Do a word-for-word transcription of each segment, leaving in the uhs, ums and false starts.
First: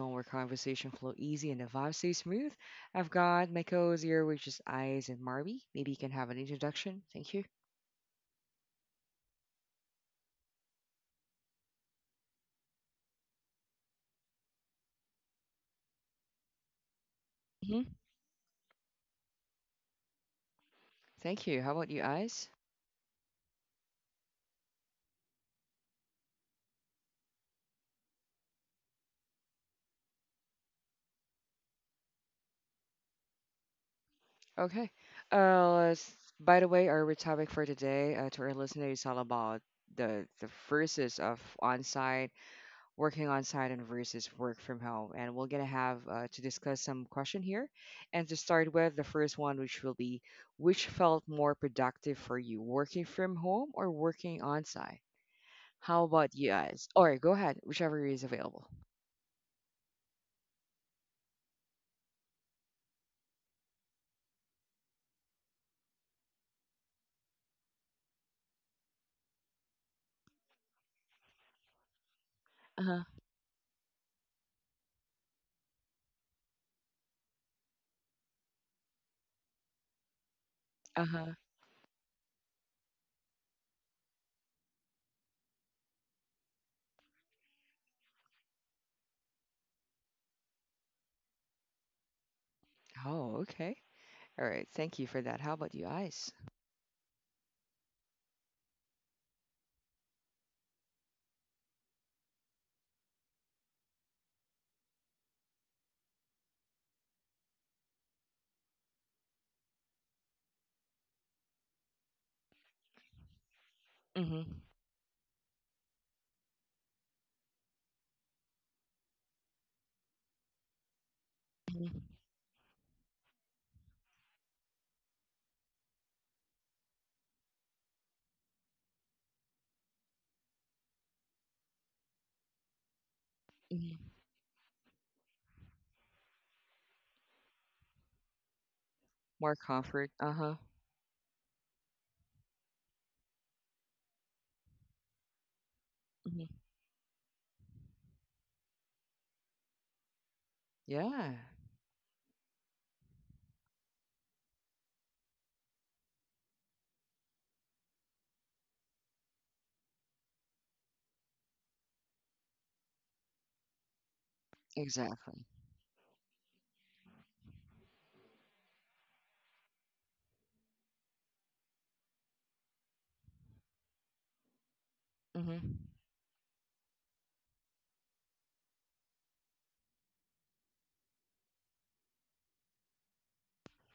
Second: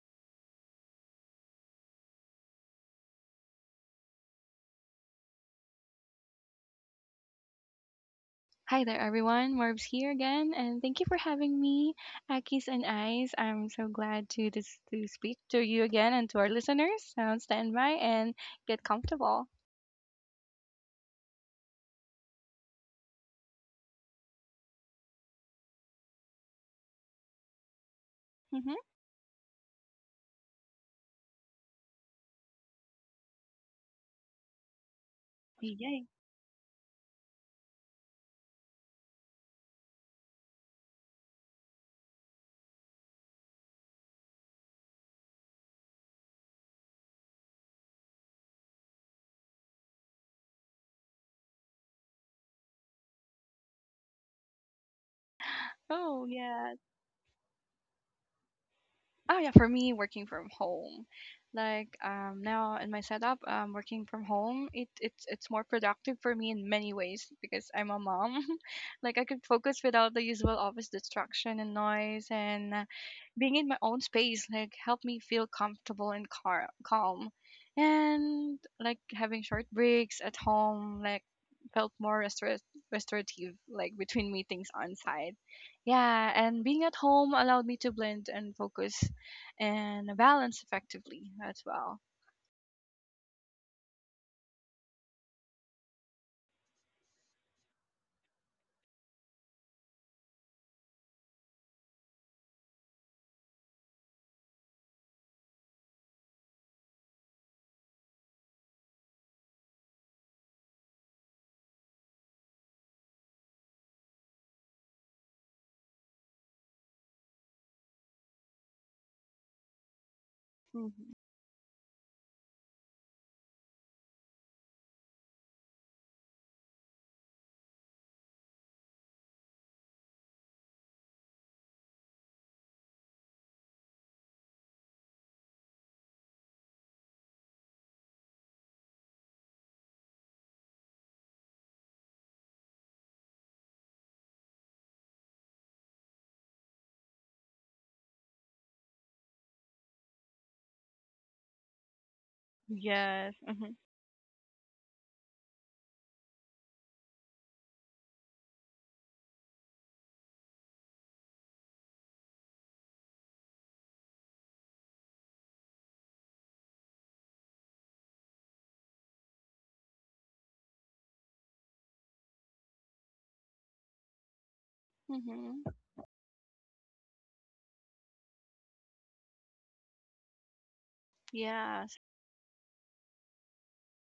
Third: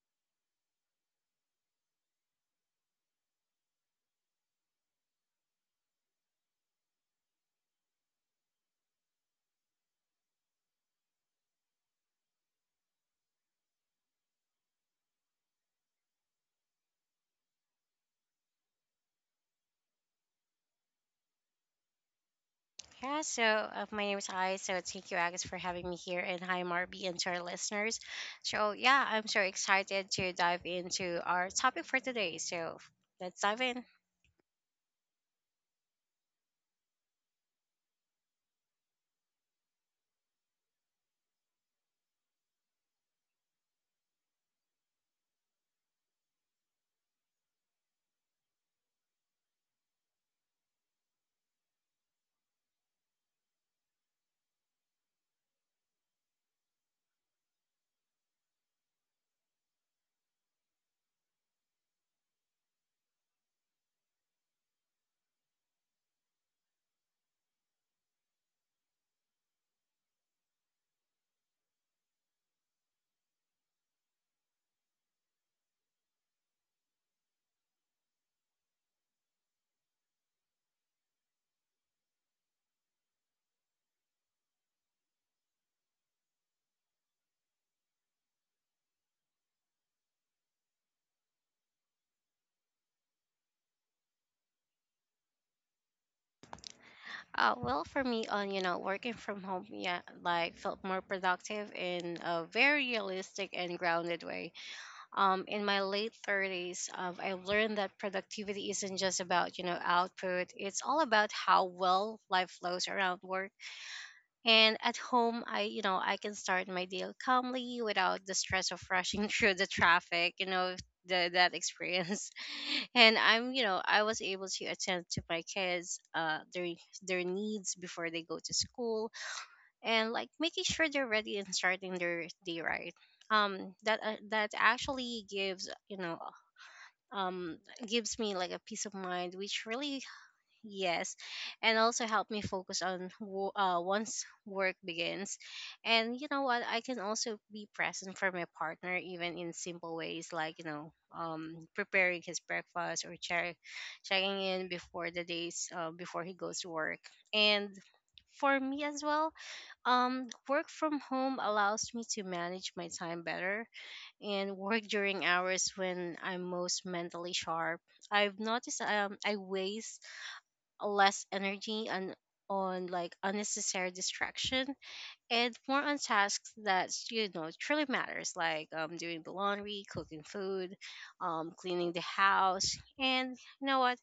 zone where conversation flow easy and the vibe stay smooth. I've got my co-host here, which is Eyes and Marby. Maybe you can have an introduction. Thank you. Hi there, everyone. Marbs here again, and thank you for having me, Akis and Eyes. I'm so glad to this to speak to you again and to our listeners. So stand hmm by and get comfortable. Thank you. How about you, Eyes? Yeah, so uh, my name is I. So thank you, Agus, for having me here, and hi, Marby, and to our listeners. So Mm-hmm. yeah, I'm so excited to dive into our topic for today. So let's dive in. Okay. Uh, Yay. let's- by the way, our topic for today uh, to our listeners is all about the the verses of on working on site and versus work from home. And we're gonna have uh, to discuss some question here. And to start with, the first one, which will be, which felt more productive for you, working from home or working on site? How Oh about you yeah. guys? All right, go ahead, whichever is available. Oh yeah. For me, working from home, like um now in my setup, um working from home, it it's it's more productive for me in many ways because I'm a mom. Like I could focus without the usual office distraction and noise, Uh and huh. being in my own space like helped me feel comfortable and car- calm, and like having short breaks at home Uh like huh. felt more restor- restorative like between meetings on site. Yeah, and being at home allowed me to blend and focus and balance effectively as well. Oh, okay. All right. Thank you for that. How about you guys? Uh, well, for me, on you know, working from home, yeah, like felt more productive in a very realistic and grounded way. Um, in my late thirties, um, I learned that productivity isn't just about you know output; it's all about how well life flows around work. Mm-hmm. And at home, I, you know, I can start my day calmly without the stress of rushing through the traffic, you know, Hmm. the, that Mm-hmm. experience. And I'm, you know, I was able to attend to my kids, uh, their, their needs before they go to school, and like making sure they're ready and starting their day right. Um, that, hmm uh, That actually gives, you know, um, gives me like a peace of mind, More which really. comfort. Uh huh. Yes, and also help me focus on wo- uh, once work begins. And you know hmm what? I can also be present for my partner, even in simple ways like, you know, Yeah. um, preparing his breakfast or Yes. check, Hmm. checking in before the days, uh, before he goes to work. And for me as well, um, work from home allows me to manage my time better and work during Exactly. hours when I'm most mentally sharp. I've noticed um, I waste less energy and on like unnecessary distraction, and Hmm. Mm-hmm. more on tasks that you know truly matters like um, doing the laundry, cooking food, um, cleaning Yes. the house. And you know what,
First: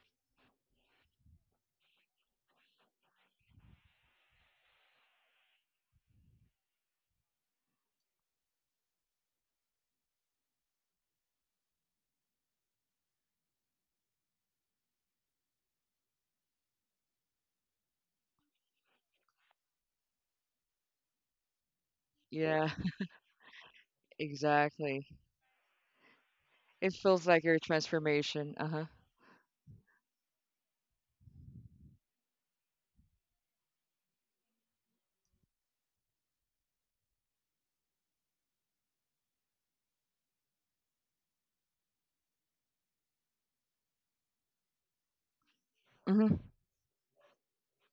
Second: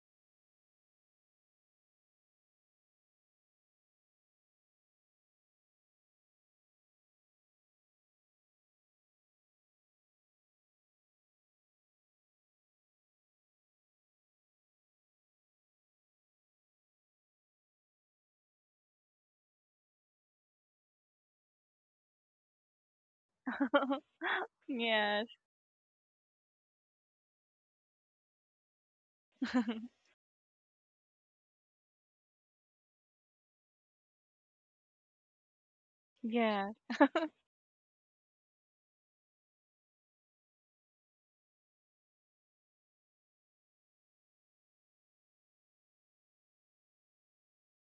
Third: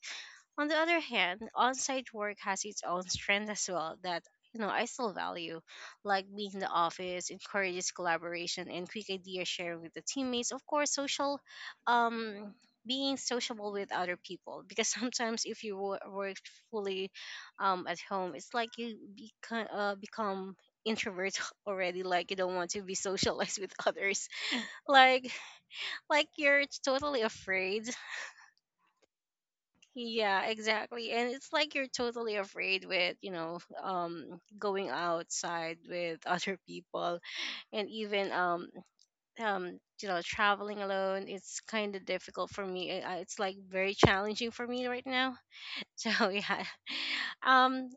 on the other hand, on-site work has its own strength as well that you know I still value, like being in the office encourages collaboration and quick idea sharing with the teammates. Of course, social, um, being sociable with other people, because sometimes if you wo- work fully, um, at home, it's like you become uh, become introvert already, like you don't want Yeah. to be socialized with others Exactly. Yes. like like you're It totally feels like your afraid. transformation. Uh huh. Yeah, exactly. And it's like you're totally afraid with, you know, um going outside with other Yes. people, and even um um you know, traveling alone. It's kind of difficult for me. I- I- It's like very challenging for me right now. So, Mhm. yeah. Um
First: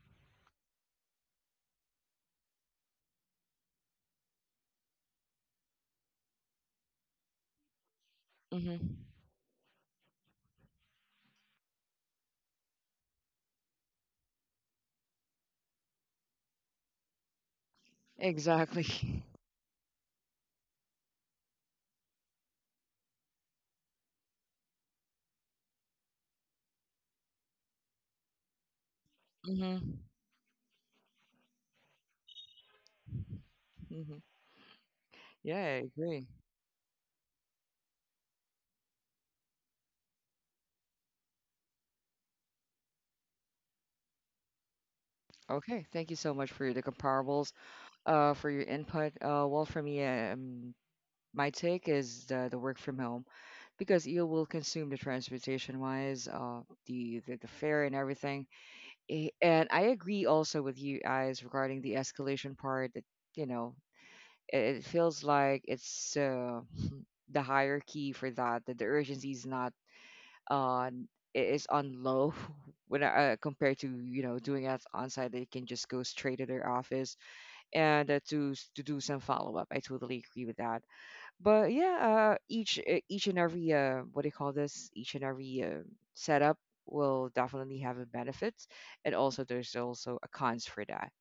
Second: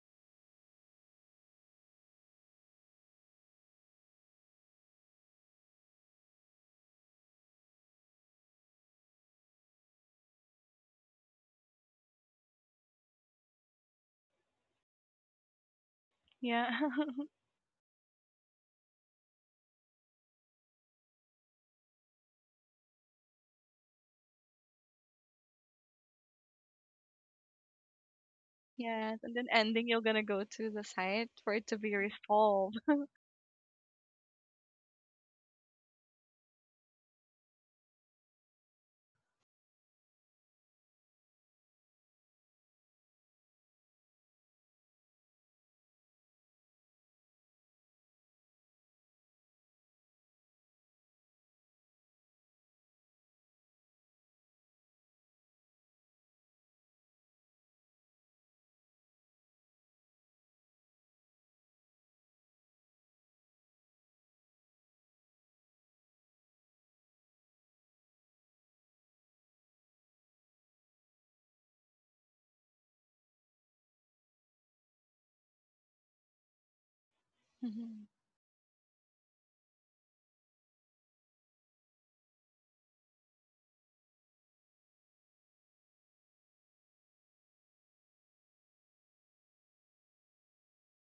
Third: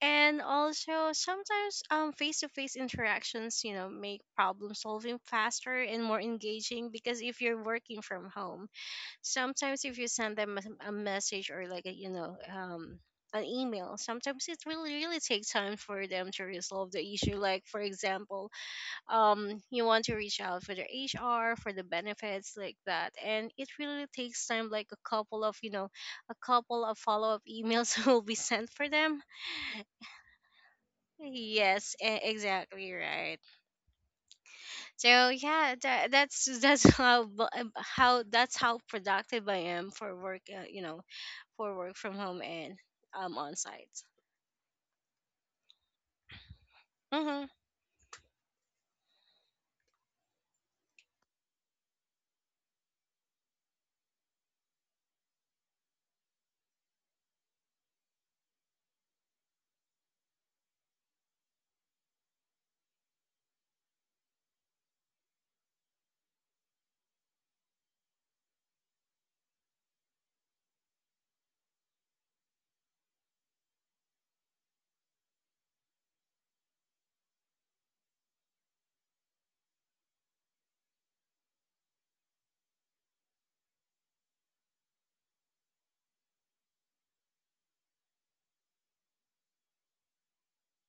and also sometimes um face-to-face interactions, you know, make problem solving faster and more engaging, because if you're working from home, Mhm. sometimes if you send them a a message, or like a, you know um an email, sometimes it really really takes time for them to Yeah. resolve the issue, like for example, Exactly. um you want to reach out for the HR for the benefits like that, and it really takes time, like a couple of you know a couple of follow-up emails will be sent for Yes, them. and then ending, Mhm. you're gonna go to the site for it to be Yes, e- resolved. exactly right. Mhm. Yeah, So I yeah, agree. that, that's that's how bu- um, how that's how productive I am for work. Uh, you know, for work from home and um on site. Okay, thank you so much for the comparables. Mm-hmm. Uh, for your input. Uh, well, for me, um, my take is the the work from home, because you will consume the transportation wise, uh, the the, the fare and everything. Eh, and I agree also with you guys regarding the escalation part. That you know, it, it feels like it's uh the hierarchy for that that the urgency is not on it is on low when uh, compared to you know doing it on site they can just go straight to their office Mhm. and uh, to s- to do some follow up. I totally agree with that, but yeah uh, each uh, each and every uh, what do you call this, each and every uh, setup will definitely have a benefits, and also there's also a cons for that.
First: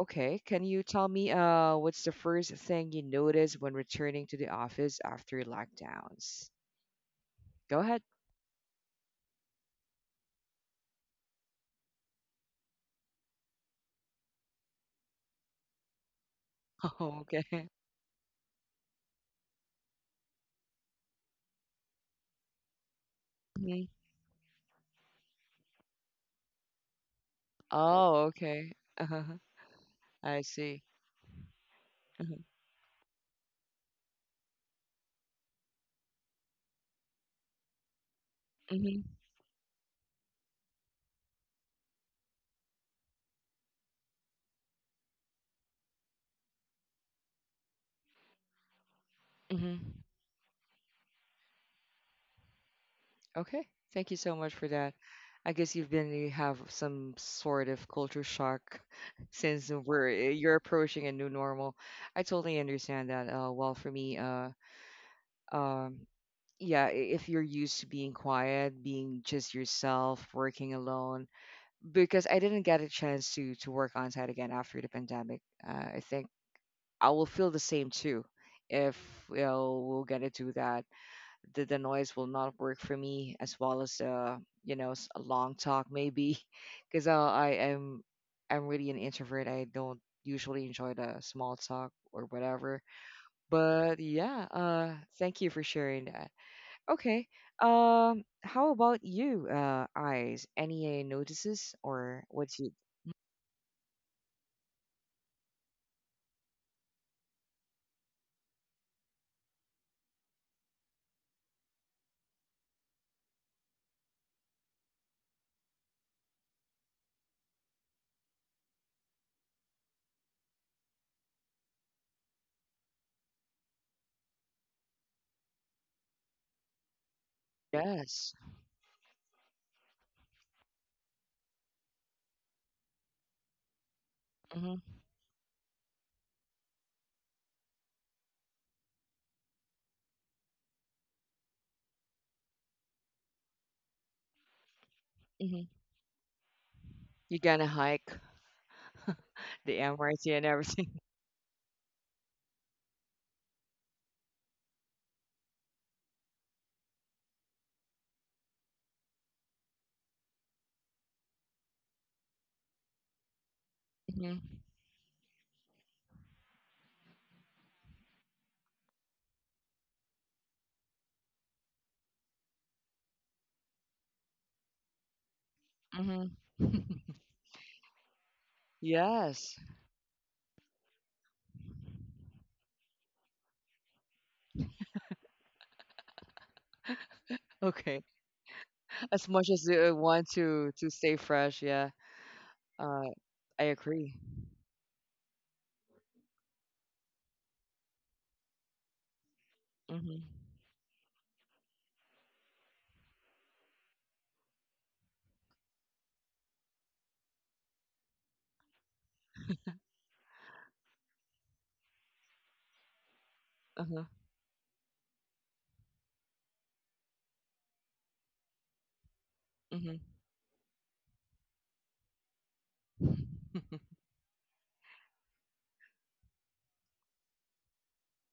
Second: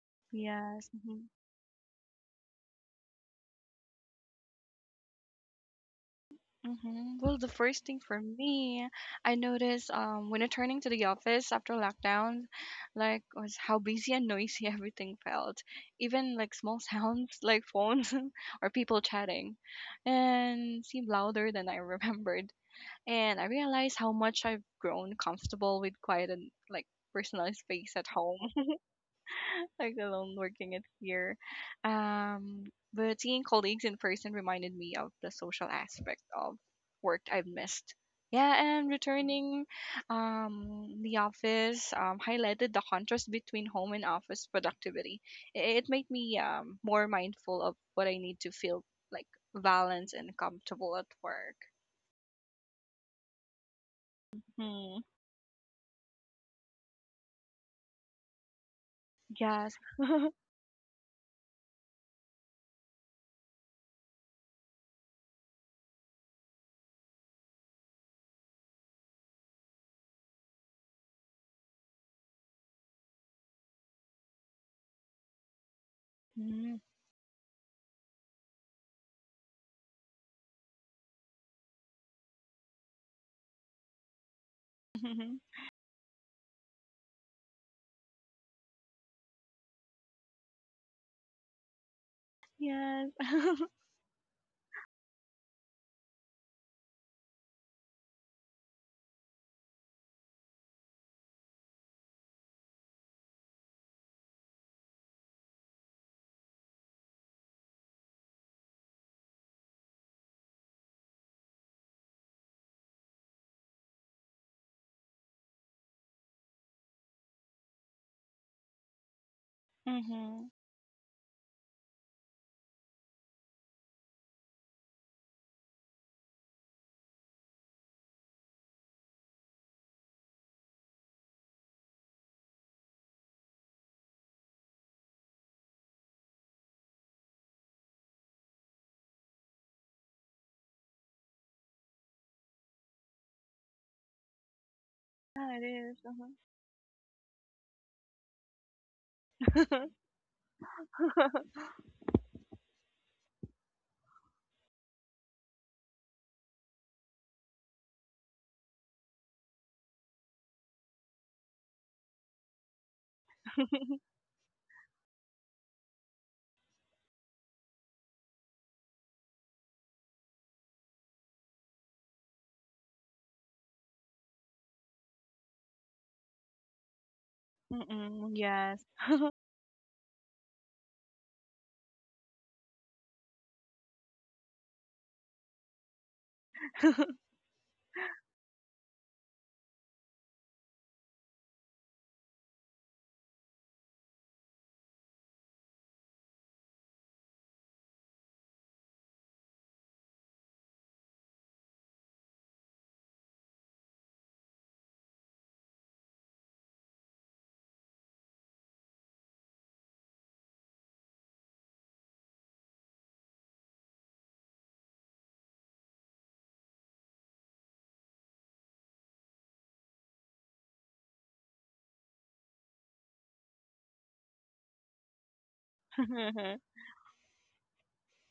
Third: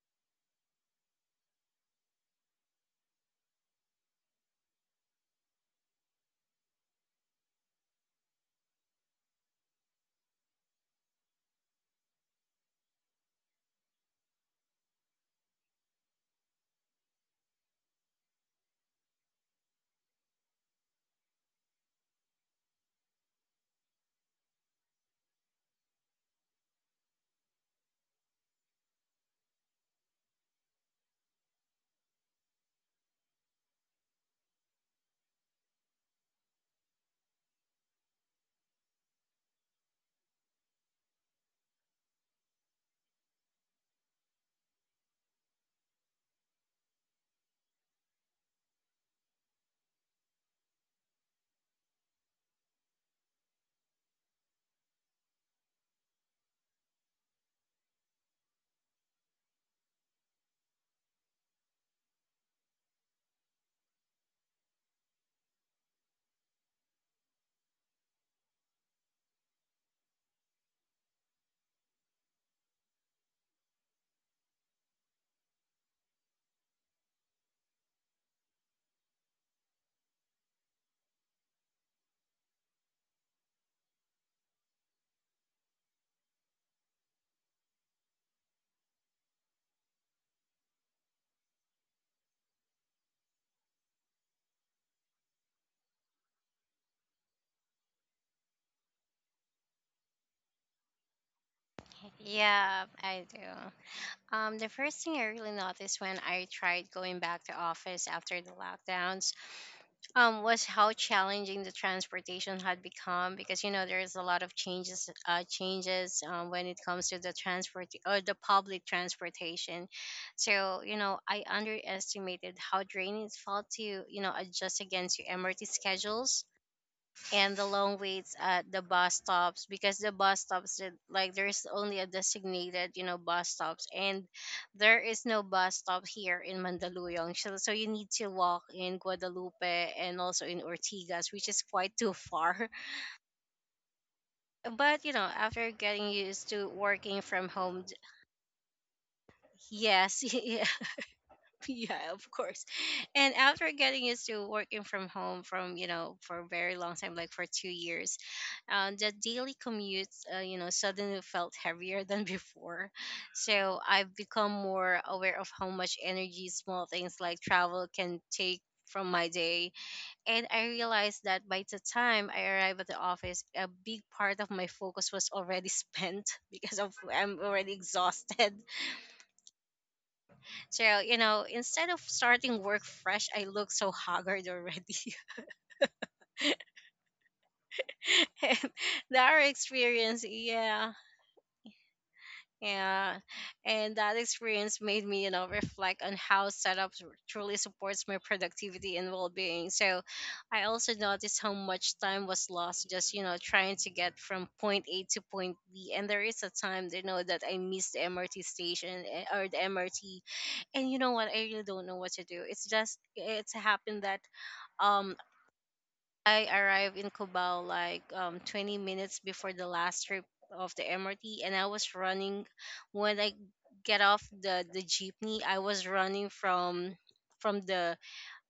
Okay, can you Yes. tell Hmm. me uh what's the first thing you notice when returning to the office after lockdowns? Hmm. Well, the Go first thing ahead. for me, I noticed um, when returning to the office after lockdown, like was how busy and noisy everything felt. Even like small Oh, sounds like okay. phones or people chatting, and seemed louder than I remembered. And I Mhm. realized how much I've grown comfortable with quiet and like personalized space at Oh, home. okay. Uh-huh. Like alone I working see. it here. Mm-hmm. Um, but seeing colleagues in person reminded me of the social aspect of work I've missed. Yeah, and returning um, the office um, highlighted the contrast between home and office productivity. I- It made me um, more mindful of what I need to feel like hmm balanced and comfortable at work. Okay. Thank you so much for that. Hmm. I guess you've been you have some sort of culture shock since Yes. we're eh, you're approaching a new normal. I totally understand that. Uh, well, for me, uh, um, yeah, i- if you're used to being quiet, being just yourself, working alone, because I didn't get a chance to to work on site again after the pandemic. Uh, I think Mhm. I will feel the same too. If you know, we'll get to do that, the, the noise will not work for me as well as uh you know s- a long talk maybe, because uh, I am I'm really an introvert. I don't usually enjoy the small talk or whatever. Yes. But yeah, uh, thank you for sharing that. Okay, um, how about you, uh, eyes? Any uh, notices or what Yeah, you? I do. Um, the first thing I really noticed when I tried going back to office after the lockdowns, um, was how challenging the transportation had become, because you know there's a lot of changes, uh, changes um, when it comes to the transport or the public transportation. Hmm. So you know I underestimated how draining it felt to you know adjust against your M R T schedules and the long waits Yes. at the bus stops, because the bus stops it- like there's only a designated you know bus stops, and there Mm-hmm, is no bus stop here in Mandaluyong, so so you need to walk in Guadalupe, and also in Ortigas, which is quite too far. But you know after Yeah, it mm-hmm. getting is. used to working from You gonna home d- hike the Uh-huh. yes M R T and yeah, everything. yeah, of course. And after getting used to working from home from, you know, for a very long time, like for two years, um, the daily commute, uh, you know, suddenly felt heavier than before. So I've become Mhm, more aware of how much energy small things like travel can take from my day. And I realized that by the time I arrived at the office, a big part of my focus was already spent mhm. because of I'm already Mm-mm, exhausted, yes. Yes. so, you know, instead of starting work fresh, I look so haggard already. Okay. And that As much as you uh, experience, want to yeah, to stay fresh, yeah. yeah. Uh, I And that agree. experience made me, you know, reflect on how setup truly supports my productivity and well being. So Mhm. I also noticed how much time was lost just, you know, trying to get from point A to point B. And there is a time, you know, that I missed the M R T station eh, or the M R T. And you know what? I really don't know what to do. It's just, it's happened Uh-huh. that um I arrived in Cubao like um, twenty minutes before the last Mhm. trip of the M R T, and I was running when I get off the the jeepney. I was running from from the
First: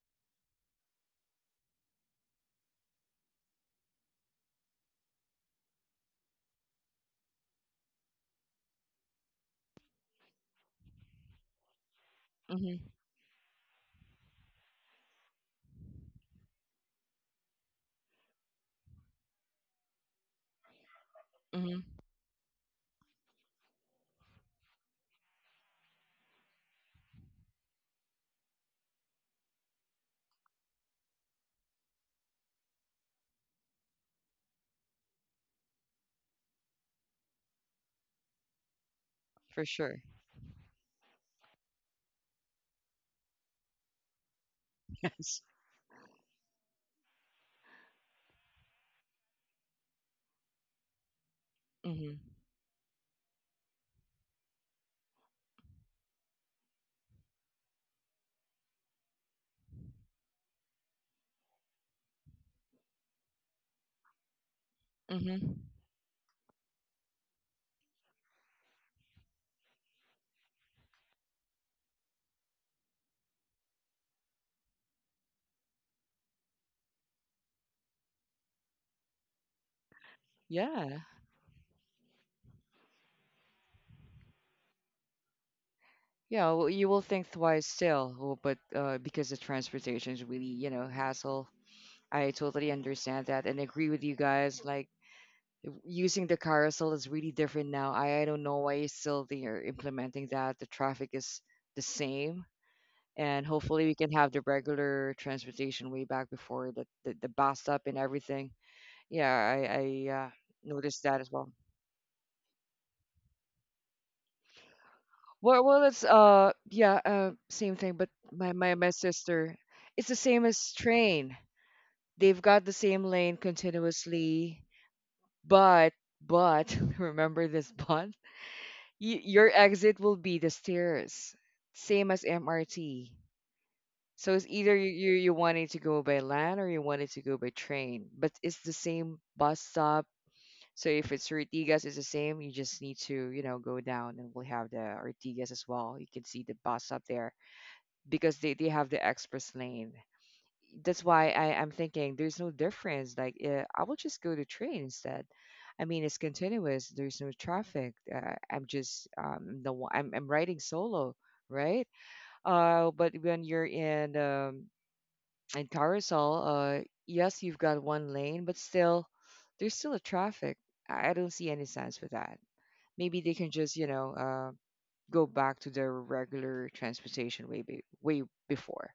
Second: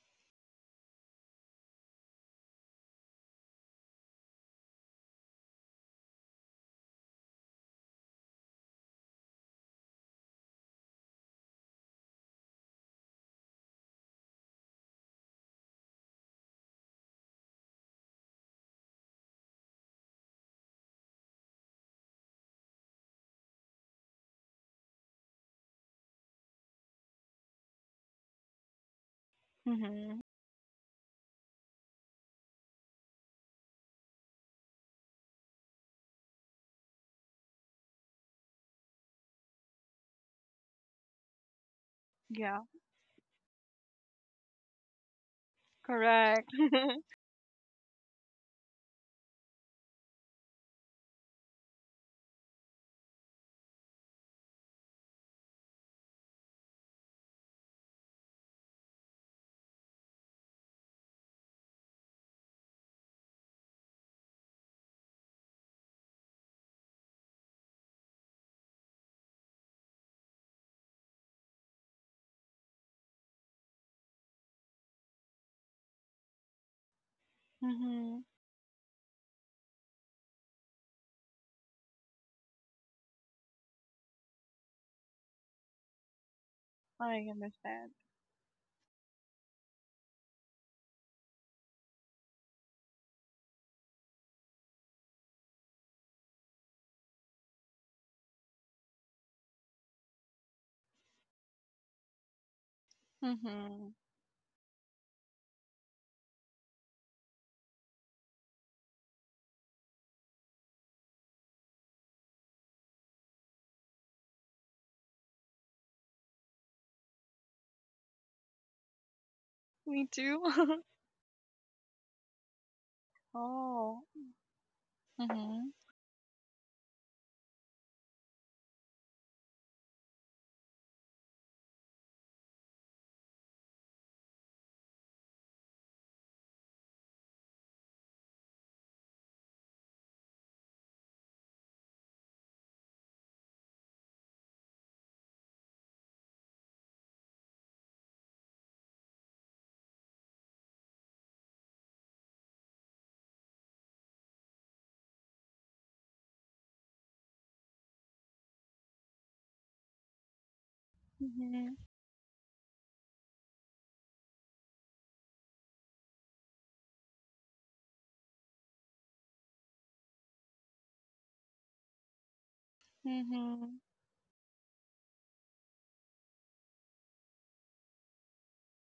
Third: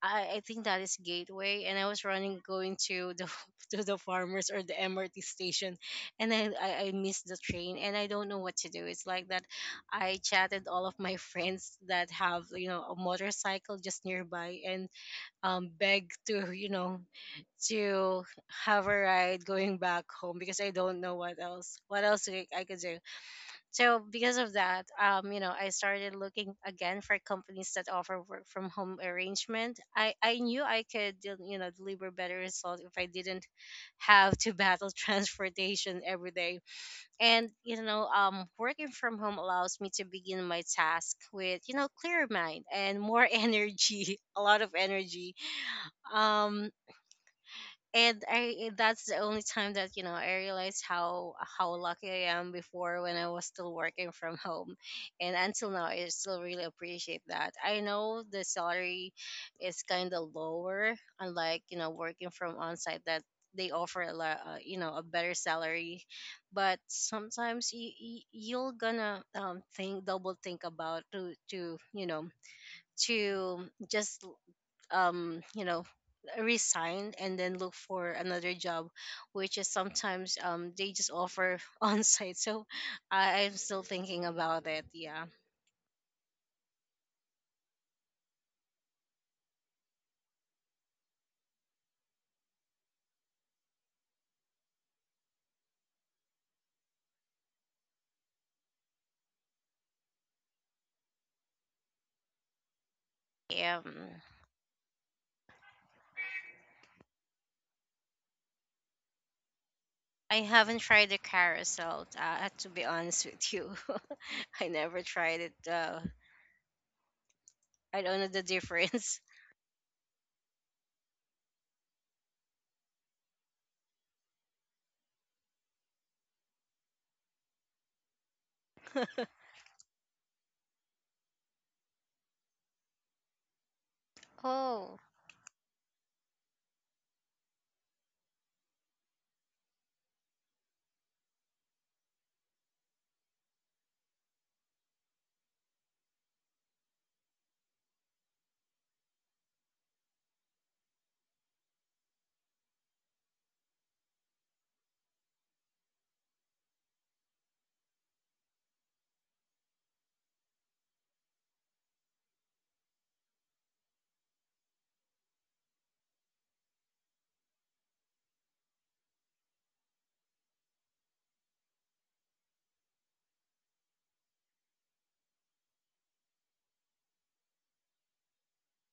I, I think that is Gateway, and I was running going to the to the farmers or the M R T station, and I, I I missed the train, and I don't know what to do. It's like that. I chatted all of my friends that have you know Mhm. a motorcycle just nearby, and um beg to you know to have a ride going back home, because I don't know what Mhm. else what else I, I could do. So because of that, um, you know, I started looking again for companies that offer work from home arrangement. Mm-hmm. I I knew I could del- you know deliver better results if I didn't have to battle transportation every day. And you know, um, working from home For allows me sure. to begin my task with you know clearer Yeah, mind and more energy, a lot of energy. Yes. correct. um and I that's the only time that you know I realized how how lucky Mhm. I am before when I was still working from home, and until now I still really appreciate that. I know the salary is kind of lower, unlike you know working from on site, that they offer a lot, uh, you know a better Mhm. salary, but sometimes you, you'll gonna um think double think about to to you know to just um you know resign and then look for Mm-hmm. another job, which is sometimes um they Yeah. just offer on site. So I, i'm still thinking about it, yeah. Yeah, well, you will I think twice understand. still, w- but uh, because the transportation is really, you know, hassle. I totally understand that and agree with you guys. Like w- using the carousel is really different now. I, I don't know why still they are implementing that. The traffic is the same. And hopefully Mm-hmm. we can um have the regular transportation way back before the, the, the bus stop and everything. Yeah, I, I uh, I haven't noticed tried the that as well. carousel uh, to be honest with you. I never tried Well, it, well, uh it's uh, yeah, uh, same thing. I But don't know the my, my my difference. sister, Me it's the too. same as train. They've got the same lane Oh. continuously, Mm-hmm. but but remember this bond? Y- your exit will be the stairs, same as M R T. So it's either you, Oh you you wanted to go by land or you wanted to go by train, but it's the same bus stop. So if it's Ortigas, it's the same. You just need to you know go down, and we'll have the Ortigas as well. You can see the bus stop there because they they have the express lane. That's why I, I'm thinking there's no difference. Like, uh, I will just go to train instead. I mean, it's continuous. There's no traffic. Uh, I'm just um, the one, I'm I'm riding solo, Mm-hmm. right? Uh, but when you're in um, in carousel, uh, yes, you've got one lane, but still, there's still a traffic. I I don't see any sense for that. Maybe they can Mm-hmm. just you know uh, go back to their regular transportation way be- way before.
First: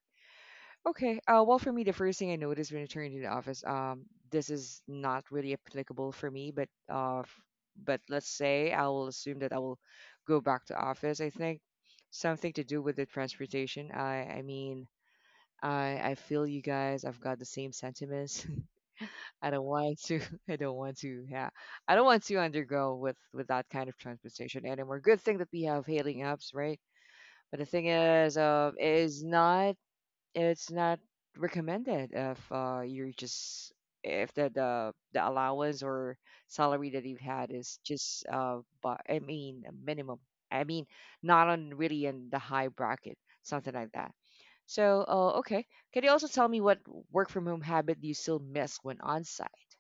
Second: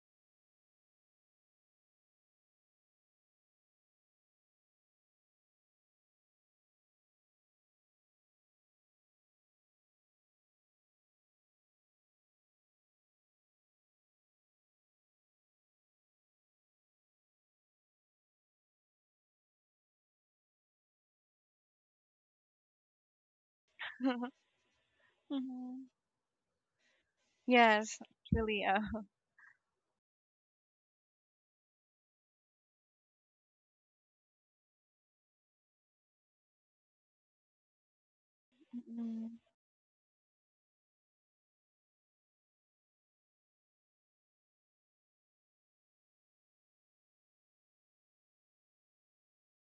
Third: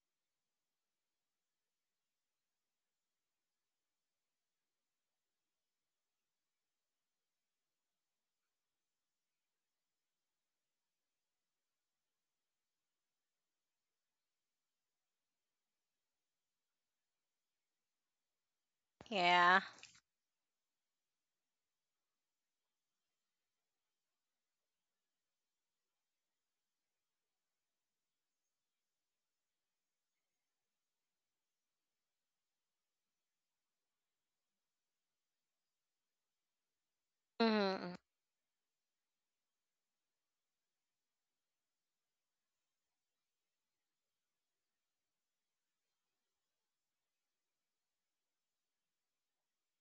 Okay. Uh, well, for me, the first thing I noticed when I turned into the office, um, this is not really applicable for me, but uh, f- but let's say I will assume that I will go back to office. I think something to do with the transportation. I I mean, I I feel you guys. I've got the same sentiments. I yeah. don't want to. I don't want to. Yeah, I don't want to undergo with with that kind of transportation anymore. Good thing that we Mm-hmm. have hailing apps, right? But the thing Yes, is, really. uh, Uh, it is not it's not recommended if uh, you're just if the, the the allowance or salary that you've had is Hmm, just uh but I mm. mean a minimum, I mean not on really in the high bracket, something like that. So uh, okay, can you also tell me what work from home habit you still miss when on site?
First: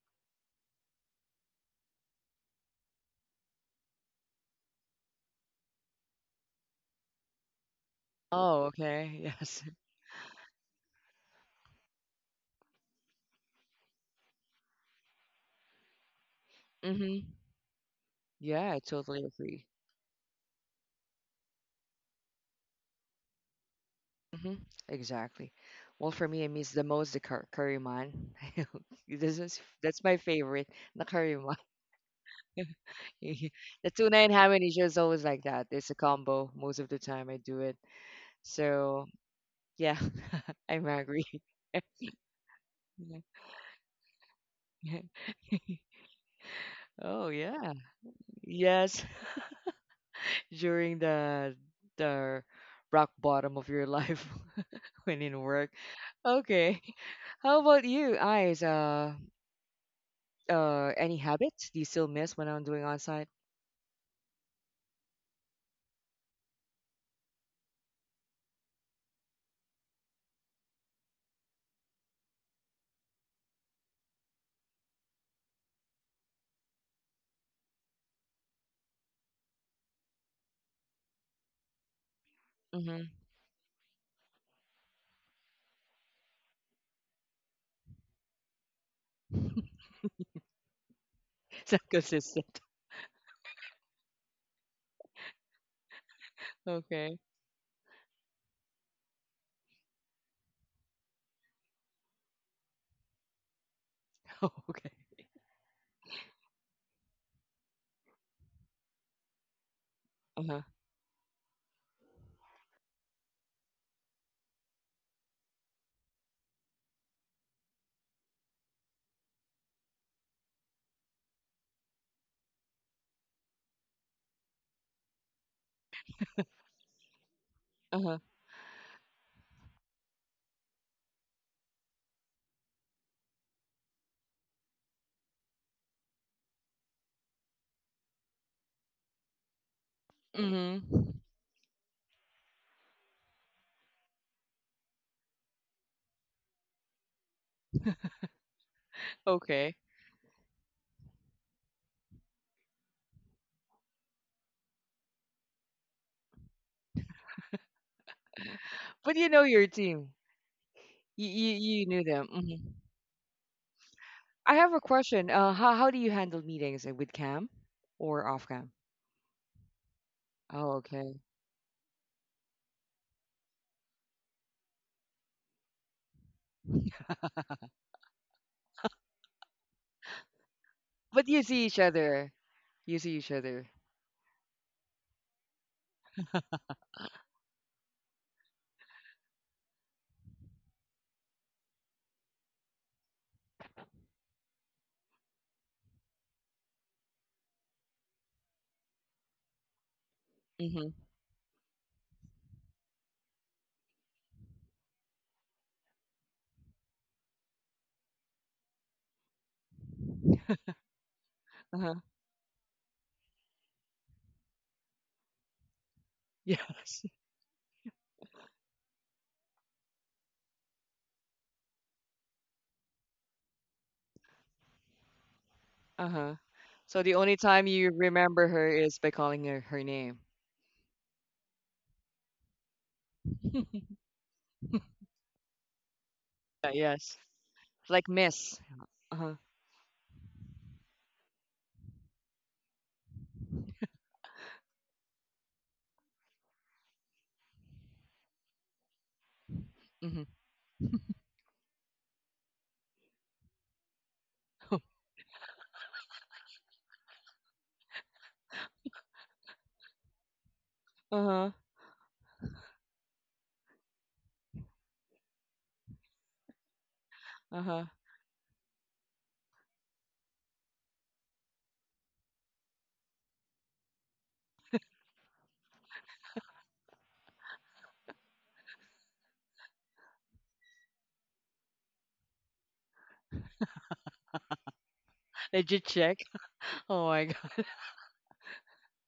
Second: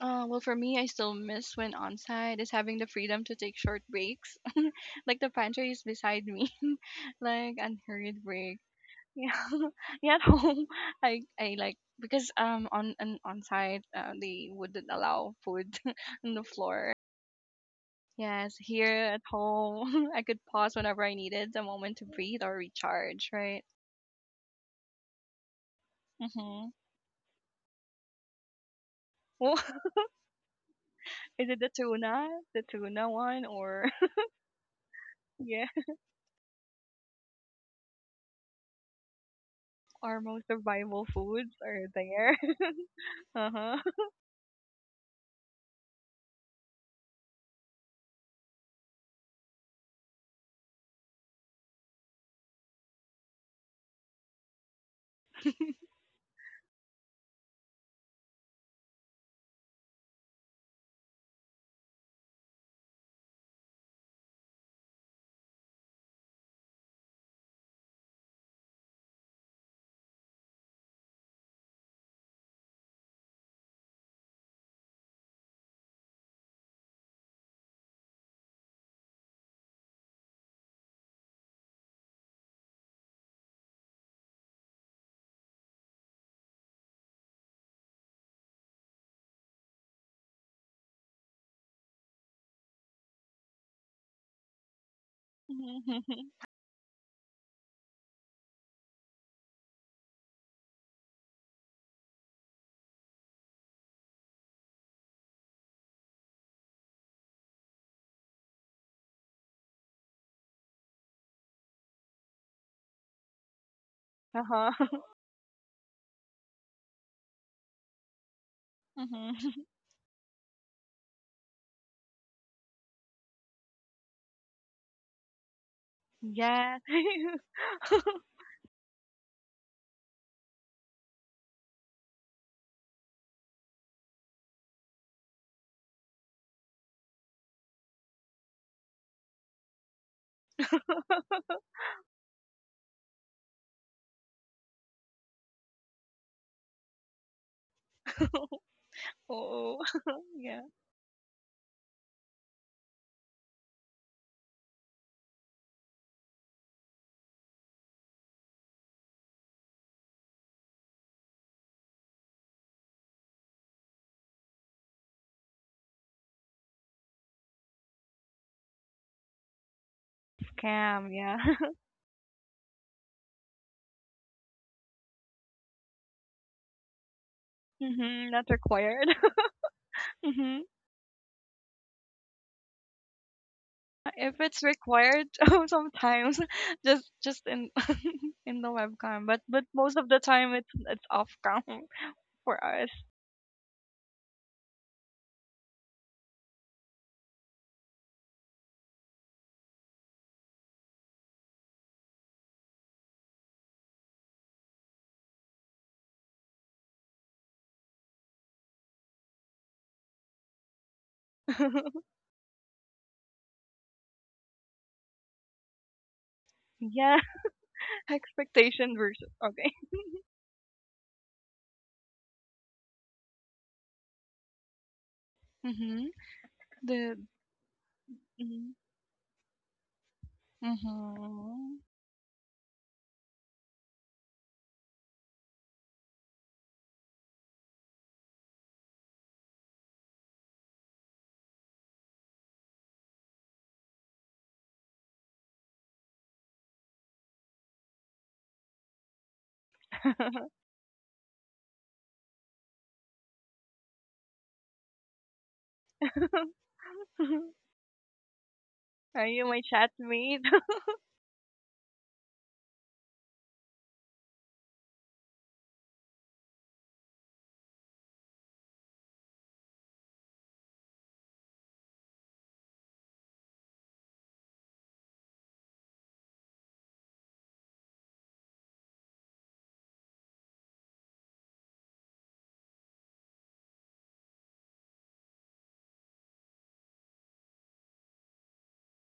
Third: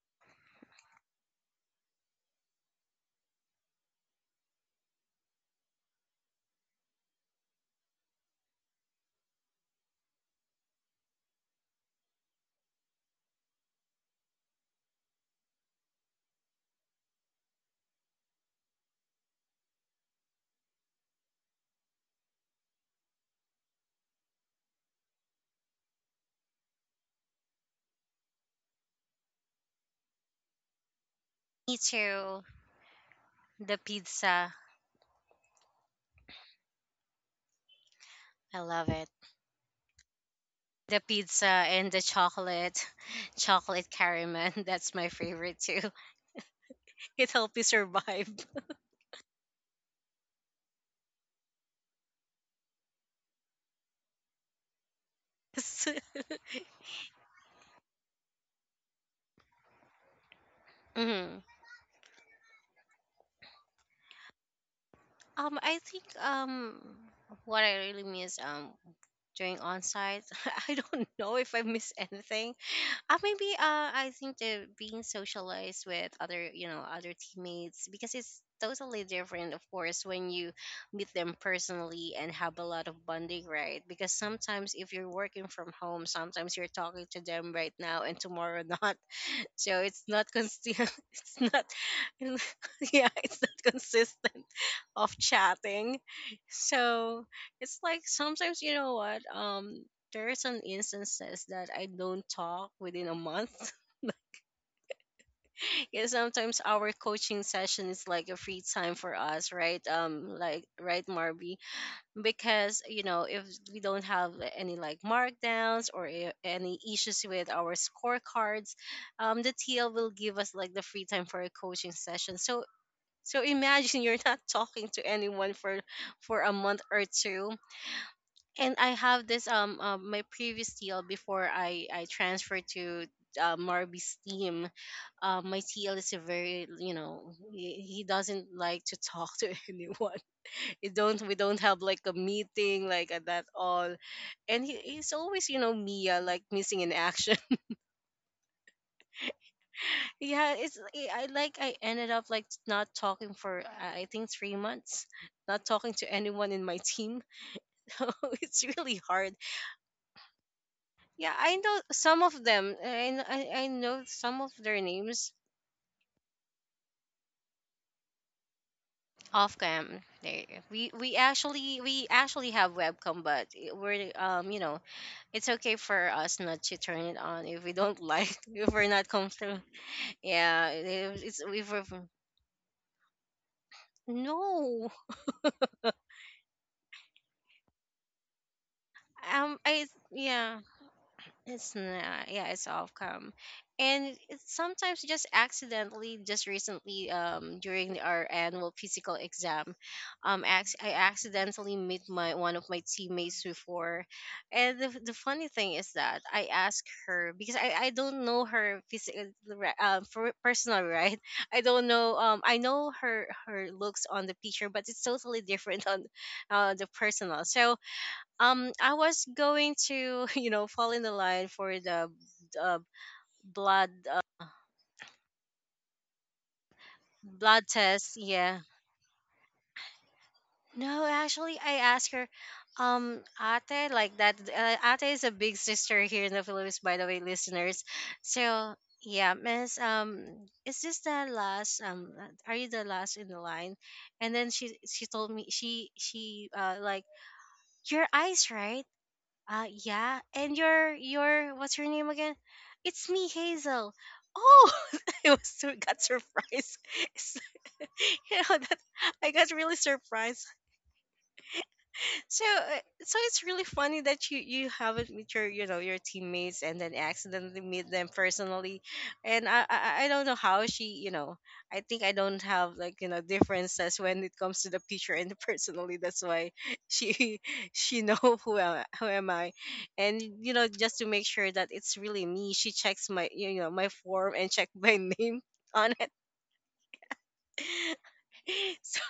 Uh, well, for me, I still miss when onsite is having the freedom to take short breaks. Like the pantry is beside me, like unhurried break. Oh okay. Yeah, Yes. yeah. At home, I I like because um on on on site uh, they wouldn't allow food on the floor. Mm-hmm. Yes, Yeah, I here at totally agree. home, I could pause whenever I needed a moment to breathe or recharge. Right. hmm Exactly. Well, for me, it Mhm. means the most the cur- curry man. This Well, is, that's my favorite, the curry is man. it the me tuna, too. the tuna one, The or The tuna and ham pizza, and is always like yeah, that. It's a combo most of the time I do it. I love So it. yeah, our most I'm The survival hungry. pizza foods are and the there. chocolate Uh huh. chocolate caramel, that's my favorite too. Oh It helped me yeah, survive. yes. During the the rock bottom. Uh, any Hmm. habits do you still miss when I'm doing on site? Um, I think um, what I really miss um during on site, I don't know if I miss anything. Uh, maybe uh, I think the being socialized with other, you know, other teammates, because it's totally different, of course, when you meet them personally and have a lot of Mm-hmm. bonding, right? Because sometimes if you're working from home, sometimes you're talking to them right now and tomorrow not. So it's not consistent. It's not, It's not consistent. yeah, it's not consistent of chatting. Okay. So it's like sometimes you know what? Um there are some instances that I don't talk within a month. Okay. Yeah, sometimes our coaching session is like a free time for us, right? Um Uh-huh. Like right Marby, because you know if we don't have Uh huh. any like markdowns or i- any issues with our scorecards, um the Mhm. T L will give us like the free time for a coaching session. So so imagine you're not talking to anyone for for a month Yeah. or two. Uh-huh. And I have this um uh, my previous T L before I I transferred to uh, Marby's team. Uh, my T L is a very you know he, he doesn't like to talk to anyone. It Mm-hmm. don't we don't have like a meeting like at that all. And he, he's always you know Mia like missing in action. Okay. Oh, Yeah, yeah. it's I I- like I ended up like not talking for I I think three months, not talking to anyone in my team. So it's really But you hard. know your team. You Yeah, I you, know you knew some them. of hmm them. I kn- I, I know some of I have their a question. names Uh, how how do you handle meetings uh, with cam or off cam? off cam. They Oh, we Scam. we okay. Yeah. actually we actually have webcam, but it- we're um you know it's okay for us not to turn it on if we don't Mhm, like not if we're not required. comfortable. Mhm. Yeah, it- But it's you see if each we're other. You see each other. If it's no. required, sometimes just just in in the webcam, but um but I most of the time Yeah, it's it's off cam it's not, yeah, for it's us. outcome, and it's sometimes just accidentally. Just recently, um, during our annual physical exam, um, ac- I Mm-hmm. accidentally meet my one of my teammates before, and the, the funny thing is that I asked her because I, I don't know her physical, um, for personal right. I don't Uh-huh. know. Um, I know her her looks on the picture, but it's totally different on, uh, the Yes. Yeah, personal. So um I expectation was versus okay. going to you know fall in the line for the uh, blood Mhm. Uh-huh. So the The only blood time you test remember yeah her mhm. is by calling her her name. no actually I Mhm. asked her um ate like that uh, ate is a big sister here in the Uh, philippines by the yes. way listeners Like miss. so yeah Uh-huh. miss um is this the last um are you the last in the line, and then she she told me she she uh like your eyes right. Uh yeah. Mhm. And your your what's your name again? It's me, Hazel. Oh, I was so got surprised. It's- you know, that, Are I you got my really chatmate? surprised. Uh-huh, So, uh, so it's really funny that you you haven't met your you know your teammates and then accidentally uh-huh. meet them personally, and I I, I don't know how she you know I think I don't have like you know differences when it comes to the picture and the personally. That's why she she know who am who am I, and you know just to make sure that it's really me, she checks my you know my form and check my name Did you on check? Oh my god. it. so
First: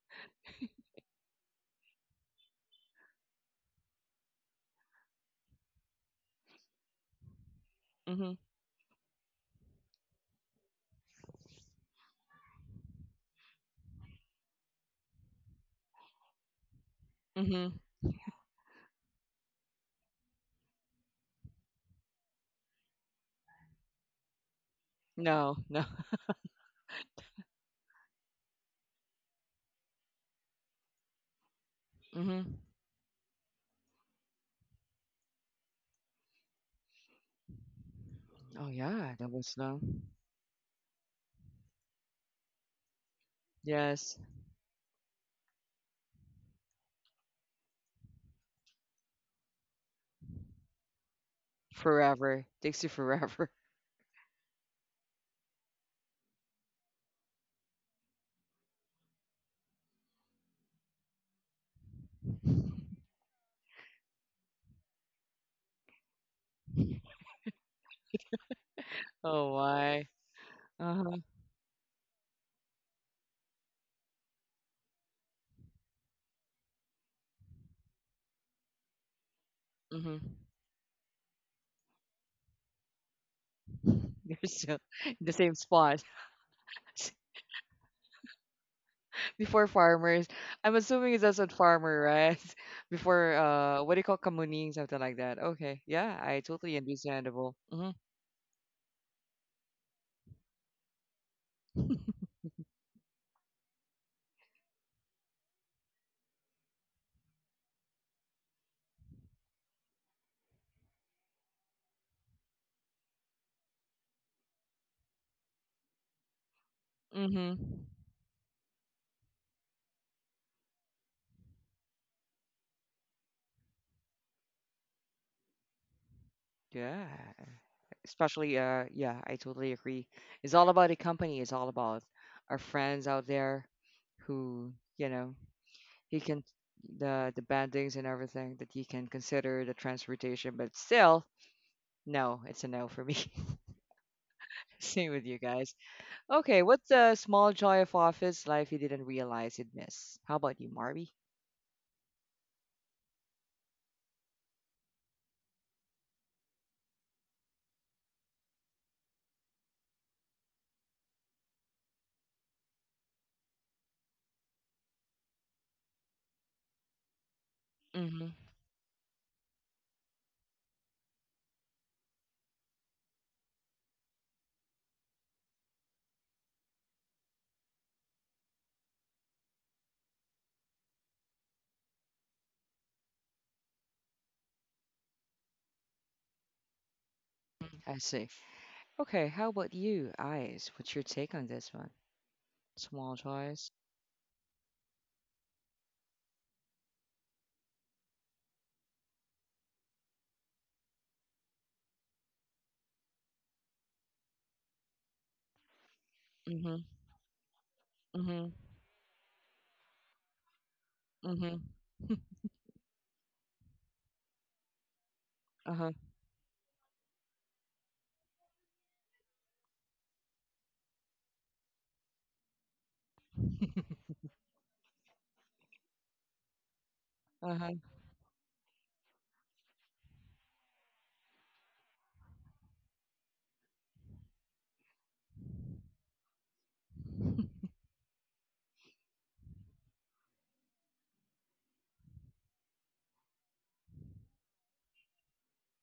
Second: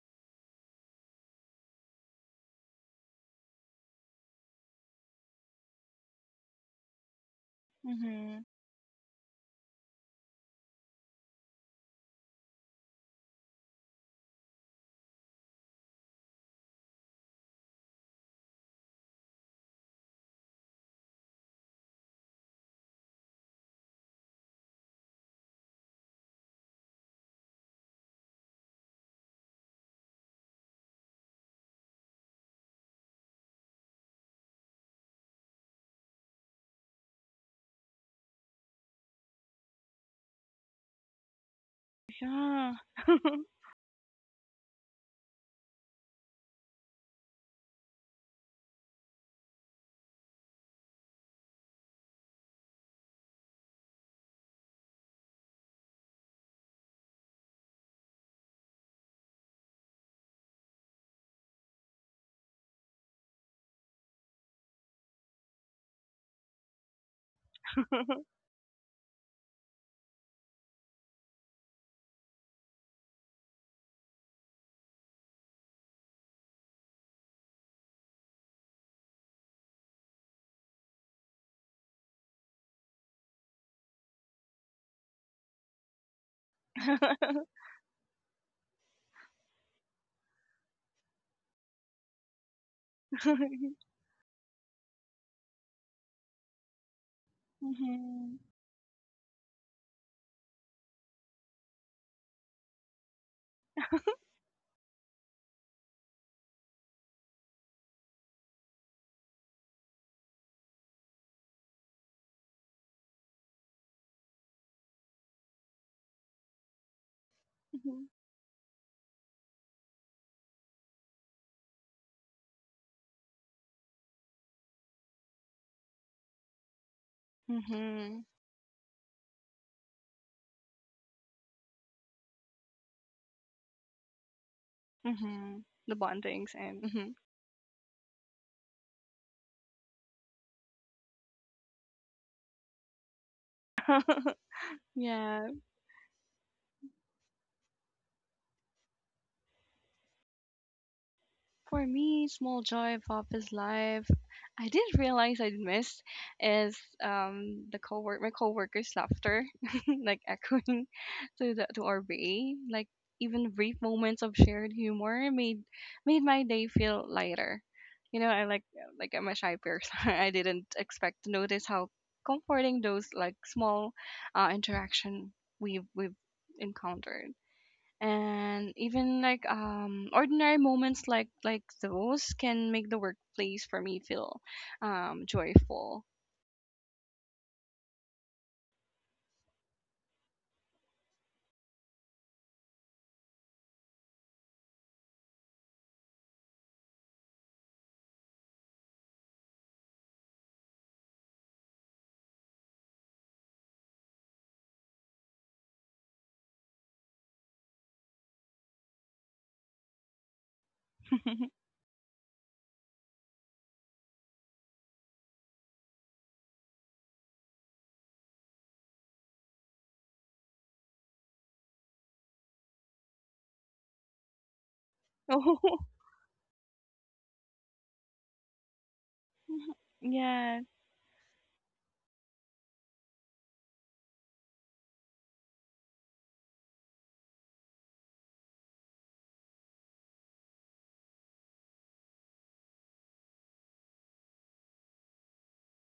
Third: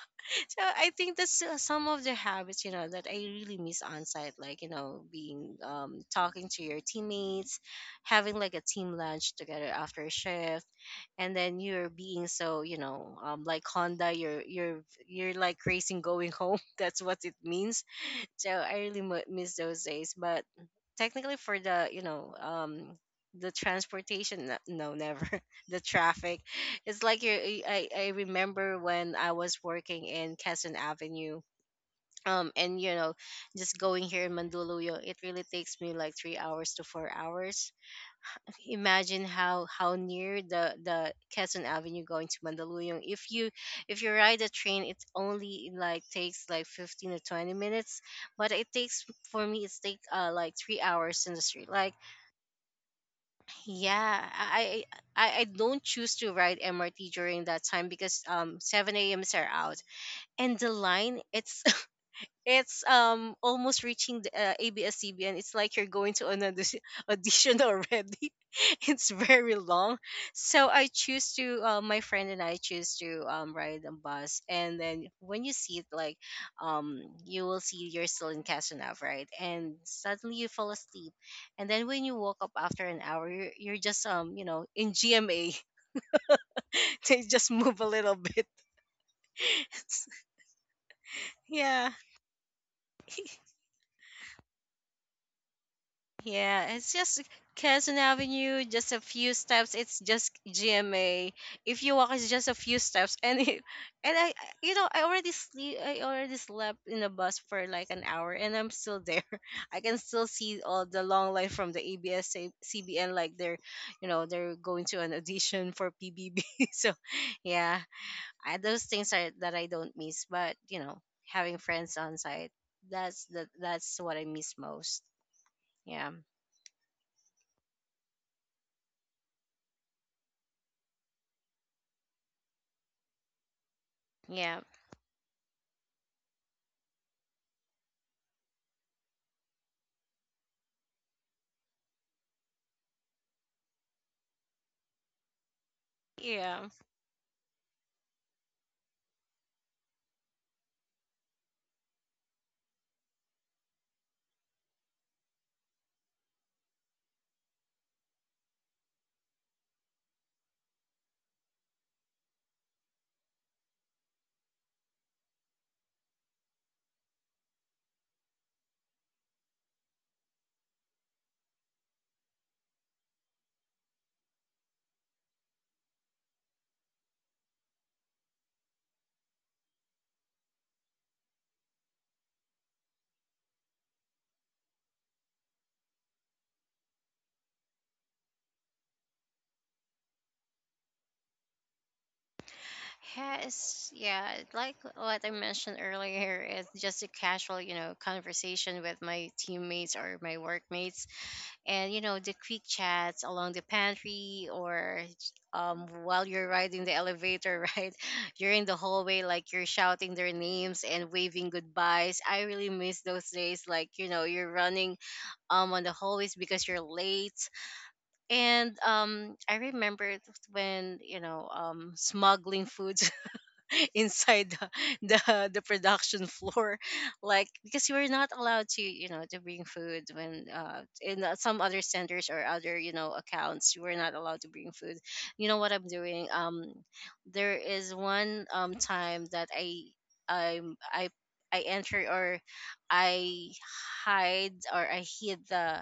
so I think that's uh, some of the habits you know that I really miss on site, like you know being um talking to your teammates, Mhm, having Mhm. like a team lunch together after a shift, and then you're being so you know um like Honda, you're you're you're like racing going home. That's what it mhm. means. So I really mu miss those days, but technically for the you know um the transportation n- no never No, the no. traffic it's like you I, I remember when I was working in Quezon Avenue um Mhm. and you know just going here in Mandaluyong, it really takes me like three hours to four hours. Oh yeah, Imagine that was how no. how near the the Quezon Avenue going to Yeah. Mandaluyong. If you, if you Yes, ride a train, it only like takes like fifteen or twenty minutes, but it takes, for me it's take uh like three hours in the street like forever. Takes you forever. yeah, I I, I don't choose to ride M R T during that time because um seven a m s are out and the line it's it's um almost reaching the uh, A B S C B N. It's like you're going to an audi- audition already. It's Oh very long, why? so I Uh-huh. choose to uh, my friend and I choose to um ride a bus. And then when you see it, like um you will see you're still in Casanova, right? And Mhm. suddenly you fall asleep, and then when you woke up after an hour, you're, you're just You're um you know still in in the same G M A. spot They just move a little bit. before farmers. I'm assuming it's also Yeah. farmer, right? Before uh, what do you call kamuning, something like that. Okay, yeah, I Yeah, totally it's just understandable. Mhm, Quezon Mhm. Avenue, just a few steps. It's just G M A. If you walk, it's just a few steps, and it, and I, I- you know, I already sleep. I already slept in the bus for like an hour, and I'm still there. I can still see all the long line from the A B S C B N, like they're, you know, they're going to an audition for P B B. So, yeah, mhm. I, those things are that I don't miss. But you know, having friends on site, that's the that's what I miss most. Yeah. Yeah, Mhm. especially uh yeah I totally agree, it's all about the company, it's all about our friends out there Yeah. who you know Mm-hmm. The you can bondings and hmm the the bandings and everything, that you can consider the transportation, but still no, it's a no for me. Same with you yeah, guys. Okay, Yeah. what's a small joy of office life you didn't realize you'd miss? How about you, Marby? for me, small joy of office life. I did realize I missed is um the cowork my coworkers' laughter, like echoing to the to our bay. Like even brief moments of shared humor made made my day feel lighter. You know, Mm-hmm. I like like I'm a shy person. I didn't expect to notice how comforting those like small uh, interaction we've we've encountered. And even like um ordinary moments like like those can make the workplace for me feel um joyful. I see. Okay, how about you, eyes? What's your take on this one, small Yeah, joys? it's yeah, like what I mentioned earlier, it's just a casual, you know, conversation with my teammates or my workmates, and you know, the quick chats along the pantry or um while you're riding Mm-hmm. the elevator, right? Mm-hmm. You're in the hallway, like you're shouting their names and waving Mm-hmm. goodbyes. I really miss those days, like you know, you're running um on Uh-huh. the hallways because you're late. And um, I remember when you know um, smuggling foods inside the, the the Oh. production floor like Uh-huh. because you were not allowed to you know to bring food when Yeah, uh in uh, some other centers or other you know accounts you were not allowed to bring food. You know what I'm doing um there is one um time that I I I I enter or I hide or I hid the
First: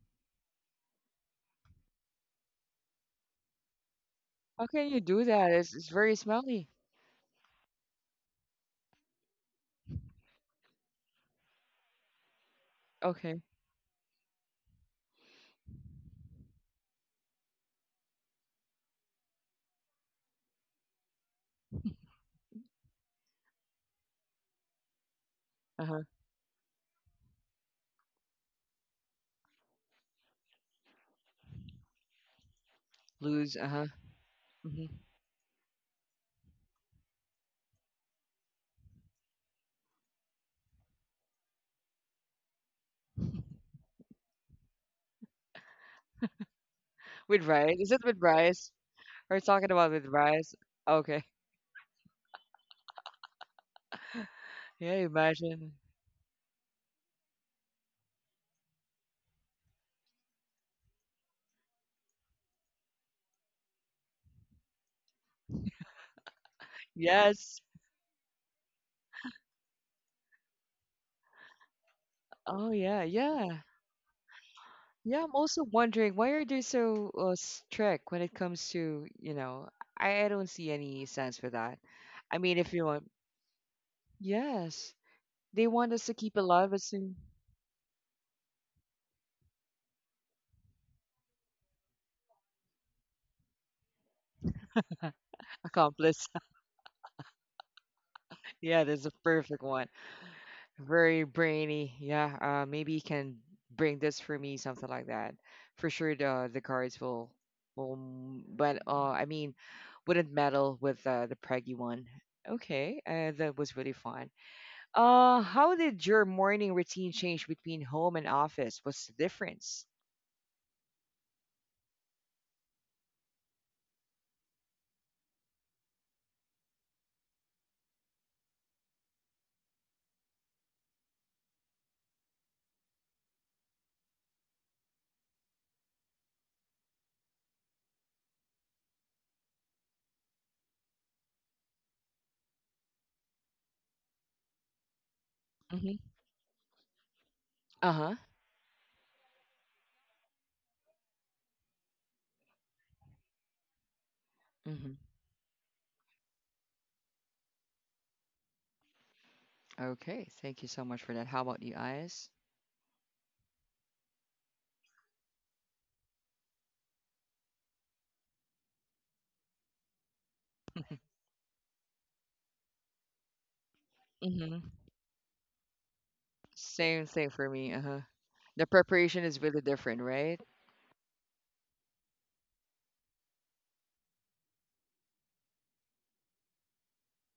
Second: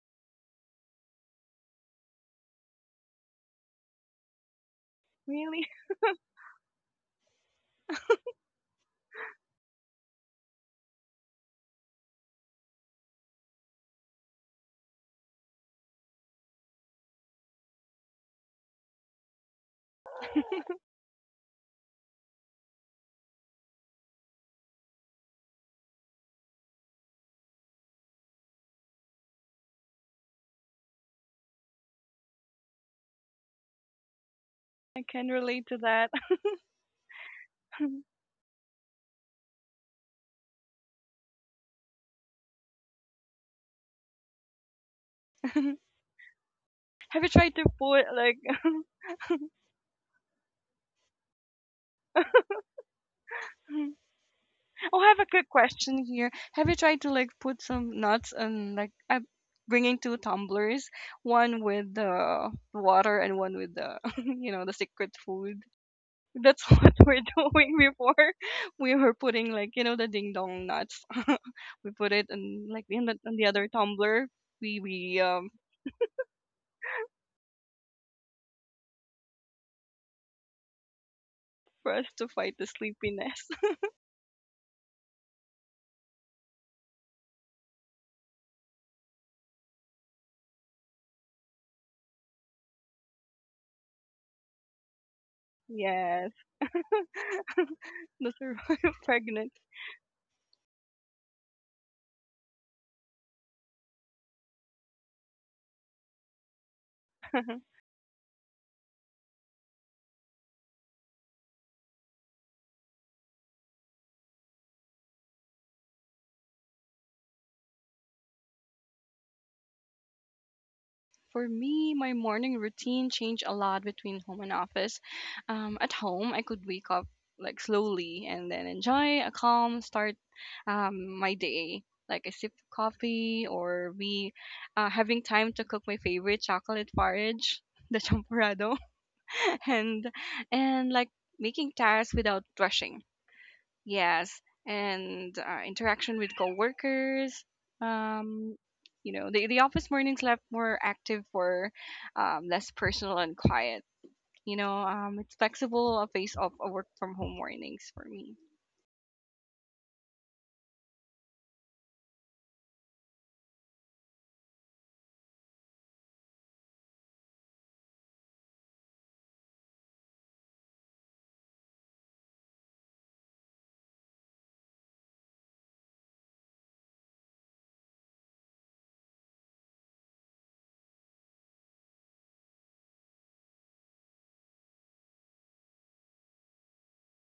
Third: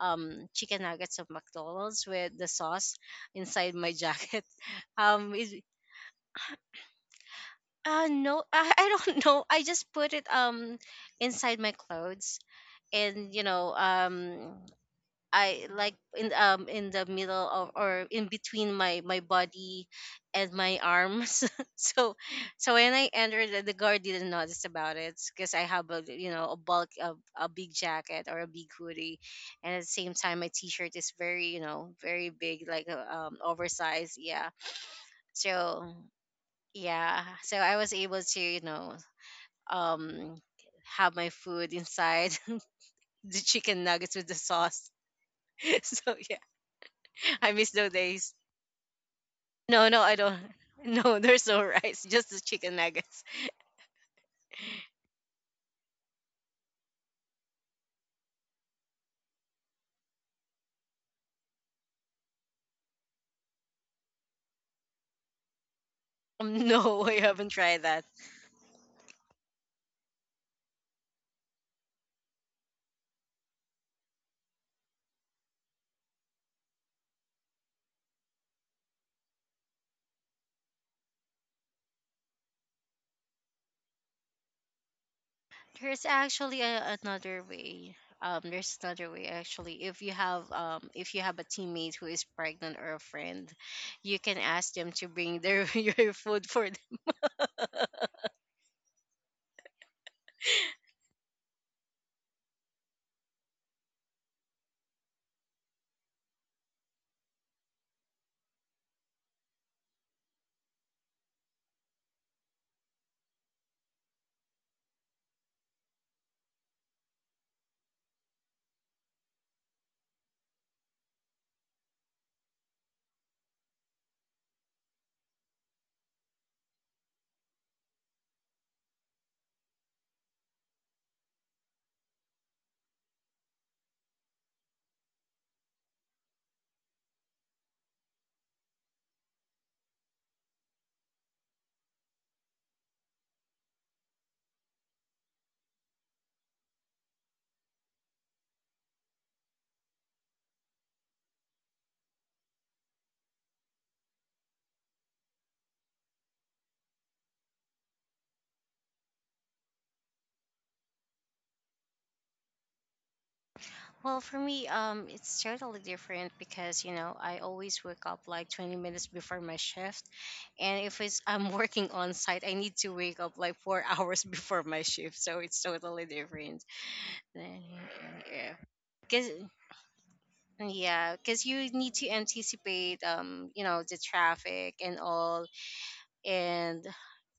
um chicken nuggets of McDonald's with the sauce inside my jacket. How can you do um that? it, really. It's, it's very smelly. uh no, I, I don't know. I just put it um inside my clothes and Okay. you know um I like in um in the middle of or in between my my body and my arms. so so when I entered, the, the guard didn't notice about it because I Uh have huh. a you know a bulk of a big jacket or a big hoodie, and at the same time my t-shirt is very you know very big like uh, um Lose. Uh huh. oversized yeah. hmm I can relate to So that. yeah, so I was able to you know um have my food inside the chicken nuggets with the sauce. Have So yeah, you With I tried to miss rice? those Is put it with days. like rice? We're talking No, about no, with I don't. rice. No, Okay. there's no rice, just the chicken nuggets. Yeah. oh, I have a quick Imagine. question here. Have you tried to like put some nuts and like I'm bringing two tumblers, one with the water and one with the you know the secret food. That's Um, what no, I we're haven't Yes. doing tried that. before. We were putting like you know the ding dong nuts. We put it in Oh like yeah. in the, in the Yeah. other tumbler. We we Yeah. I'm um also wondering why are they so uh, strict when it comes to you know. I, I don't see any sense for that. for us to I fight mean, the if you want, sleepiness. yes, they want There's us to keep actually alive as a, soon. another way. Um, there's another way actually. If you have um, if you have a teammate who is pregnant or a friend, you can ask them to bring their your Accomplice. Yes, food for. those are Yeah, there's a pregnant. perfect one. Very brainy. Yeah, uh, maybe you can bring this for me, something like that. For sure, the the cards will will, m- but uh, I mean, wouldn't meddle with uh, the preggy one. Okay, uh, that was really fun. Uh, how did your morning routine change between home and office? What's the difference? For me, my morning routine changed a lot between home and office. Um, at home, I could wake up like slowly and then enjoy a calm start um, my day. Like a sip of coffee or we uh, having time to cook my favorite chocolate porridge, the champurrado, and and like making tasks without rushing. Yes, and uh, hmm interaction with coworkers. Uh-huh. Um, you know, the the office mornings left more active for um, less personal and quiet. You know, hmm um, it's flexible a face of a work from home mornings for me. Okay, thank you so much for that. How about you, Eyes? Well, for me, um, it's totally different because you know I always wake up like twenty minutes before my shift, and if it's I'm working on site, I need to wake up like four hours hmm before my shift, so it's totally different. Same thing for Then, me. Uh-huh. yeah, The preparation because is really different, right? yeah, because you need to anticipate, um, you know, the traffic and all, and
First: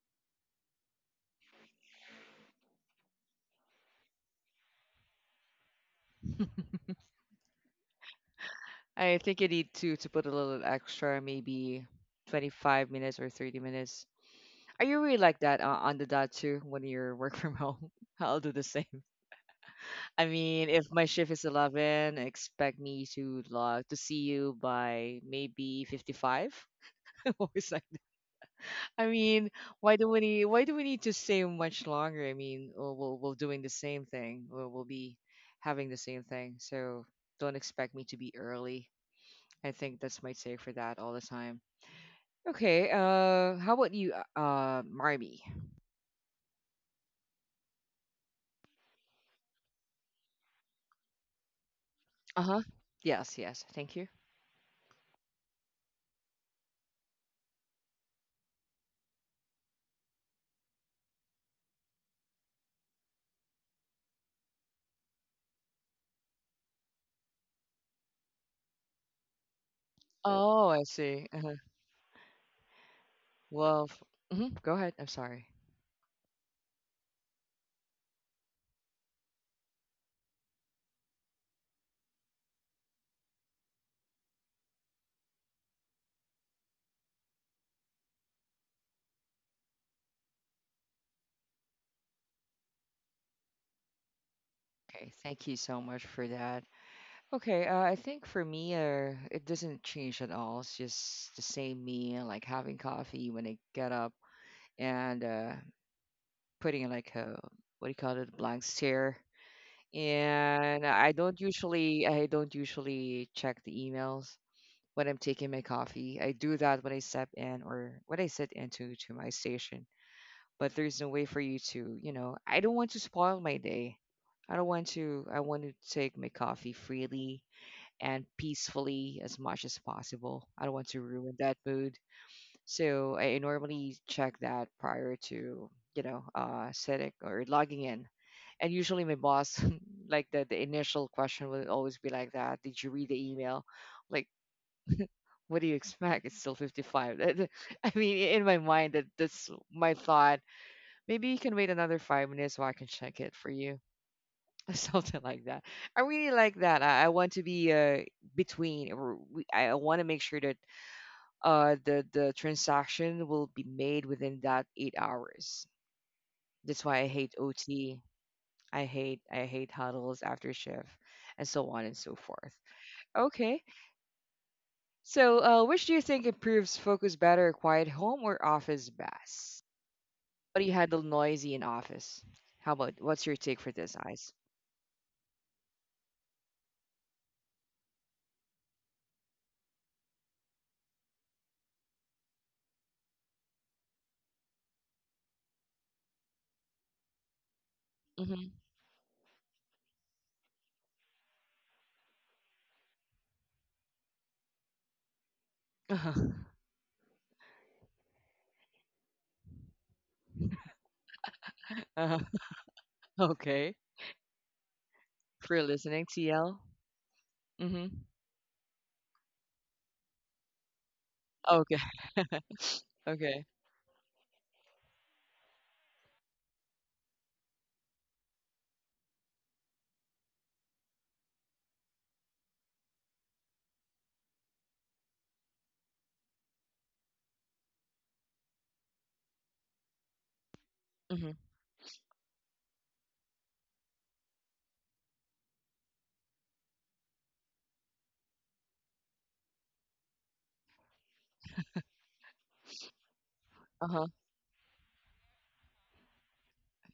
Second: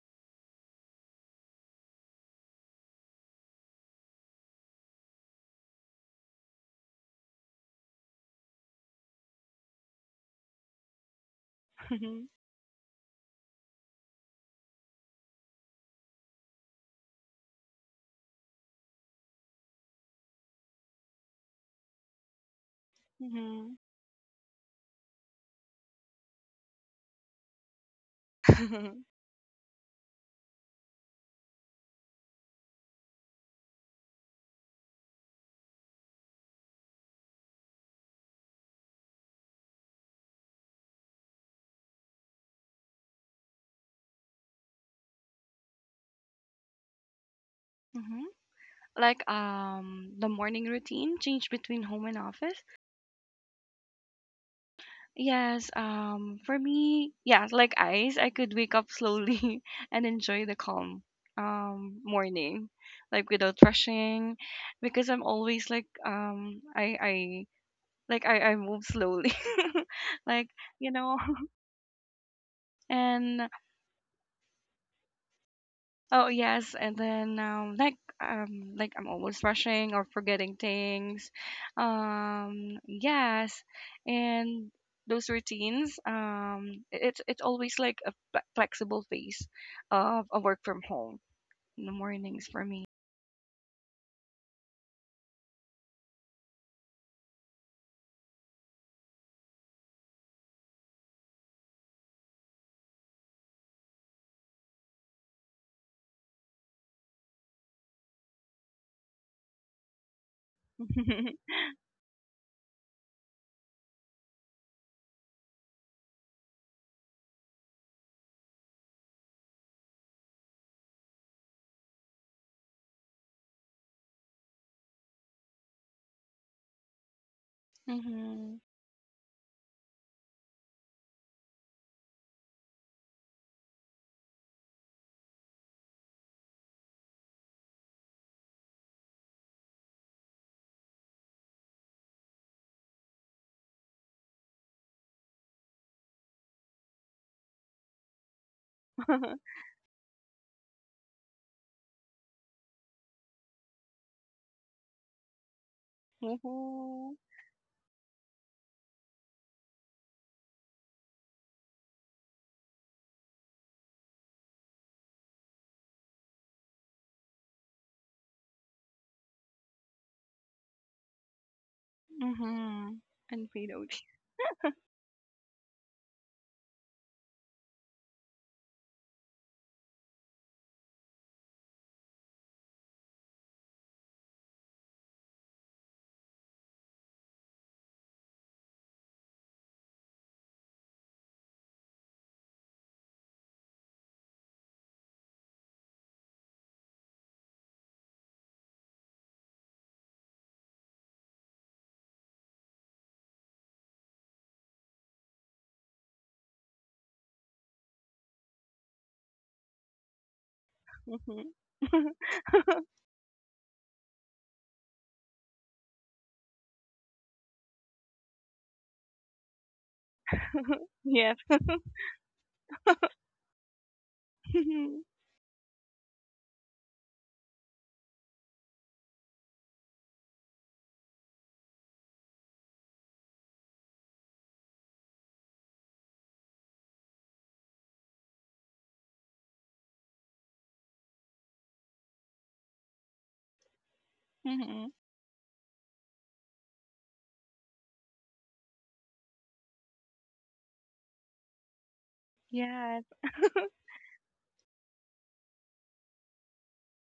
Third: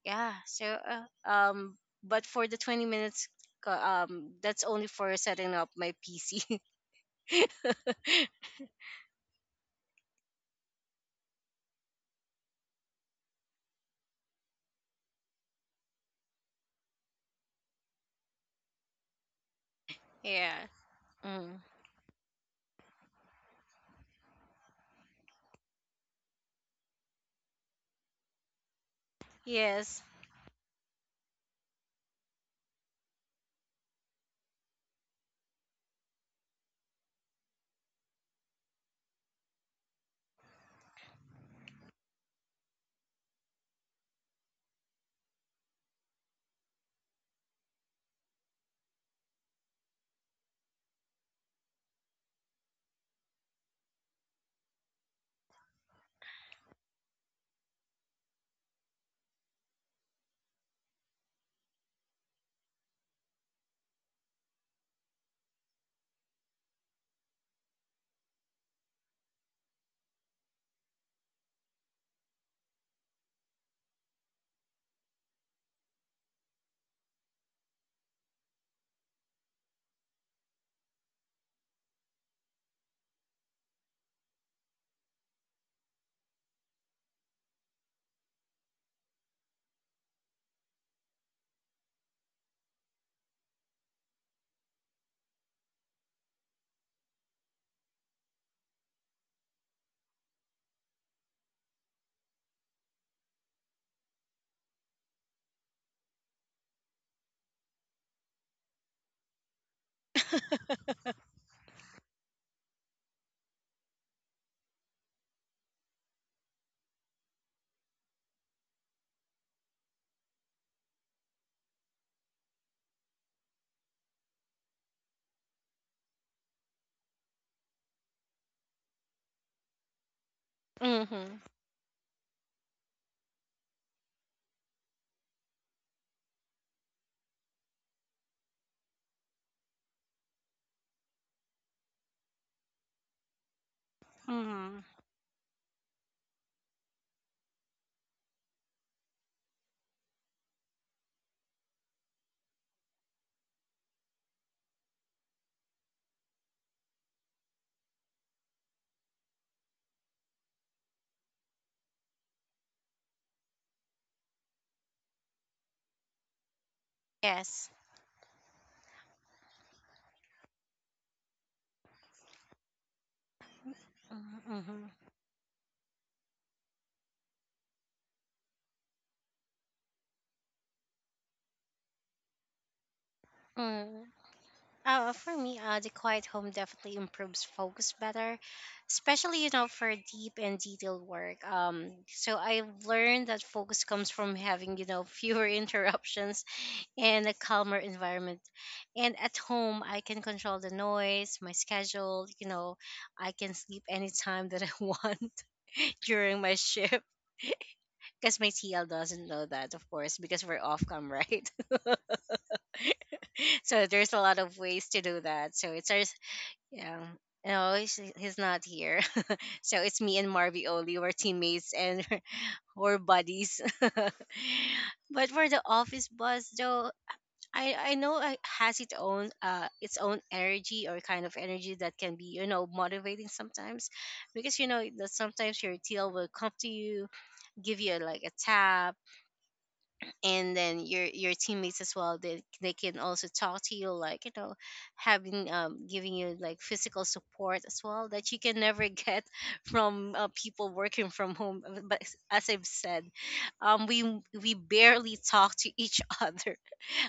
yeah, so uh, um, but for the twenty minutes, uh, um, that's only for setting up my P C. I think you need to to put a little extra, maybe Hmm. twenty-five minutes or thirty minutes. Are you really like that uh, on the dot too when you're work from home? I'll do the same. I Yeah. mean, if my shift is Mm. eleven, expect me to Hmm. log to see you by maybe fifty-five. Always like that. Hmm. I mean, why Yes. do we need why do we need to stay much longer? I mean, we'll we'll, we'll doing the same thing. We'll, we'll be having the same thing. So don't expect me to be early. I think that's my take for that all the time. Okay. Uh, how about you, uh, uh, Marmy? Like um, the morning routine change between home and Uh huh. office. Yes. Yes. Thank you. Yes, um, for me, yeah, like ice, I could wake up slowly and enjoy the calm um morning, like without rushing, because I'm always like um I I like I I move slowly, like Oh, I you know, see. Uh-huh. and Well, f- mhm, Go ahead. I'm sorry. oh yes, and then um, like um, like I'm always rushing or forgetting things. Um, yes, and those routines. Um, it- it's it's always like a fle- flexible phase of a work from home in the mornings for me. Okay. Thank you so much for that. Okay. Uh, I think for me, uh, it doesn't change at all. It's just the same me, like having coffee when I get up and uh, putting like a, what do you call it, a blank stare. And I don't usually, I don't usually check the emails when I'm taking my coffee. I do that when I step in or when I sit into to my station. But there's no way for you to, you know, I don't want to spoil my day. I don't want to I want to take my coffee freely and Mm-hmm. peacefully as much as possible. I don't want to ruin Mm-hmm. that mood. So I normally check that prior to, you know, uh, setting or logging in. And usually my boss like the, the initial question will always be like that. Did you read the email? Like Mm-hmm. what do you expect? It's still fifty-five. That- that- I mean, in my mind, that that's my thought. Maybe you can wait another five minutes so I can check it for you. Something like that. I really like that. Woohoo. I, I want to be, uh, between, or we- I want to make sure that uh the the transaction will be made within that eight hours. That's why I hate Yes. O T. I hate I hate huddles after shift, and so on and so forth. Hmm. And Okay. fade out. Mm-hmm. So, uh, which do you think improves focus better, quiet home or office bass? How do you handle noisy in office? How about, what's your take for this, Mm. Ice? Uh, for me, uh, the quiet home definitely improves focus better, especially you know for deep and detailed work. Um, so I've learned that focus comes from having you know fewer interruptions and a calmer environment. Mm-hmm. And at home, I can control the noise, my schedule. You know, I can sleep anytime that I want Uh-huh. during my shift, because my T L doesn't know that, of course, because we're off cam, Mhm. right? Uh-huh. Okay. So there's a lot of ways to do that. For So it's our, listening, s- T L. yeah. No, Mm-hmm. he's, he's not here. So it's me and Marvy only. We're Yes. teammates Okay. and we're Okay. buddies. But for the office bus, though, I, I know it has its own uh its own energy or kind of energy that can be you know motivating sometimes, because you know that sometimes your T L will come to you, give you like a tap, and then your your Mm-hmm. teammates as well they, they can also talk to you like you know Mm-hmm. having um giving you like physical support as well that you can never get from uh, people working from home. Uh, but s- as I've Yes. said um we Uh-huh. m- we barely talk to each other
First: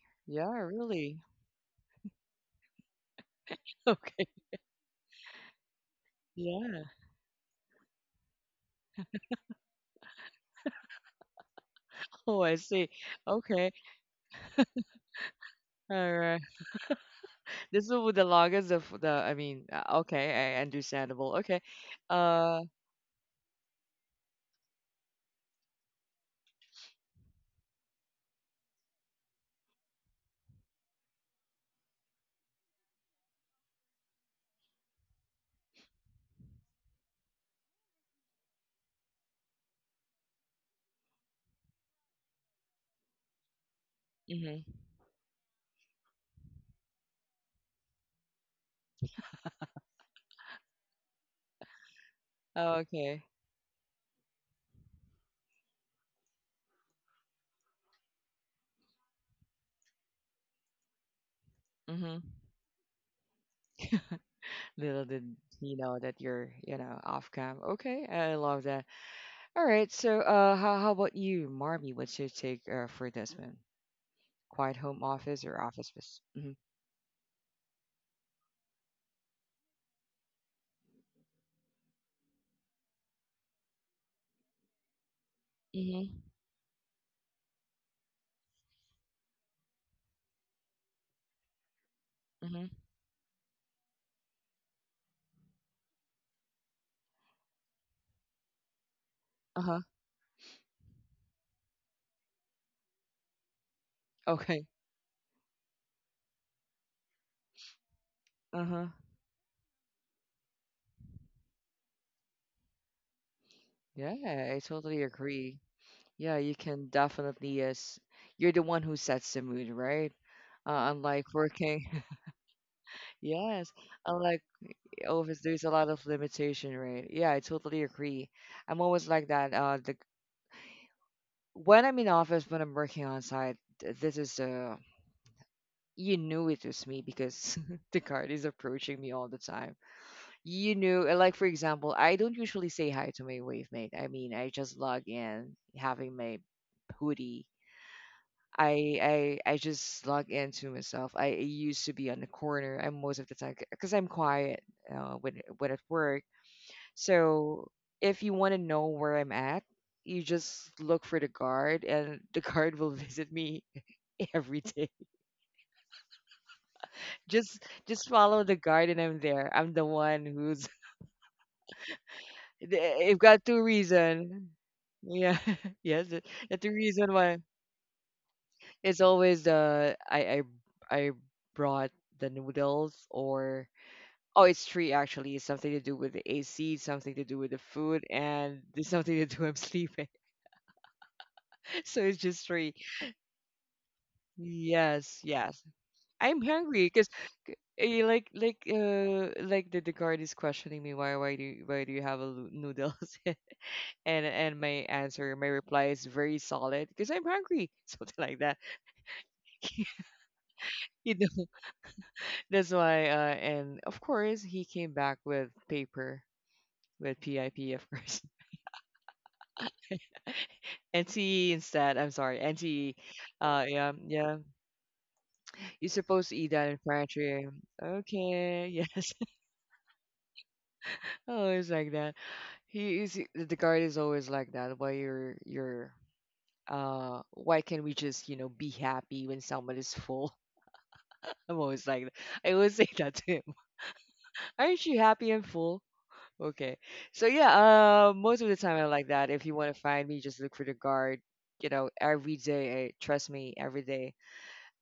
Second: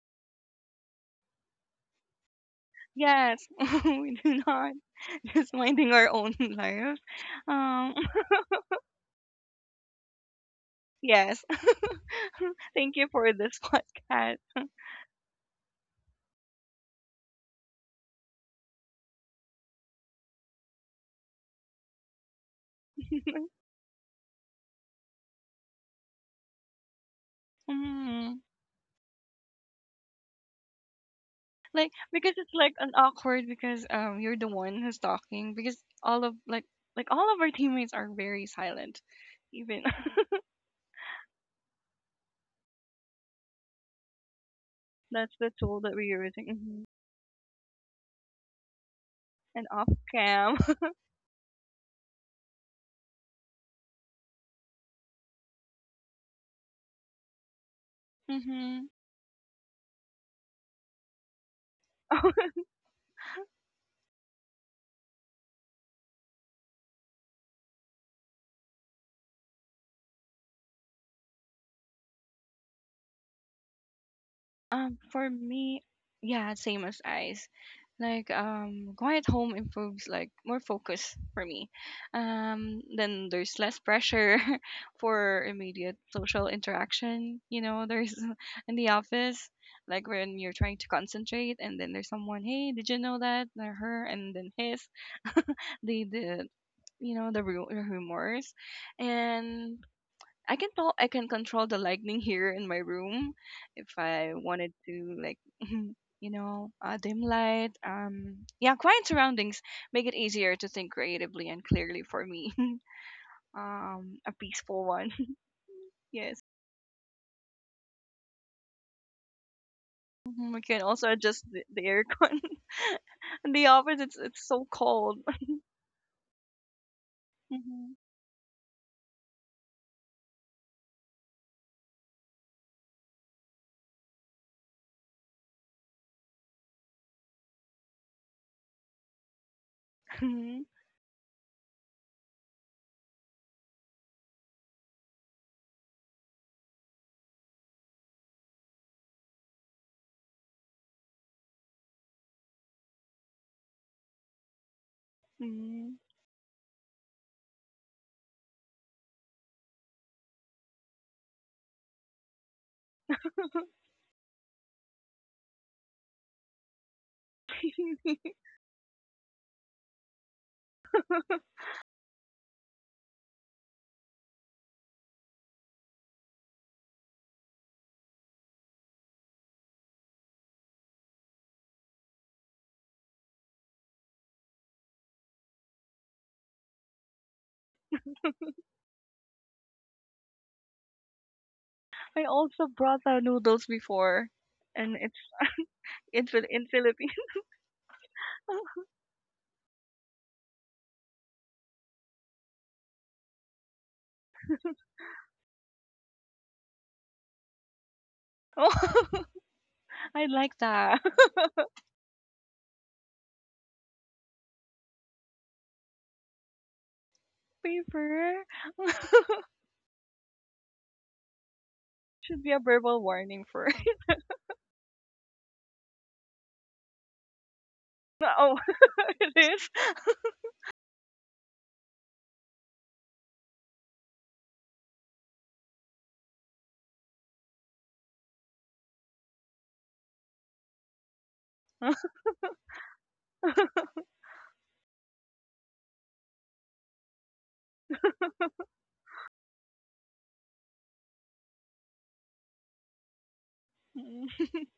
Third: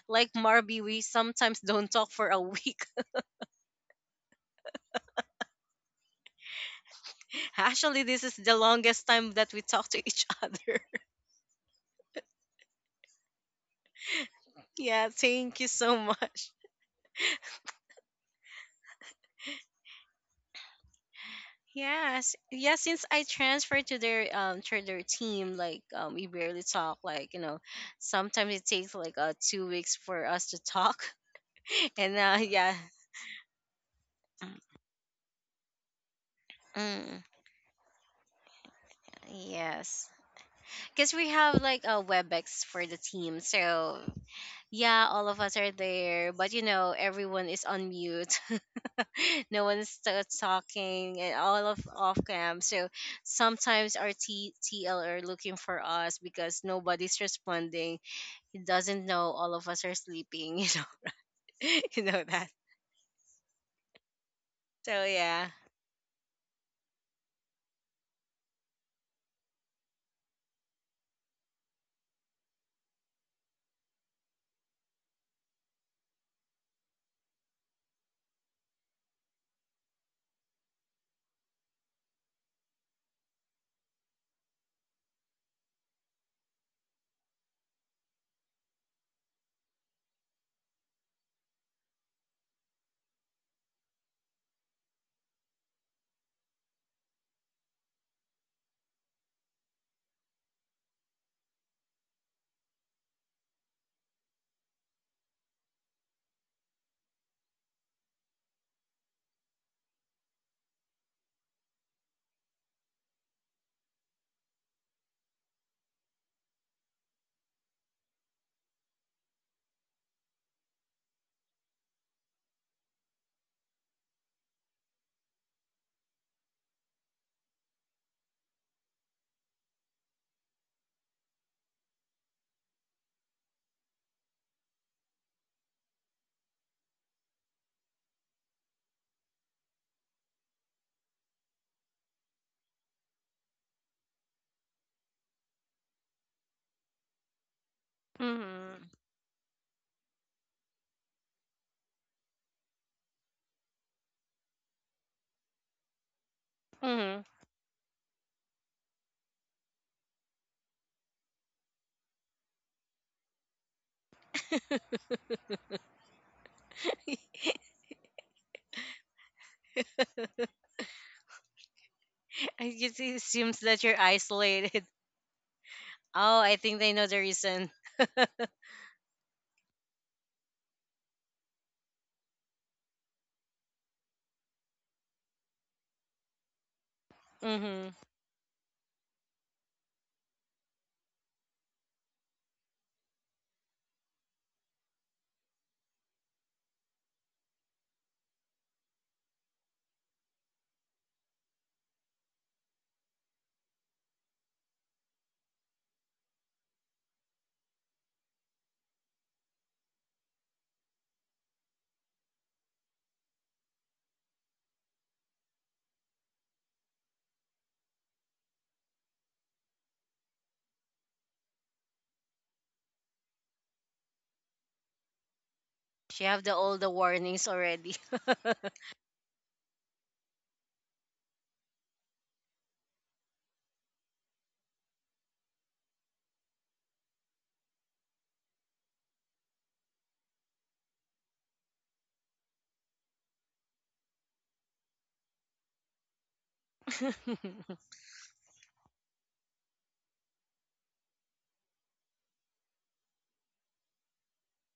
like Yeah, Marby. We really. sometimes don't talk for a week. Yes, we Okay. do not. Just minding our own Yeah. life. Um, Actually this is the longest time that we talk to each other. yes. Oh, I see. Thank you for this Okay. podcast. Yeah, thank you so All right. much. This is with the longest of the, I mean, uh, okay, I understandable. Okay. Yes, Uh, yeah. Since I transferred to their um to their team, like um, we barely talk. Like you know, Mm. sometimes it takes like uh two weeks for us to talk. Like And because uh, it's yeah, like an awkward because um you're the one who's talking because all of like like mm, all of our teammates are very silent. Even yes, because we have like a Webex for the team. So mm-hmm. yeah, all that's of the us are tool that we're there, using. but you Hmm. know, everyone is on mute. No And off one's t- cam. talking, and all of off cam. So Okay. sometimes our T- TL are looking for us because nobody's responding. He Hmm. doesn't know all of us are sleeping, you know. You Mm-hmm. know that. Little So did yeah. he know that you're, you know, off cam. Okay, I love that. All right, so, uh, how how about you, Marmy? What's your take, uh, for this one? Quiet home Um, for office or office me, space? Mm-hmm. yeah, same as eyes. Like, um, quiet home improves like more focus for me. Um, then there's less pressure for immediate Mm-hmm. social interaction. You know, there's in the office, like when you're trying to concentrate, and then there's someone, Mm-hmm. hey, did you know that? Or her, and then his, the the, you know, the ru- rumors, Uh-huh. and I can tell I can control the lightning here in my room if I Okay. wanted to like you know uh, dim light, um, Uh-huh. yeah, quiet surroundings make it easier to think creatively and clearly for me. Um, a Yeah, I peaceful totally one. agree. Yeah, you Yes. can definitely, yes. You're the one who sets the mood, right? Mhm, we Uh, can also unlike adjust the, working, the aircon in yes. the office. it's Unlike it's so cold. office, there's a lot of limitation, right? Yeah, I totally agree. I'm always like that. Uh, the When I'm in office, when I'm working on site, th- this is uh, you knew it was me because the card is approaching me all the time. Mhm. You knew, uh, like for example, I don't usually say hi to my wave mate. I mean, I just log in having my hoodie. Mm-hmm. I I I just log into myself. I used to be on the corner. I'm most of the time because I'm quiet, uh, when when at Mhm. work. Mm-hmm. So if you want to know where I'm at, you just look for the guard, and the guard will visit me every day. Just just Mhm. follow the guide and I'm there. I'm the one who's I guess I've it just got two seems that you're reason. isolated. Yeah. Yes. The Oh, the I two think they reason know the why reason. it's always the I I I brought the noodles, or oh, it's three actually. It's something to do with the A C, something to do with the Mm-hmm. food, and there's something to do I'm sleeping. So it's I just three. also brought out noodles before and Yes, it's yes. I'm in hungry, Phil- in hungry because. Philippines. Eh, like like uh like the, the guard is questioning me, why why do you, why do you have a loo- noodles? And and my answer my reply is very solid, because I'm hungry, something like that, Oh, I like you that. know. That's why, uh, and of course he came back with paper, with P I P of course, Paper. N C E, instead, I'm sorry, Should be a N C E. verbal warning Uh, for. yeah, yeah, you're supposed She to eat have the that in all the pantry. warnings already. Oh, Okay, yes. it is. Oh, it's like that. He is the guard is always like that. Why you're you're uh, why can't we just, you know, be happy when someone is full? I'm always like that. I always say that to him. Aren't you happy and full? Okay. So yeah, uh, most of the time I'm like that. If you want to find me, just look for the guard, you know, every day. Eh, trust me, every day, Mm.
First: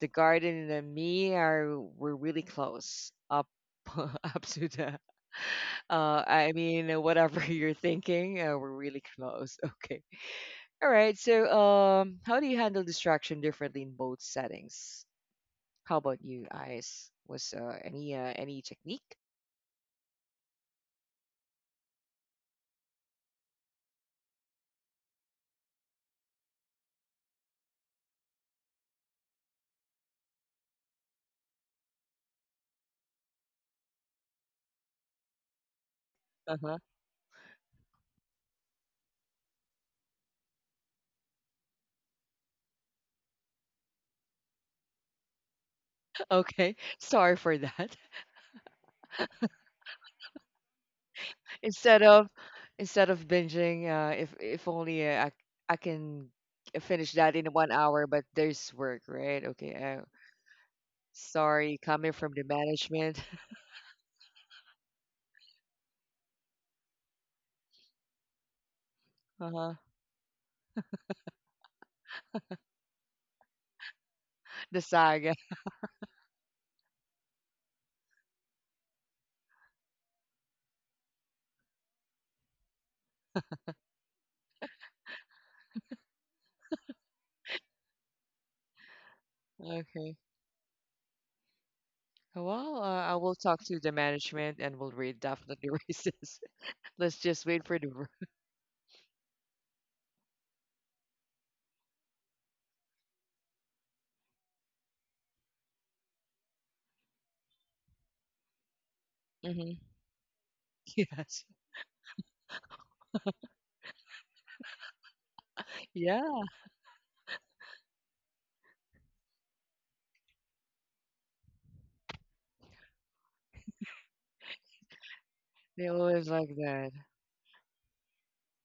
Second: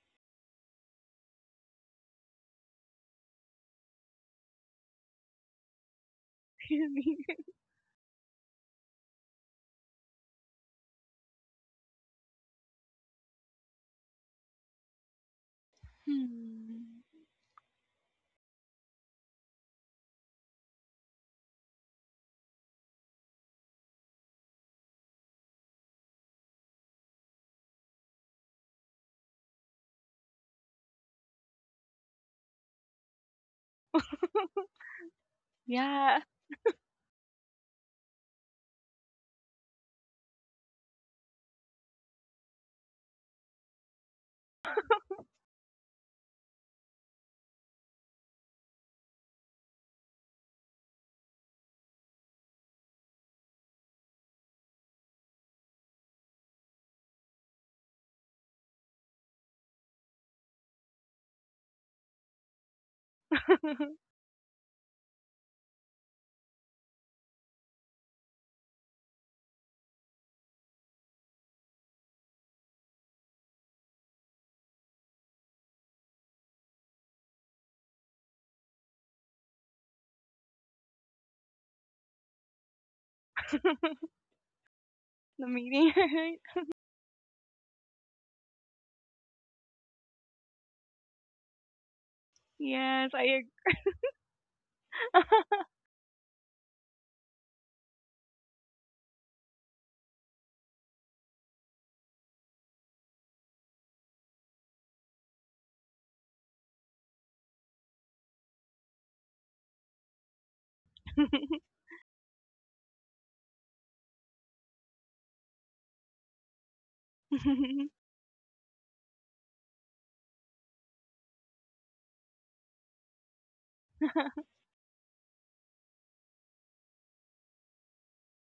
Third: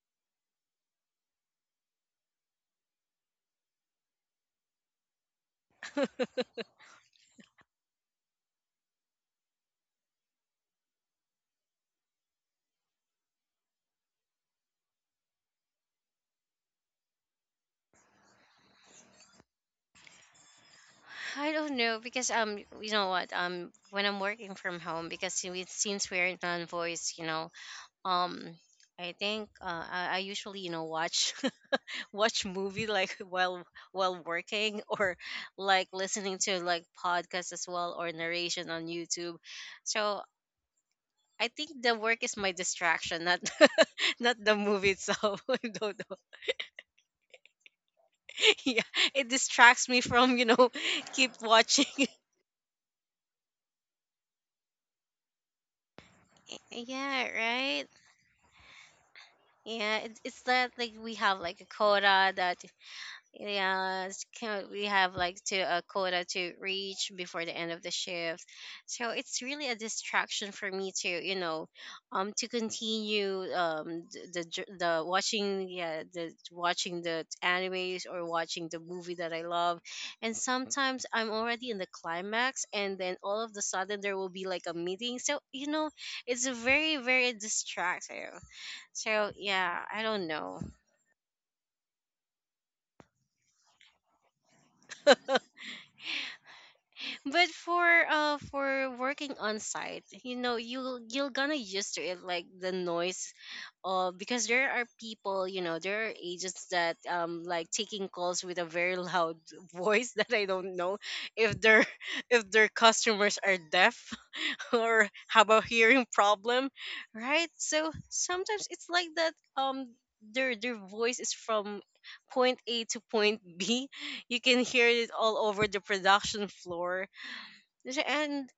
the garden and me are, we're really close up up to the, uh, I mean, uh, Really? whatever, you're thinking uh, we're really close. Okay. All right, so, um, how do you handle distraction differently in both settings? How about you, Hmm. Ice? Was, uh, any, uh, any technique? I don't know because um you know what um when I'm working from home, because we, since we're non voice you know um I think uh, I, I usually you know watch watch movie like while while working or like Yeah. listening to Uh-huh. like podcasts as well or narration on YouTube. So I think the work is my distraction, not not the movie itself. I don't know. Okay. Sorry for that. Yeah, it distracts me from you know keep watching. Instead of Instead of binging, uh, if if only uh, I I can Yeah, finish that in right. one hour, but there's work, right? Yeah, Okay. it, Uh, it's that like we have like a sorry, quota coming from that. the management. Yeah, it's kind of, we have like to a quota to reach before the end of the shift. So it's really a Uh-huh. distraction for me to, you know, um to continue um the the, j- The the saga. watching yeah, the watching the animes or watching the movie that I love. And sometimes I'm already in the climax and then all of the The sudden there will be like a meeting. So, you know, meeting, right? it's very very distracting. So, yeah, I Okay. don't know. Well, uh, I Yes, will I talk to the management and we'll read definitely racist. Let's just But wait for for the. uh for working on site, you know, you you're gonna used to it like the noise uh, because there are people, you know, there are agents that um like taking calls with a very loud Mm-hmm. voice that I don't know Yes. if their if their customers are deaf or have a hearing Yeah. problem, right? agree. So sometimes it's like that um their their voice is from point A to point B. You can hear it all over the They always like production that. floor and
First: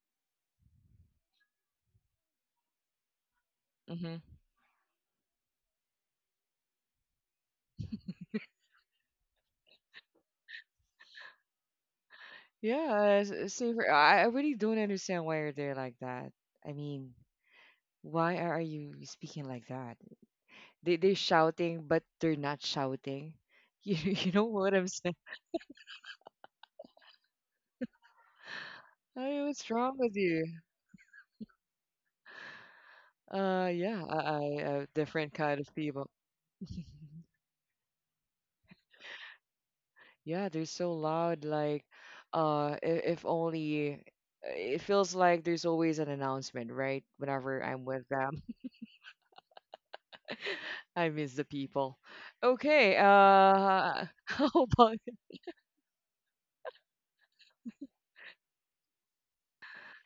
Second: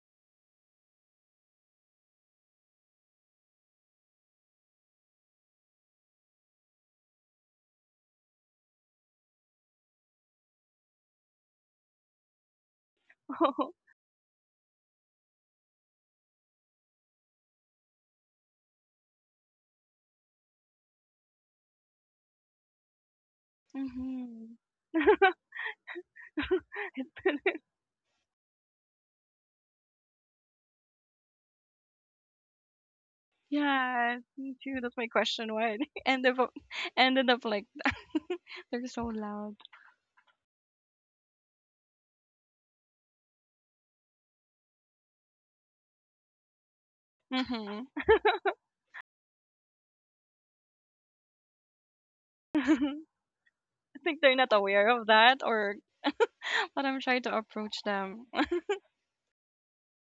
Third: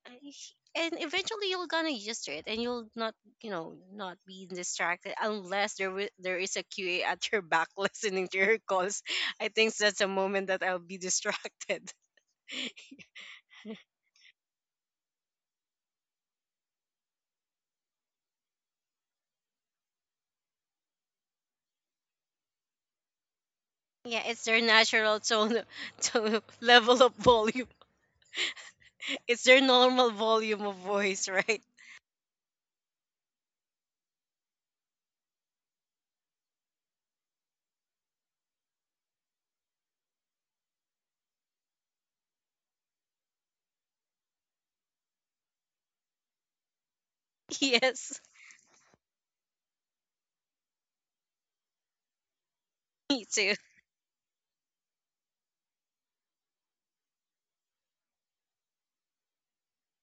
and eventually you are gonna use it and you'll not you know not Hmm. be distracted unless there wi- there is a Q A at your back listening to your calls. I think that's a moment that I'll be distracted. Yeah, s- uh, oh. Same for, I I really don't understand why are they like that. I mean, why are you speaking like that? They they're shouting, but they're not shouting. You Yeah, you know it's Mhm. their what I'm saying? natural tone tone level of volume. I mean, It's their what's wrong normal with you? volume of voice, right? Uh, yeah, I, Yeah, me I too. uh, That's my Different question. kind of Why they people. ended up ended up like that? They're so loud. Yeah, they're so loud. Like, uh, if, if only, it feels like there's always an announcement, right? Whenever I'm Hmm. with Yes, them, I miss the people. Okay, me I too, uh, think they're how not aware about? of that, or but I'm trying to approach them.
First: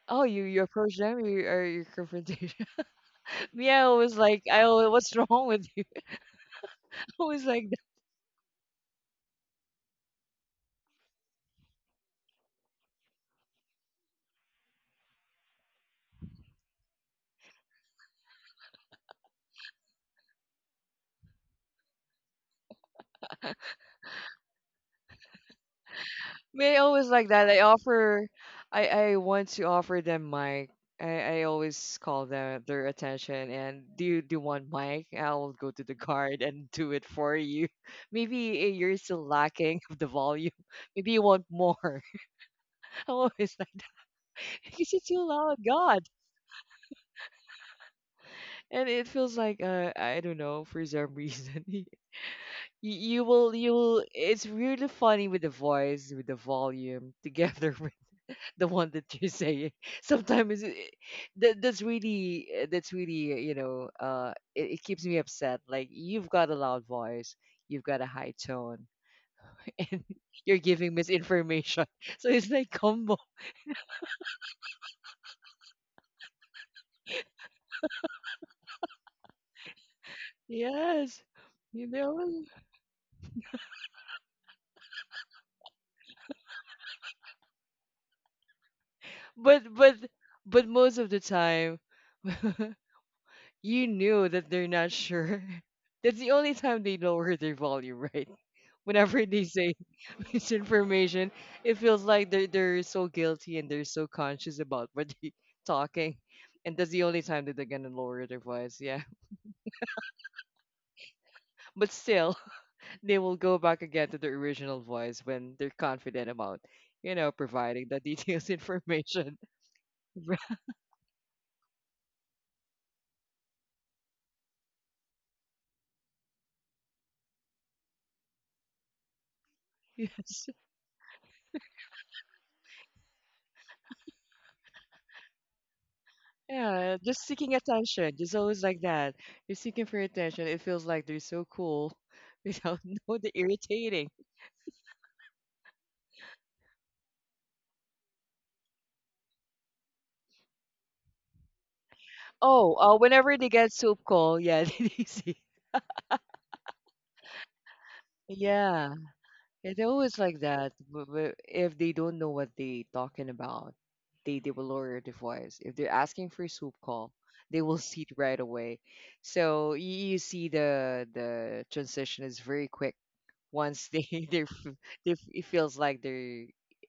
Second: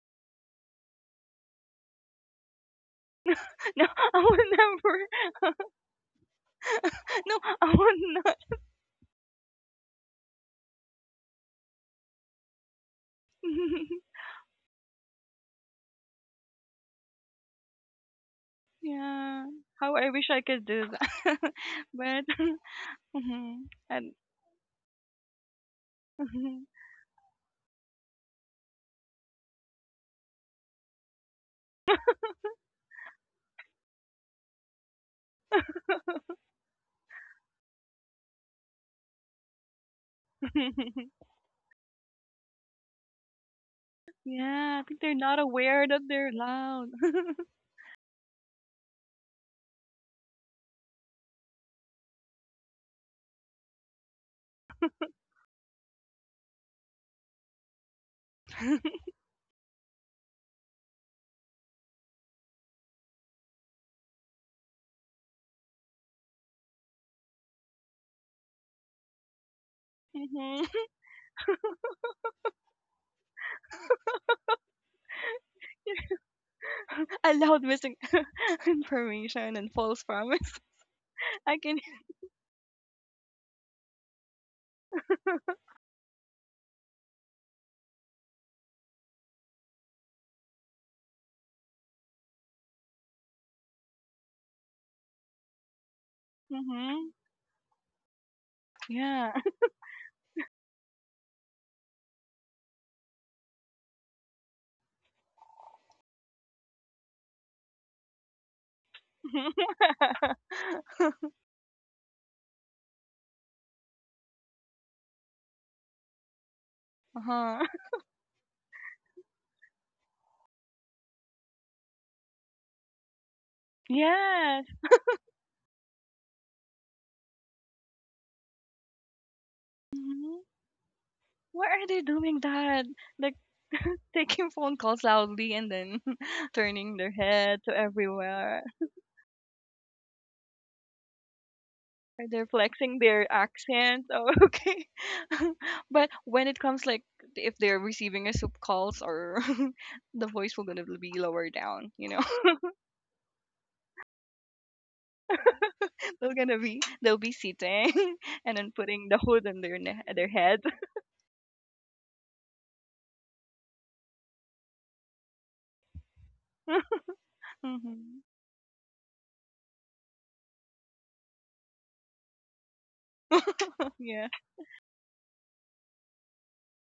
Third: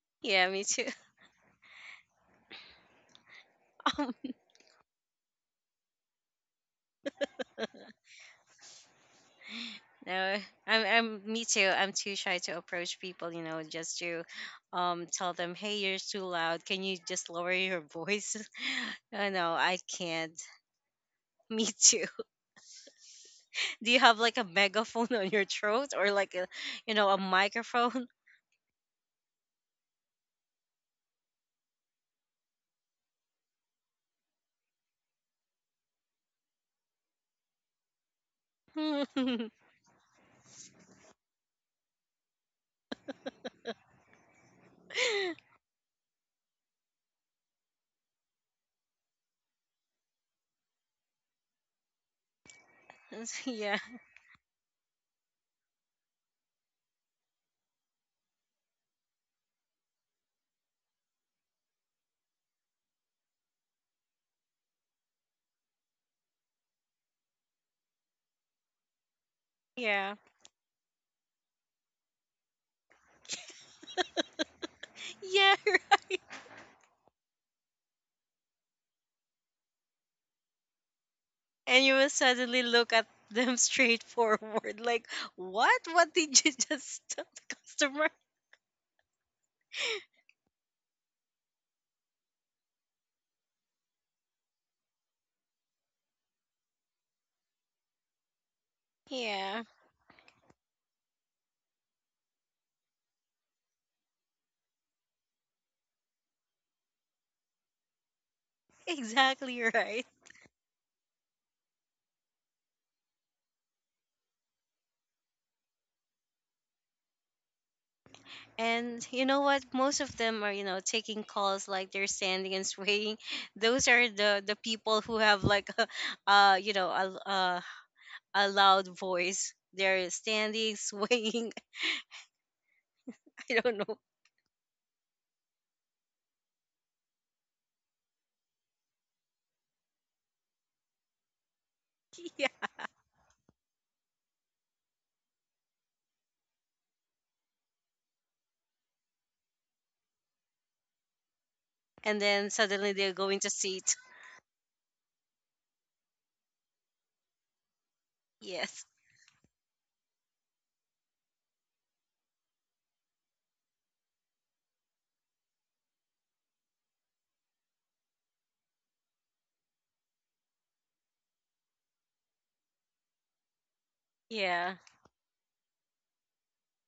Oh, you yeah, you me too. approach them, you, are your confrontation. Me, I No, always I would like, I always never. what's wrong with you? No, Always like I that. would not. No, I'm, I'm, me too. I'm too shy to approach people, you know, just to um tell them, hey, you're too loud. Can you just lower your voice? No, Yeah. no, I How I wish can't. I could do that. Me too. But mhm, Do you and have like a megaphone on your throat or like a, you Me, I know, a always like that. I microphone? offer, I I want to offer them mic. I I always call them their attention and do you do you want mic? I'll go to the guard and do it for you. Maybe, eh, you're still Yeah, lacking of the volume. Maybe you want more. I'm always like yeah, I because think it's they're too not loud, aware that God. they're loud. And it feels like, uh, I don't know for some reason, you, you will you will, it's really funny with the voice with the volume together with the one that you're saying. sometimes it, it- that, that's really uh, that's really, you know, uh, it, it keeps me upset. Like, you've got a loud voice, you've got a high tone, and yeah, you're Mhm. giving misinformation. So it's like combo. yeah. Allowed missing information and false promise. Yes, I can. And you you will know, suddenly look at them straight forward, like, what? What did you just tell the customer? but but but most of the time, you knew that they're not sure. That's the only time they Hmm. lower their volume, right? Whenever Yeah. they Yeah, say misinformation, it feels like they're they're so guilty and they're so conscious about what they're talking. And that's the only time that they're gonna lower their voice, yeah. exactly right. But still, they will go back again to their original voice when they're confident about, you know, Uh-huh. providing the details And you information. know what? Most of Right. them are, you know, taking calls like they're standing and swaying. Those are the the Yes. people who have like, a, uh, you know, a, a a loud voice. They're Hmm. Yes. standing, swaying. Why are they doing that? Like I don't know. taking phone calls loudly and then turning Yeah, their just seeking head to attention. It's always everywhere. like that. You're seeking for attention. It feels like they're so cool Are they Yeah. without, flexing no, their they're accent? irritating. Oh, okay. But when it comes like if they're receiving a soup calls or the voice will gonna be lower down, you know. And then Oh, suddenly uh, they're whenever going they to get seat. soup call, yeah, they see. They're gonna be they'll be sitting and then Yes. Yeah, putting the hood on their it's ne- always their like head. that. W- w- If they don't know what they talking about, they, they will lower their voice. If they're asking for soup call, they will see it Hmm. right away. So you, you see the the transition is very quick once Yeah, they they're f- Yeah. they f- it feels like they're,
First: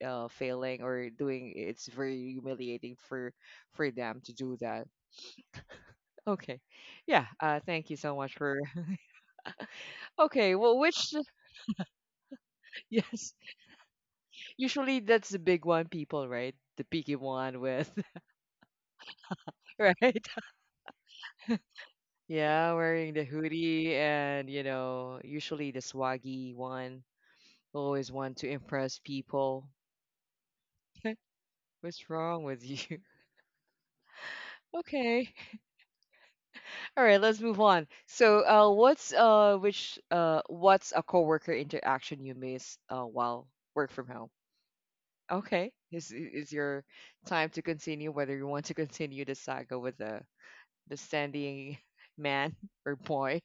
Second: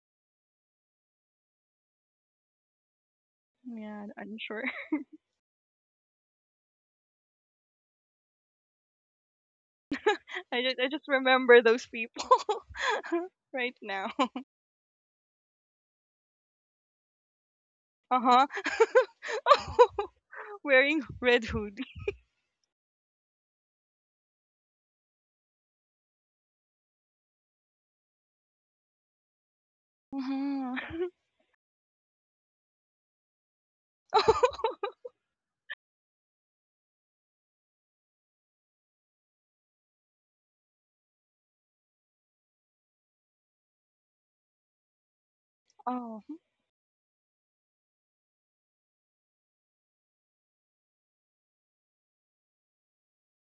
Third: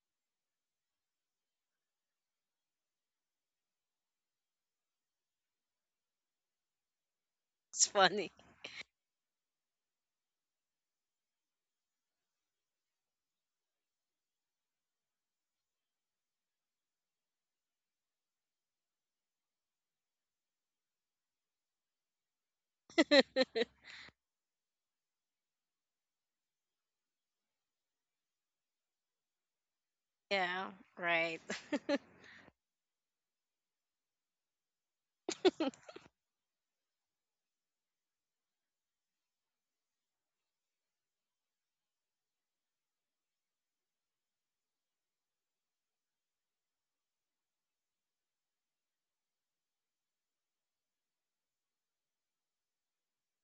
uh, failing or doing, it's very humiliating for for yeah, them to I'm do sure. that. Okay. Yeah, uh, It's thank you so funny. much for okay I just well I just which remember those people yes, right now. usually that's the big one people, right, the picky one with Uh huh. right, Wearing red hoodie. yeah, wearing the hoodie and you know, usually the swaggy one, always want to impress people, Yeah. Mhm. Right. what's wrong with you? Okay. All right, let's move on. So, uh, what's uh, which uh, what's a coworker interaction you miss, uh, while work from home? Okay, is Oh. is your time to continue? Whether you want to continue the saga with the the standing man or boy,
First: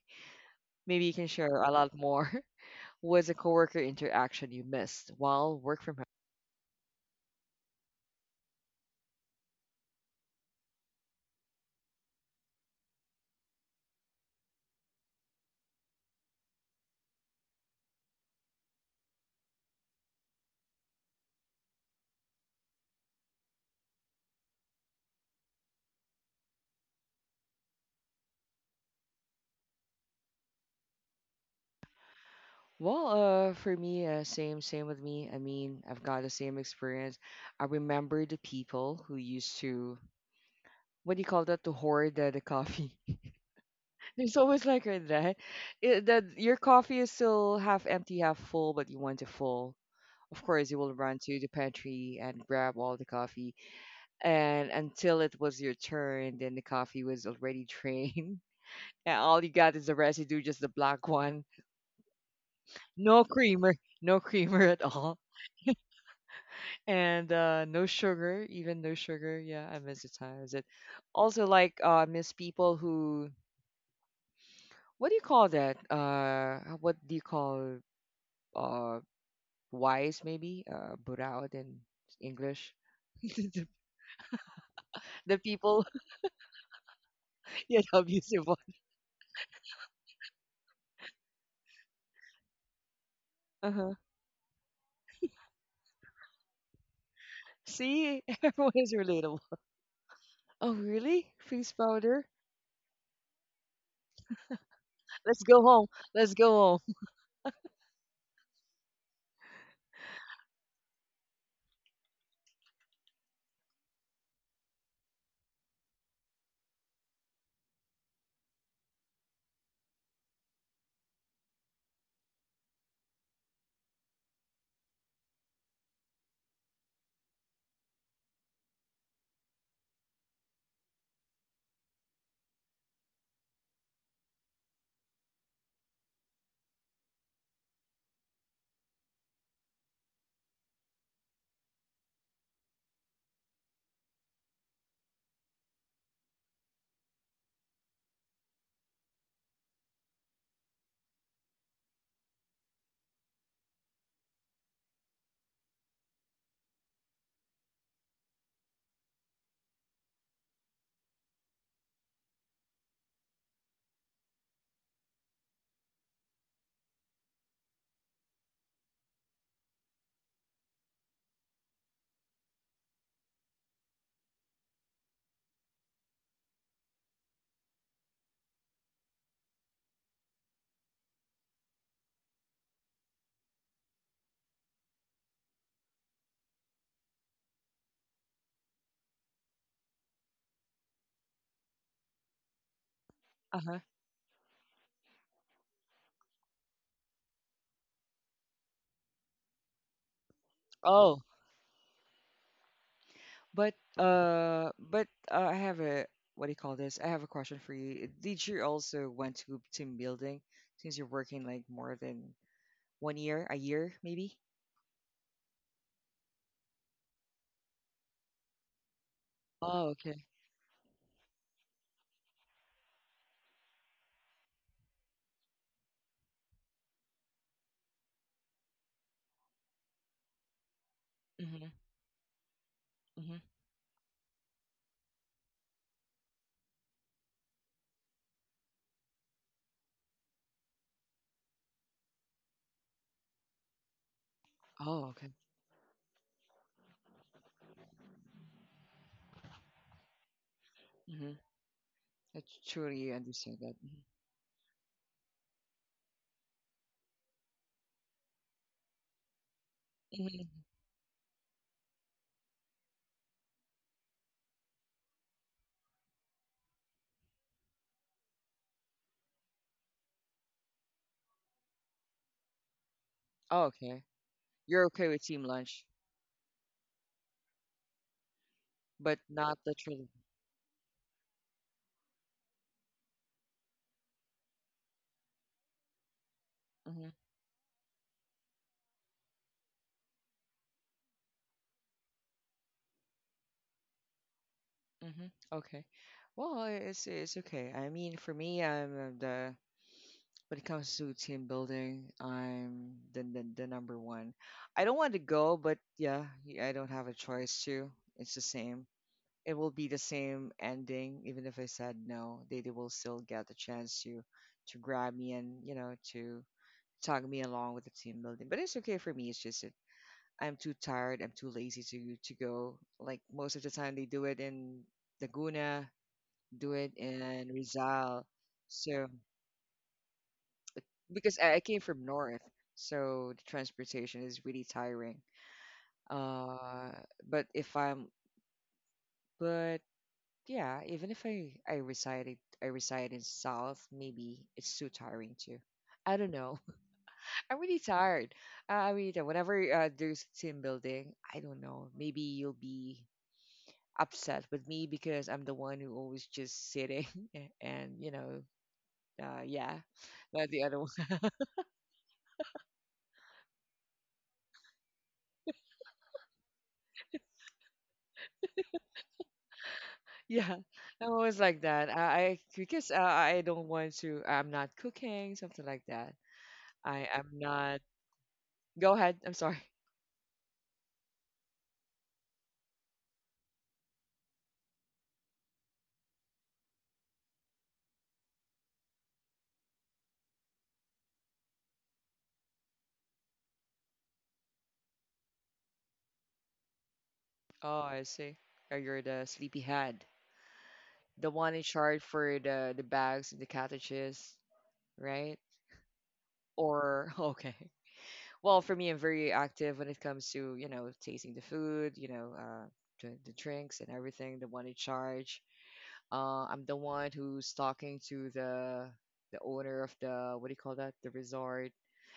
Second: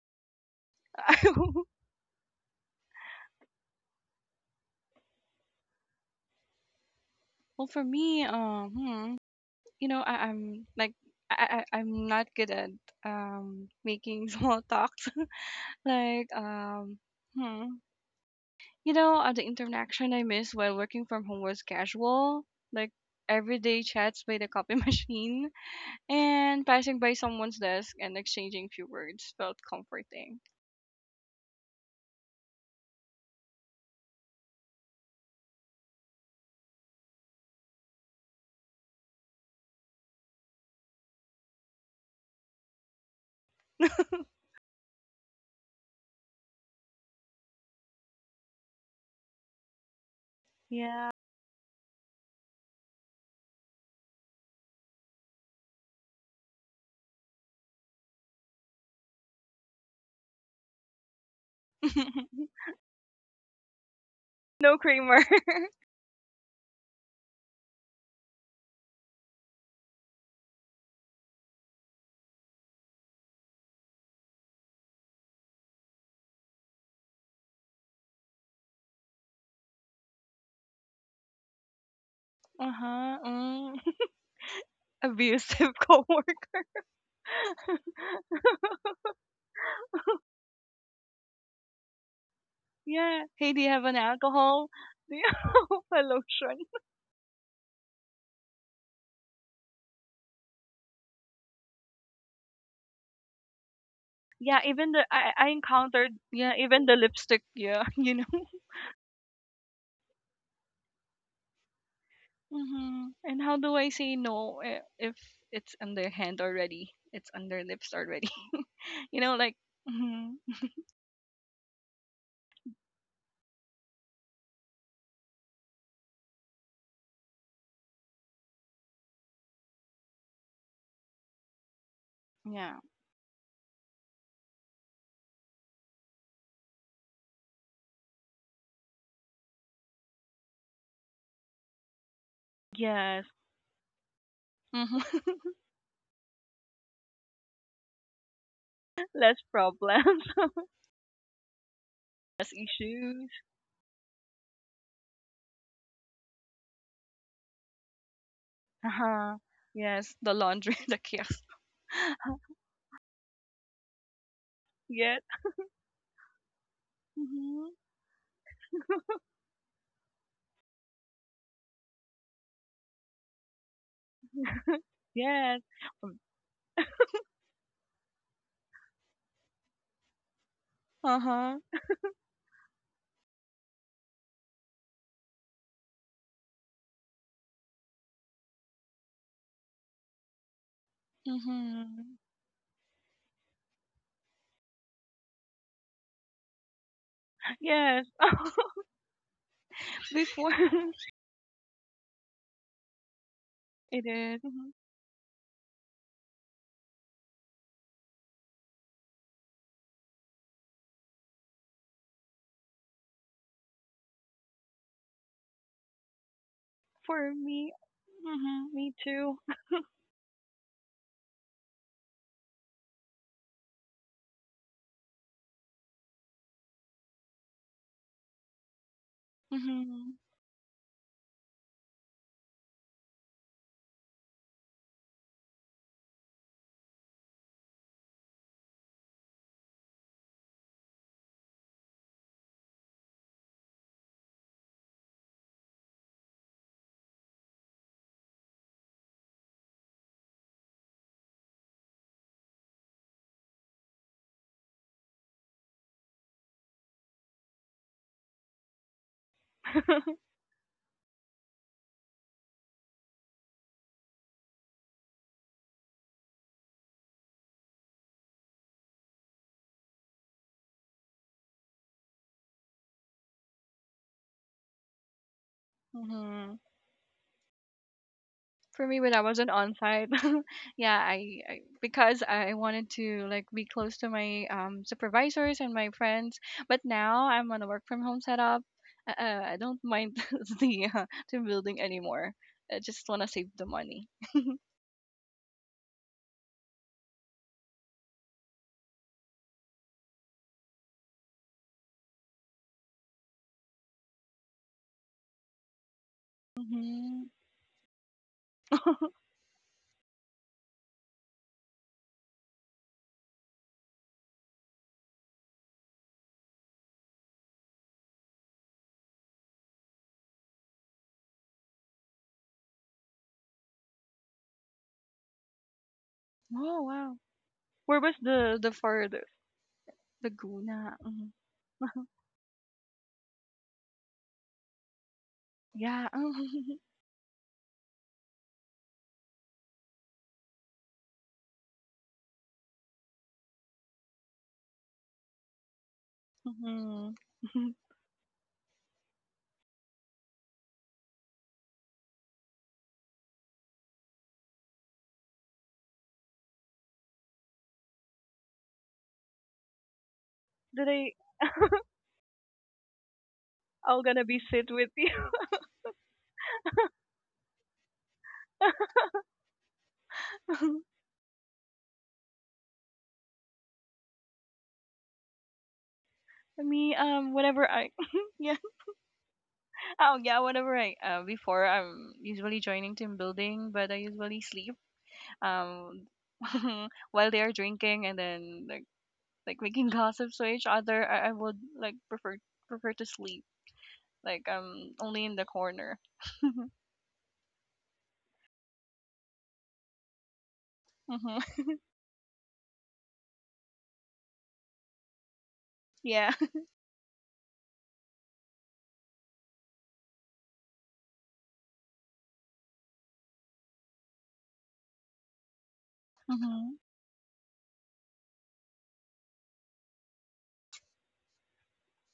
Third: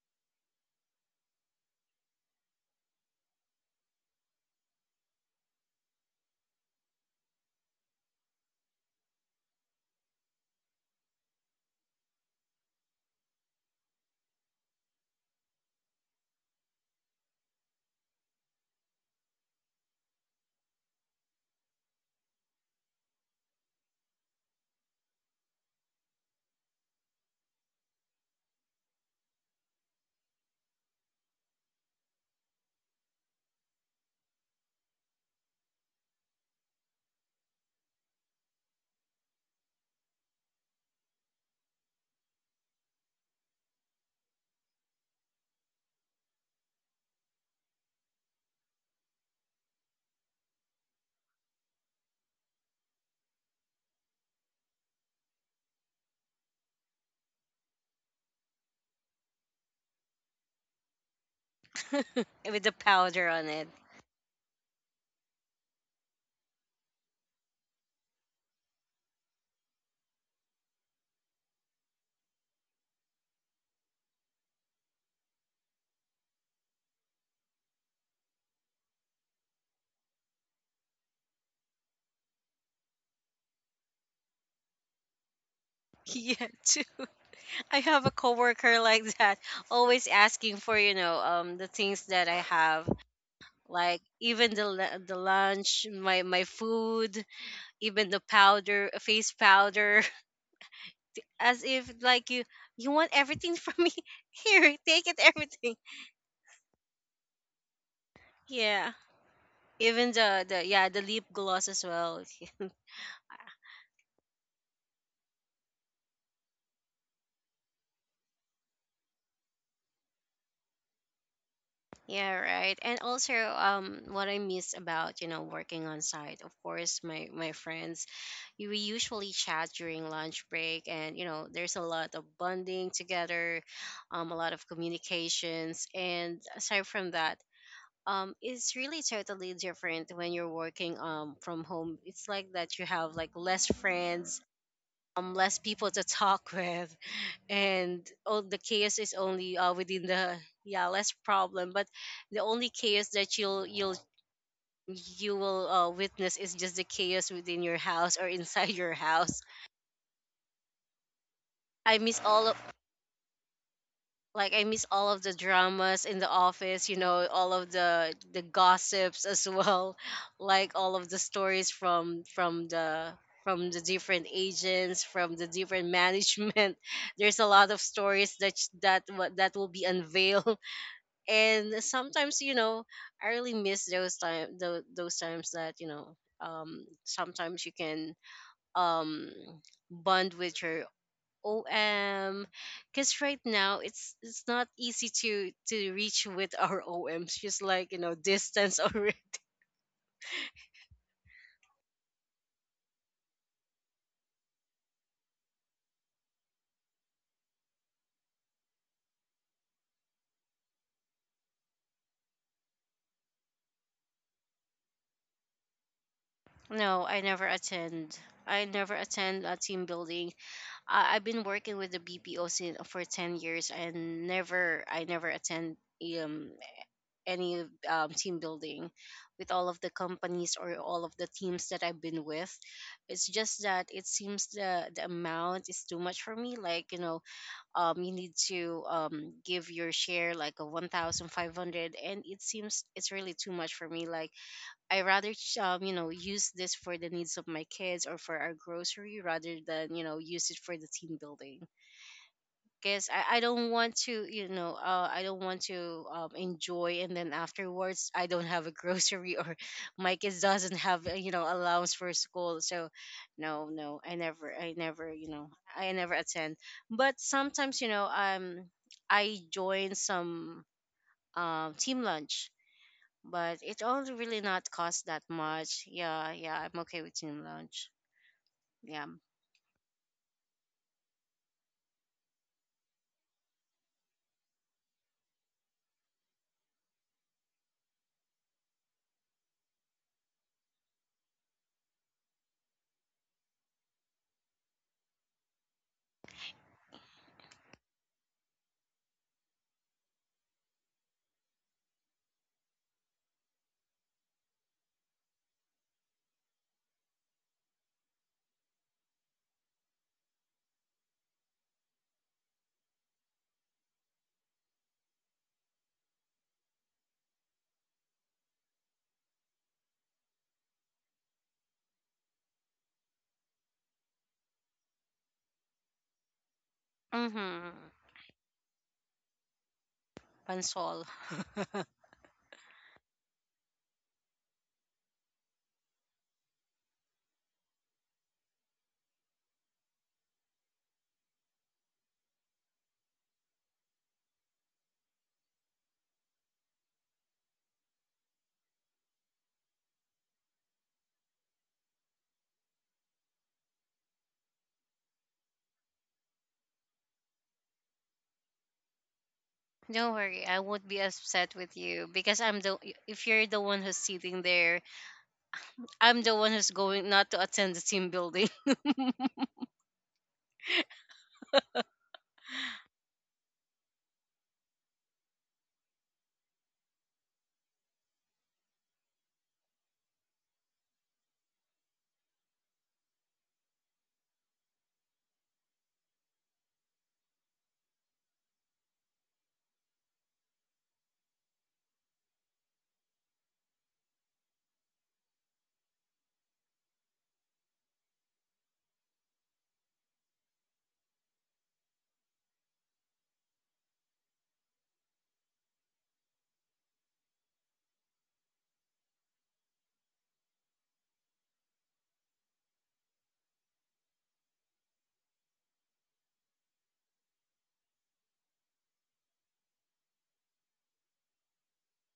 maybe you can share a lot more. What's a coworker interaction you missed while work from home? Well, for me, um, hmm, you know, I, I'm like I, I I'm not good at um making small talks. Like um, hmm, you know, uh, the interaction I missed while working from home was casual, like everyday chats by the copy machine, and passing by someone's desk and exchanging few words felt comforting. Well, uh, for me, uh, same same with me. I mean, I've got the same experience. I remember the people who used to what do you call that to hoard the, the coffee. There's always like a- that it, that your coffee is still half empty half full, but you want it full. Of course you will Yeah. run to the pantry and grab all the coffee, and until it was your turn, then the coffee was already drained. And all you got is the residue, just the black one. With the No powder on it. creamer, no creamer No at all. Kramer. And uh, no sugar, even no sugar. Yeah, I miss the times. It also like uh miss people who what do you call that? Uh, what do you call uh wise maybe? Uh, burao in English. Uh-huh. The Mm. Abusive people, Yeah. coworker. Too. yeah, I the have a abusive one. coworker like that, always asking for you know um the things that I have, Yeah. Hey, do you have Uh-huh. an like even alcohol? the lu- Do the you have lunch, a my my lotion? food, even See, the everyone powder, is face relatable. powder, Oh, really? as Face if powder? like you you want everything from me. Yeah, Here, even the take it I, Let's I go everything. home. encountered Let's go yeah, home. even the lipstick, yeah, you know. Yeah, even the the yeah, the lip gloss as well. Hmm. And how do I say no i- if it's on their hand already? It's on their lips already. You know, like mhm, Yeah, right. And also um what I miss about you know working on site, of course, my my friends. We usually chat during lunch break and you know there's a lot of yeah. bonding together, um, a lot of communications. And aside from that, um, it's really totally different when you're working um, from home. It's like that you have Yes. like less friends, Mhm. um, less people to talk with, and all the chaos is Less only uh, within problems, the, yeah, less problem, but the less only chaos issues. that you'll you'll you will uh, witness is just the chaos within your house or inside your house. Uh-huh. Yes, the laundry, the chaos. I miss all of Like, I miss all of Yes. the dramas in the office, you know, all Hmm. of the the gossips as well, like all of the stories from from the from the different agents, from the Yes. different management. There's a lot of stories that sh- that wa- that will be unveiled, Uh huh. and sometimes you know I really miss those time those, those times that you know um sometimes you can um bond with your Hmm. O M because right Uh-huh. now it's it's not easy to to reach with our O Ms, just like you Yes. know distance or Before Oh, but it is. uh, Mhm. but uh, I have a what do you call this? I have a question for you. Did you also went to team building since you're working like more than one year, a year maybe? no, I For never me. attend I Hmm. Me never too. attend a team Oh, okay. building. I, I've been working with the B P O sin- for ten years, and never I never attend um any um, team building with all of the Hmm. companies or all of the Mm-hmm. teams that I've been with. It's just that it seems the the amount is too much for me. Like, you know, um, you need to um give your share like a one thousand five hundred, and it seems it's really too much for me. Like, I Oh, okay. rather ch- um you know use this for the needs of my kids or for our grocery rather than you know use it for the team Mm-hmm. building I because truly I, I understand don't that. want Hmm. to you know uh, i don't want to um, enjoy and then afterwards I don't have a grocery or my kids Hmm. doesn't have uh, you know allowance for school. So, no, no, i never i never you know i never attend. But sometimes you know um I join some um team lunch, but Oh, it all okay. really not You're cost okay with that team lunch, much. Yeah, yeah, Hmm. I'm okay with team lunch. For me, Yeah. when but I wasn't not the on trilogy. site, yeah, I, I because I wanted to like be close to my um, supervisors and my friends. But Mm-hmm. now I'm on a work from home setup. Uh, uh, I don't mind the uh, the building anymore. I just want to save the money. Mm-hmm. Okay. Well, it's it's okay. I mean, for me, I'm uh, the when it comes to team building, I'm the the, the number one. I don't want to go, but yeah, y- I don't have a Hmm. choice to. It's the same. It will be the same ending, even if I said no. They they will still get the chance to to grab me, and you know, to tag me along with the team building. But it's okay for me. It's just that I'm too tired. I'm too lazy to to go. Like most of the time, they do it in Laguna, do Oh it wow, in where Mm-hmm. was Rizal. the the So furthest it- Laguna? Pansol. Mhm. because I, I came from north, so the transportation is really tiring. Yeah. Uh, but if I'm but yeah, even if I I resided I reside in south, maybe it's too tiring too. I don't know. Hmm. I'm really tired. Uh, I mean, uh, whenever uh, there's team building, I don't know. Maybe you'll be upset with me because I'm the one who always just sitting, and you know, uh, yeah, Don't worry, not I the other won't Did be I one. upset with you because I'm the if you're the one who's all gonna sitting be sit there, with you? I'm the one who's going not to attend the team building. Yeah, I'm always like that. I, I because uh, I don't want to. I'm not cooking something like that. Me, I am um, whenever not. I, yeah. Go ahead. I'm sorry. Oh yeah, whenever I uh, before I'm usually joining team building, but I usually sleep um while they are drinking and then like like making gossips to each other. I, I would like prefer prefer to sleep like um only in the corner. Oh, I see. Oh, you're the sleepyhead, the Hmm. one in charge for the the bags and the cottages, right? Yeah. Or okay. Well, for me, I'm very active when it comes to, you know, tasting the food, you know, uh, the, the drinks and everything, the one in charge. Uh, I'm the Hmm. one who's talking to the the owner of the what do you call that? The resort.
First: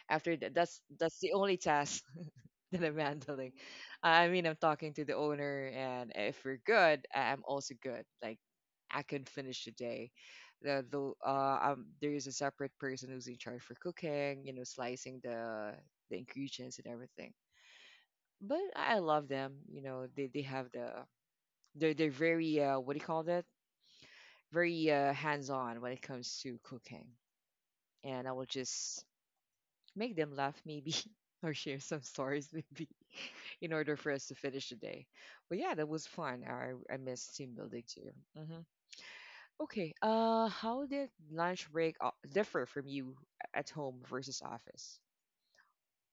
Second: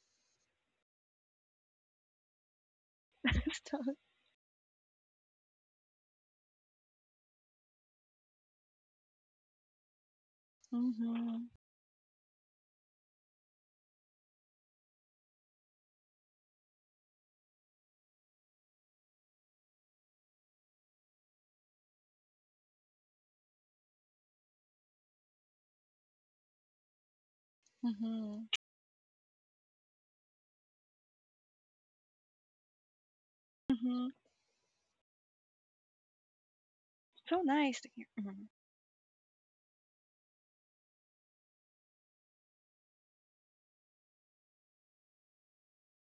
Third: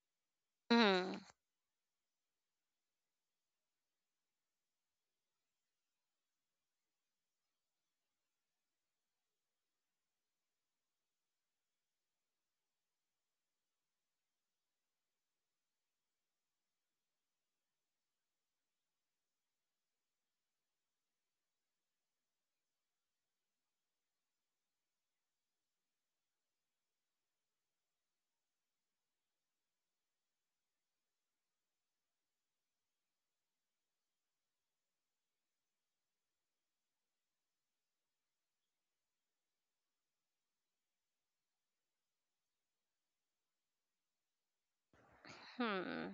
After that, that's Hmm. that's the only task that I'm handling. So, I mean, I'm talking to the owner, and if we're good, I- I'm also good. Like, I can finish the day. The, the hmm, uh, um, there is a separate person who's in charge for cooking, you know, slicing the the ingredients and everything. But I love them. You know, they they have the they're they're very uh, what do you call that? Very uh, hands on when it comes to cooking, hmm, and I will hmm. just make them laugh maybe, or share some stories maybe in order for us to finish the day. But yeah, that was fun. I I miss So team nice building to hear. too. Hmm. Okay. Uh, how did lunch break o- differ from you at home versus office? Hmm.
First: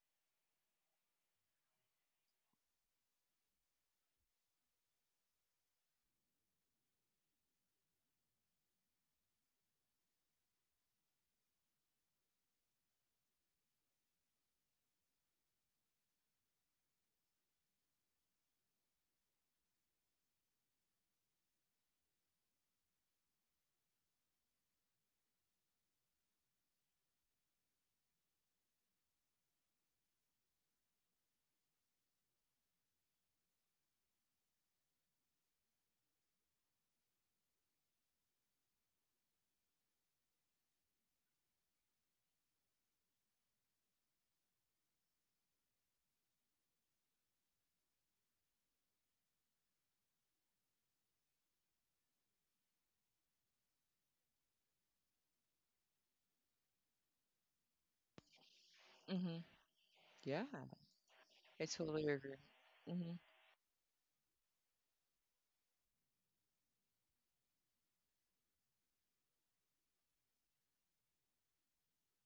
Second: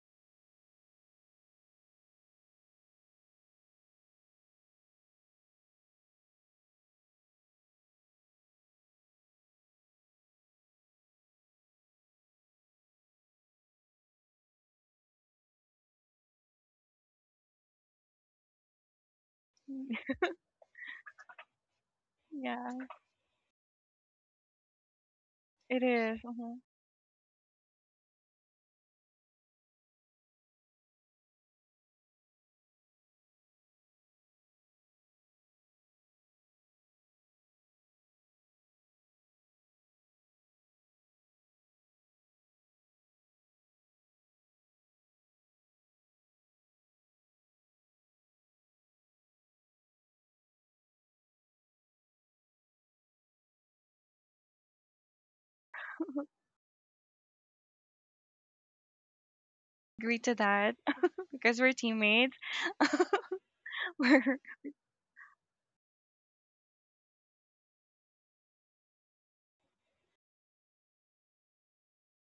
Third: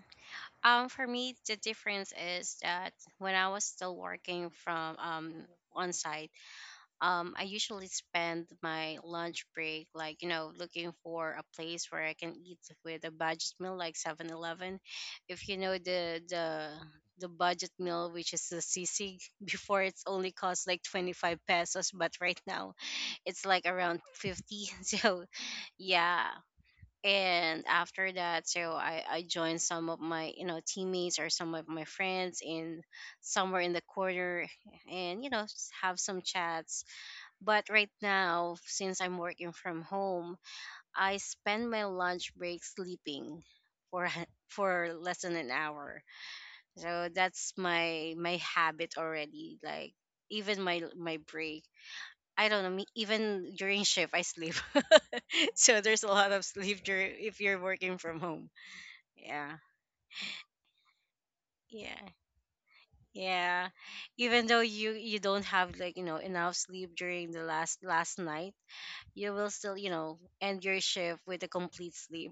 Um, for me, the difference is that when I was still working from um on site, um, I usually spend my lunch break, like, you know, looking for a place where I can eat with a budget meal like Seven Eleven. If you know the, the, the budget meal, which is the sisig, before Hmm. it's only cost like twenty-five pesos, but right now Yeah, it's like around fifty. So, it is. yeah. Mhm. And after that, so I, I joined some of my, you know, teammates or some of my friends in somewhere in the corner and, you know, s- have some chats. But right now, since I'm working from home, I spend my lunch break sleeping for for less than an hour. So that's my my habit already. Like, even my my break, I don't know. me- Even during shift, I sleep. So there's a lot of sleep during if you're working from home. Mm-hmm. Yeah, Agree to Yeah, that. Because I we're yeah, totally teammates. agree. Hmm. yeah. We're Even though you you don't have like you know enough sleep during the last last night, you will still, you know, end your shift with a complete sleep.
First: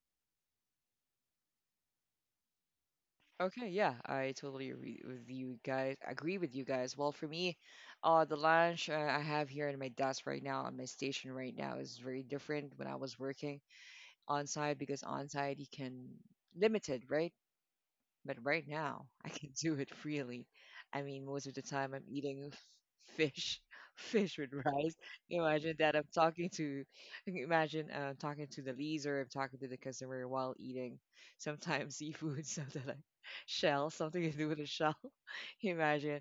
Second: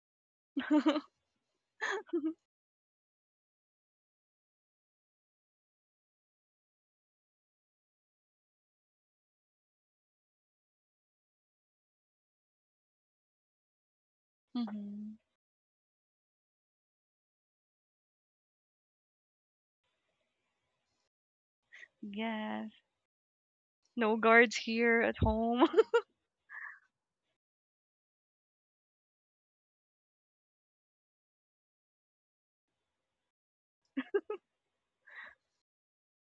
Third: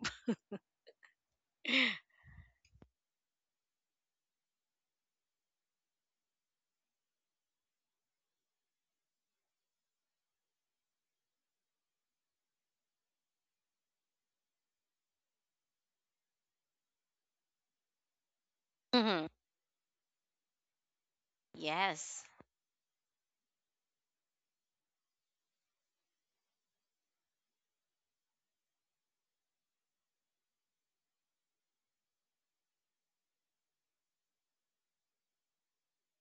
Okay, yeah, I totally agree with you guys. Agree with you guys. Well, for me, uh, the lunch uh, I have here in my desk right now, on my station right now, is very different when I was working on site, because hmm on site you can limited, right? But right now, Hmm. I can do it freely. I mean, most of the time I'm Yes. eating f- yes. fish, No fish with guards rice. here at home. Imagine that I'm talking to, imagine uh, talking to the leaser, I'm talking to the customer while eating sometimes seafood, something like shell, something to do with a shell. Imagine.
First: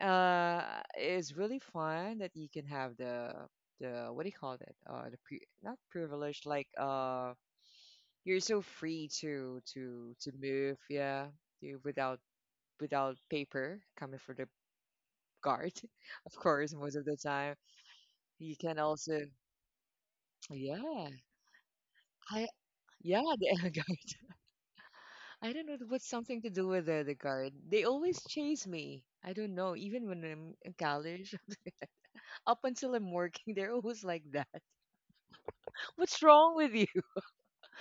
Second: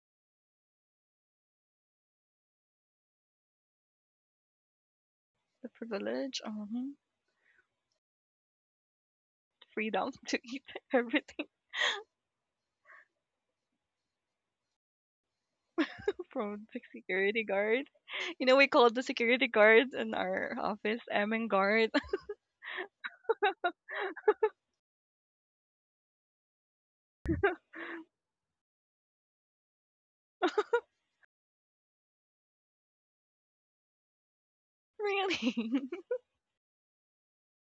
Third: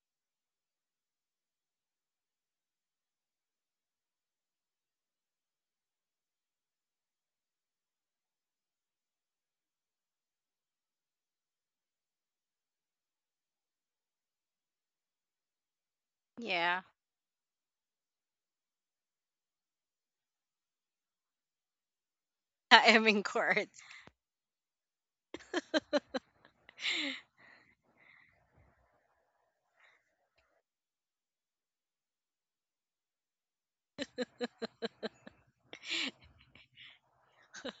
Uh, it's really fun that you can have the the what do you call that? Uh, the pre The not privilege, privilege like um, uh you're so free to freedom to to to eat move, yeah, everything you without without paper coming for the guard. Of from course Yeah. the most of the security time guard. You you know, we can called the also, security guards in our office yeah. M and guard. I I am in Yeah, court. the guard, I don't know what's something to do with the, the guard. They always chase me, I don't know, even when I'm in college. Up until I'm working, they're always like that. Really? What's wrong with you?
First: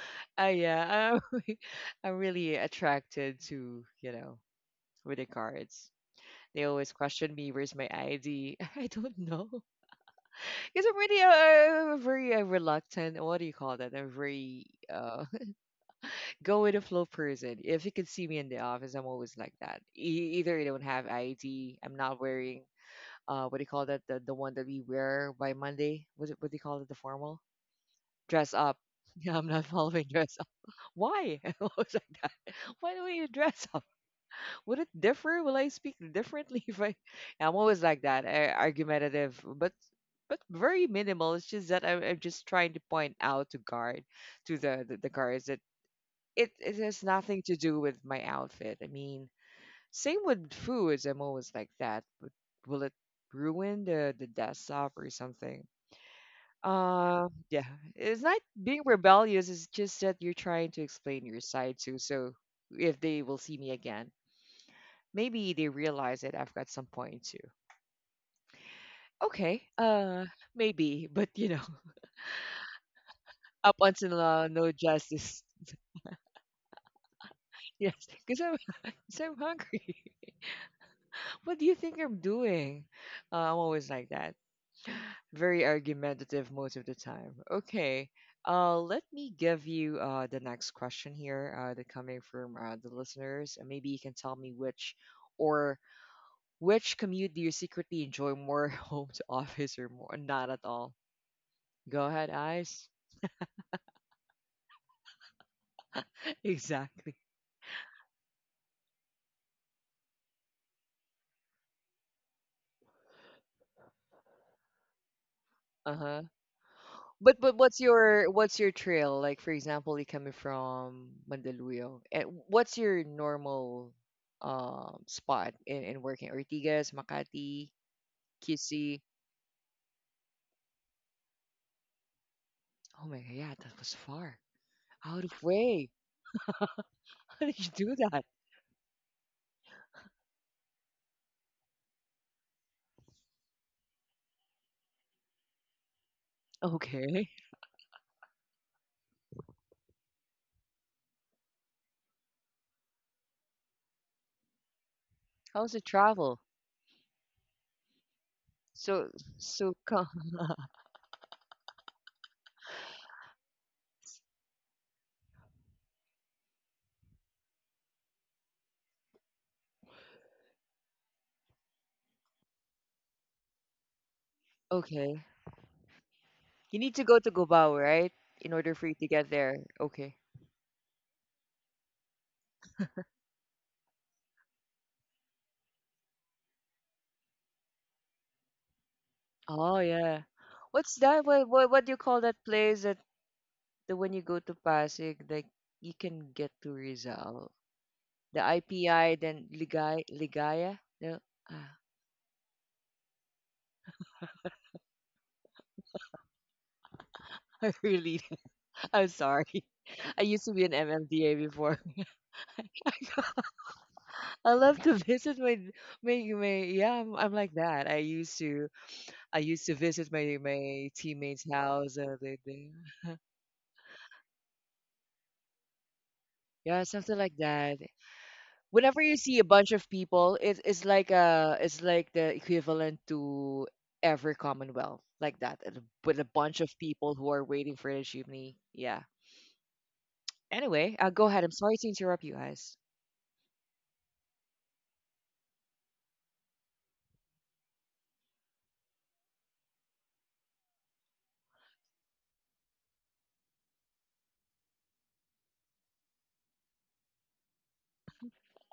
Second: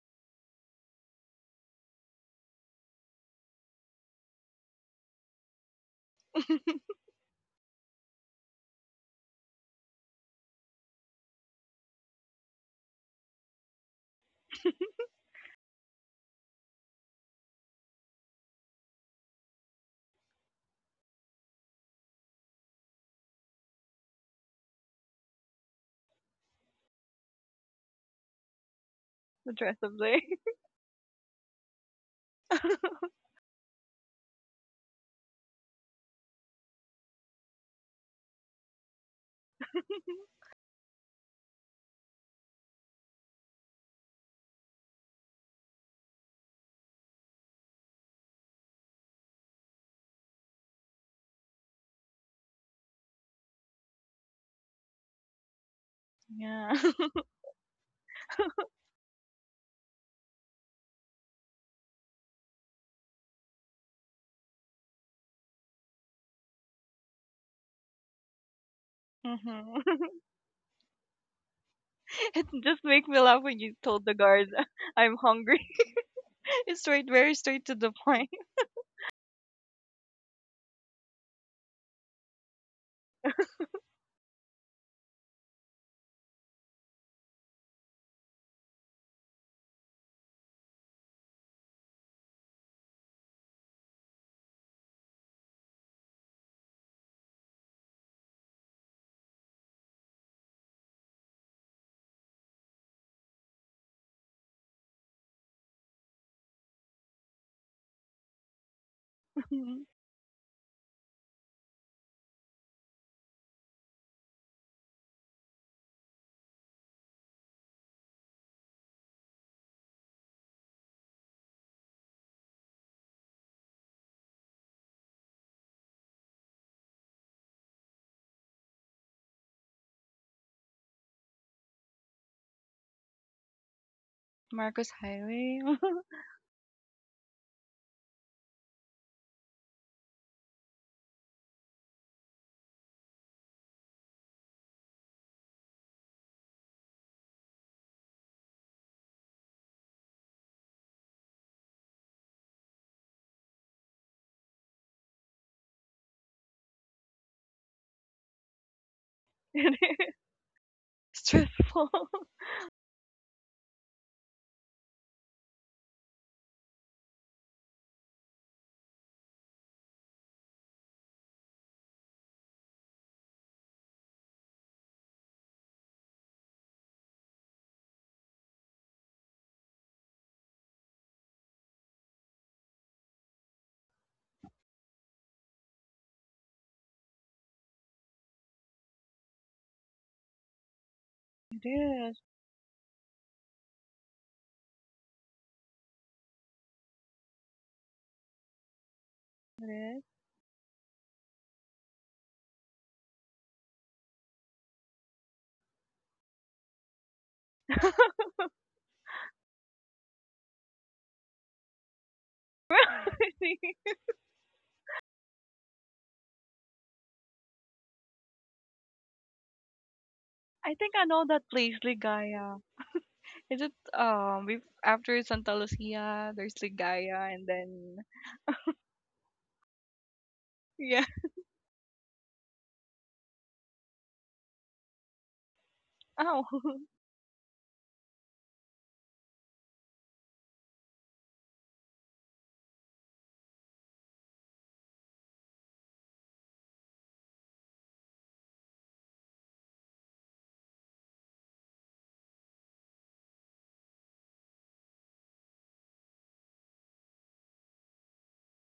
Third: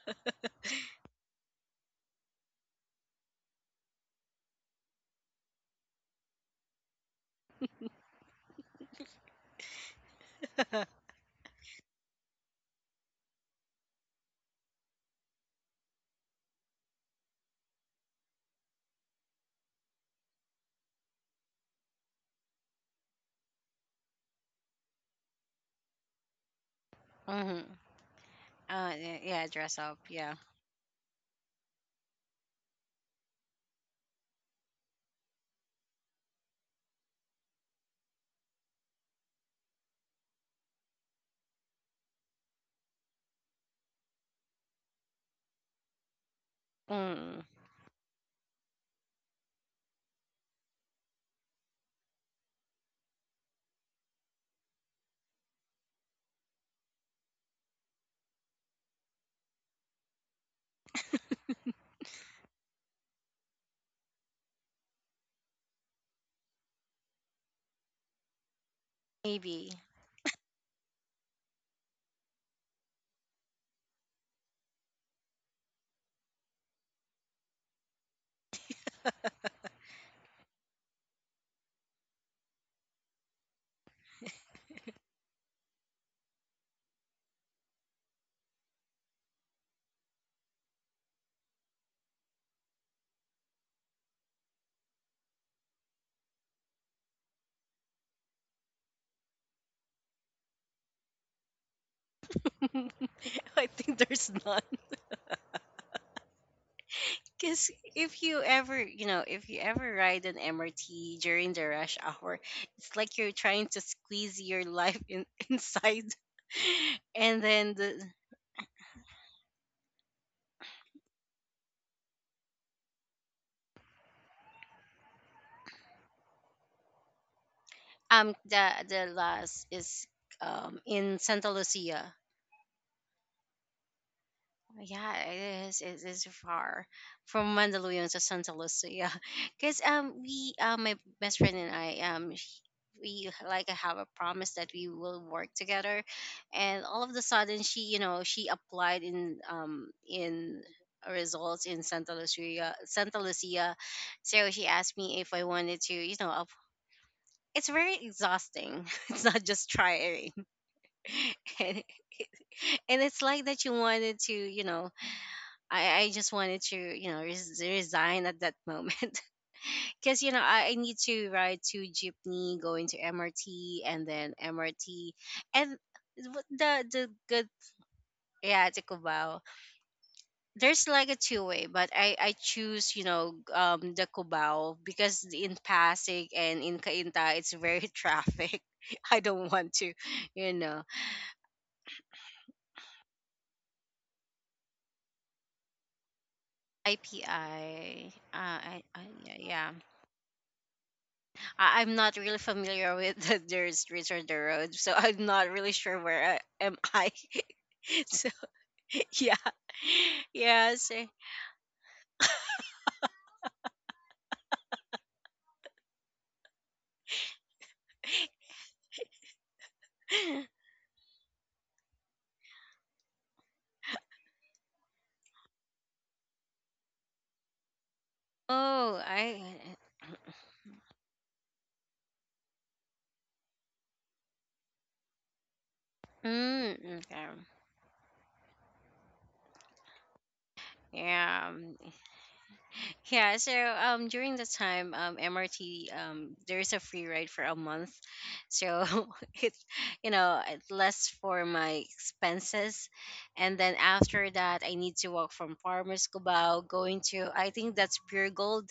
uh, Yeah, I'm, I'm really attracted to, you know, with the cards. They always question me, where's my I D? I don't know. Because I'm really a, a very uh, reluctant, what do you call that? A very uh, go with the flow person. If you can see me in the office, I'm always like that. E- either I don't have I D, I'm not wearing, uh, what do you call that? The, the one that we wear by Monday. Was it, what do you call it? The formal? Hmm. Uh, Dress up. y- Yeah, Yeah, I'm The not dress dress up up. following day. Yeah. dress up. Why? I was like that. Why do you dress up? Would it differ? Will I speak differently if I? I'm always like that, a- argumentative, but but very minimal. It's just that I'm, I'm just trying to point out to guard to the the, the guards that it it has nothing Mm. to do with my outfit. I mean, same with foods. I'm always like that, but will it ruin the the desktop or something? Yeah. Uh, yeah, it's not being rebellious. It's just that you're trying to explain your side to, so if they will see me again, maybe they realize it I've got some point too. Okay, Maybe. Mhm. uh, maybe, but you know, It just make me laugh when you up told until the guards now, no I'm justice. hungry. It's straight, very straight to the Yes, point. because I'm, 'cause I'm hungry. What do you think I'm doing? Uh, I'm always like that. Very argumentative most of the time. Okay, uh, let me give you uh, the next question here uh, that coming from uh, the listeners. And Maybe you can tell me which or which commute do you secretly enjoy more, home to office or more? Not at all. Go ahead, Eyes. I think there's none. Exactly. Because if you ever, you know, if you ever ride an M R T during the rush hour, it's like you're trying to squeeze your life in, inside. Uh-huh. And But but then what's the, your what's your trail? Like for example, you coming from Mandaluyong. And what's your normal um spot in, in working? Ortigas, Makati, Um, the Q C. the last is um in Santa Lucia. Oh my god, yeah, that was far. Marcos Yeah, Out of Highway. it is. way. It is far How from did you do Mandaluyong to that? Santa Lucia, because um we uh, my best friend and I um sh- we like have a promise that we will work together, and all of the Okay. sudden she you know she applied in um in results in Santa Lucia Santa Lucia, so she asked me if I How's wanted the to you know travel? up. It's very exhausting. So It's not just It so co- is trying. stressful. And it's like that you wanted to you know i, I just wanted to you know res- resign at that moment. Because you know I, I need to ride to jeepney going to M R T and then M R T okay. and w- You the need to the go to good. Gobao, right? In Yeah, order the for you to get cubao. there. Okay. There's like a two way, but i i choose you know um the cubao because in pasig and in kainta it's very traffic. I don't want Oh to yeah. you know What's that? What It what what do you call is. that place? The when you go to Pasig, like you can get to ipi Rizal, uh, the I, I I P I, yeah, then yeah. It Ligay, Ligaya. No, I- ah, I'm not really familiar with the, their streets or the roads, so I'm not really sure where I, am I. I really, So, I'm yeah, sorry. I used to yeah. be an So, M M D A before. is. I love to visit my, my, my. Yeah, I'm, I'm like that. I used to, I used to visit my, I think my I know that teammates' place, house. Uh, they, Ligaya. they, Is it um we after Santa Lucia, there's yeah, something Ligaya like and that. then oh, Whenever you see I. a bunch of people, it, it's yeah. like a it's like the equivalent to every Commonwealth, like that, and with a Oh. bunch of Mm, people okay. who are waiting for the chimney. Yeah. Anyway, uh, go ahead. Yeah. I'm sorry um, to interrupt you guys. Yeah, so um during the time um M R T um there is a free ride for a month. So it you know, it's less for my expenses. And then after that I need to walk from Farmers Cubao going to, I think, that's Pure Gold.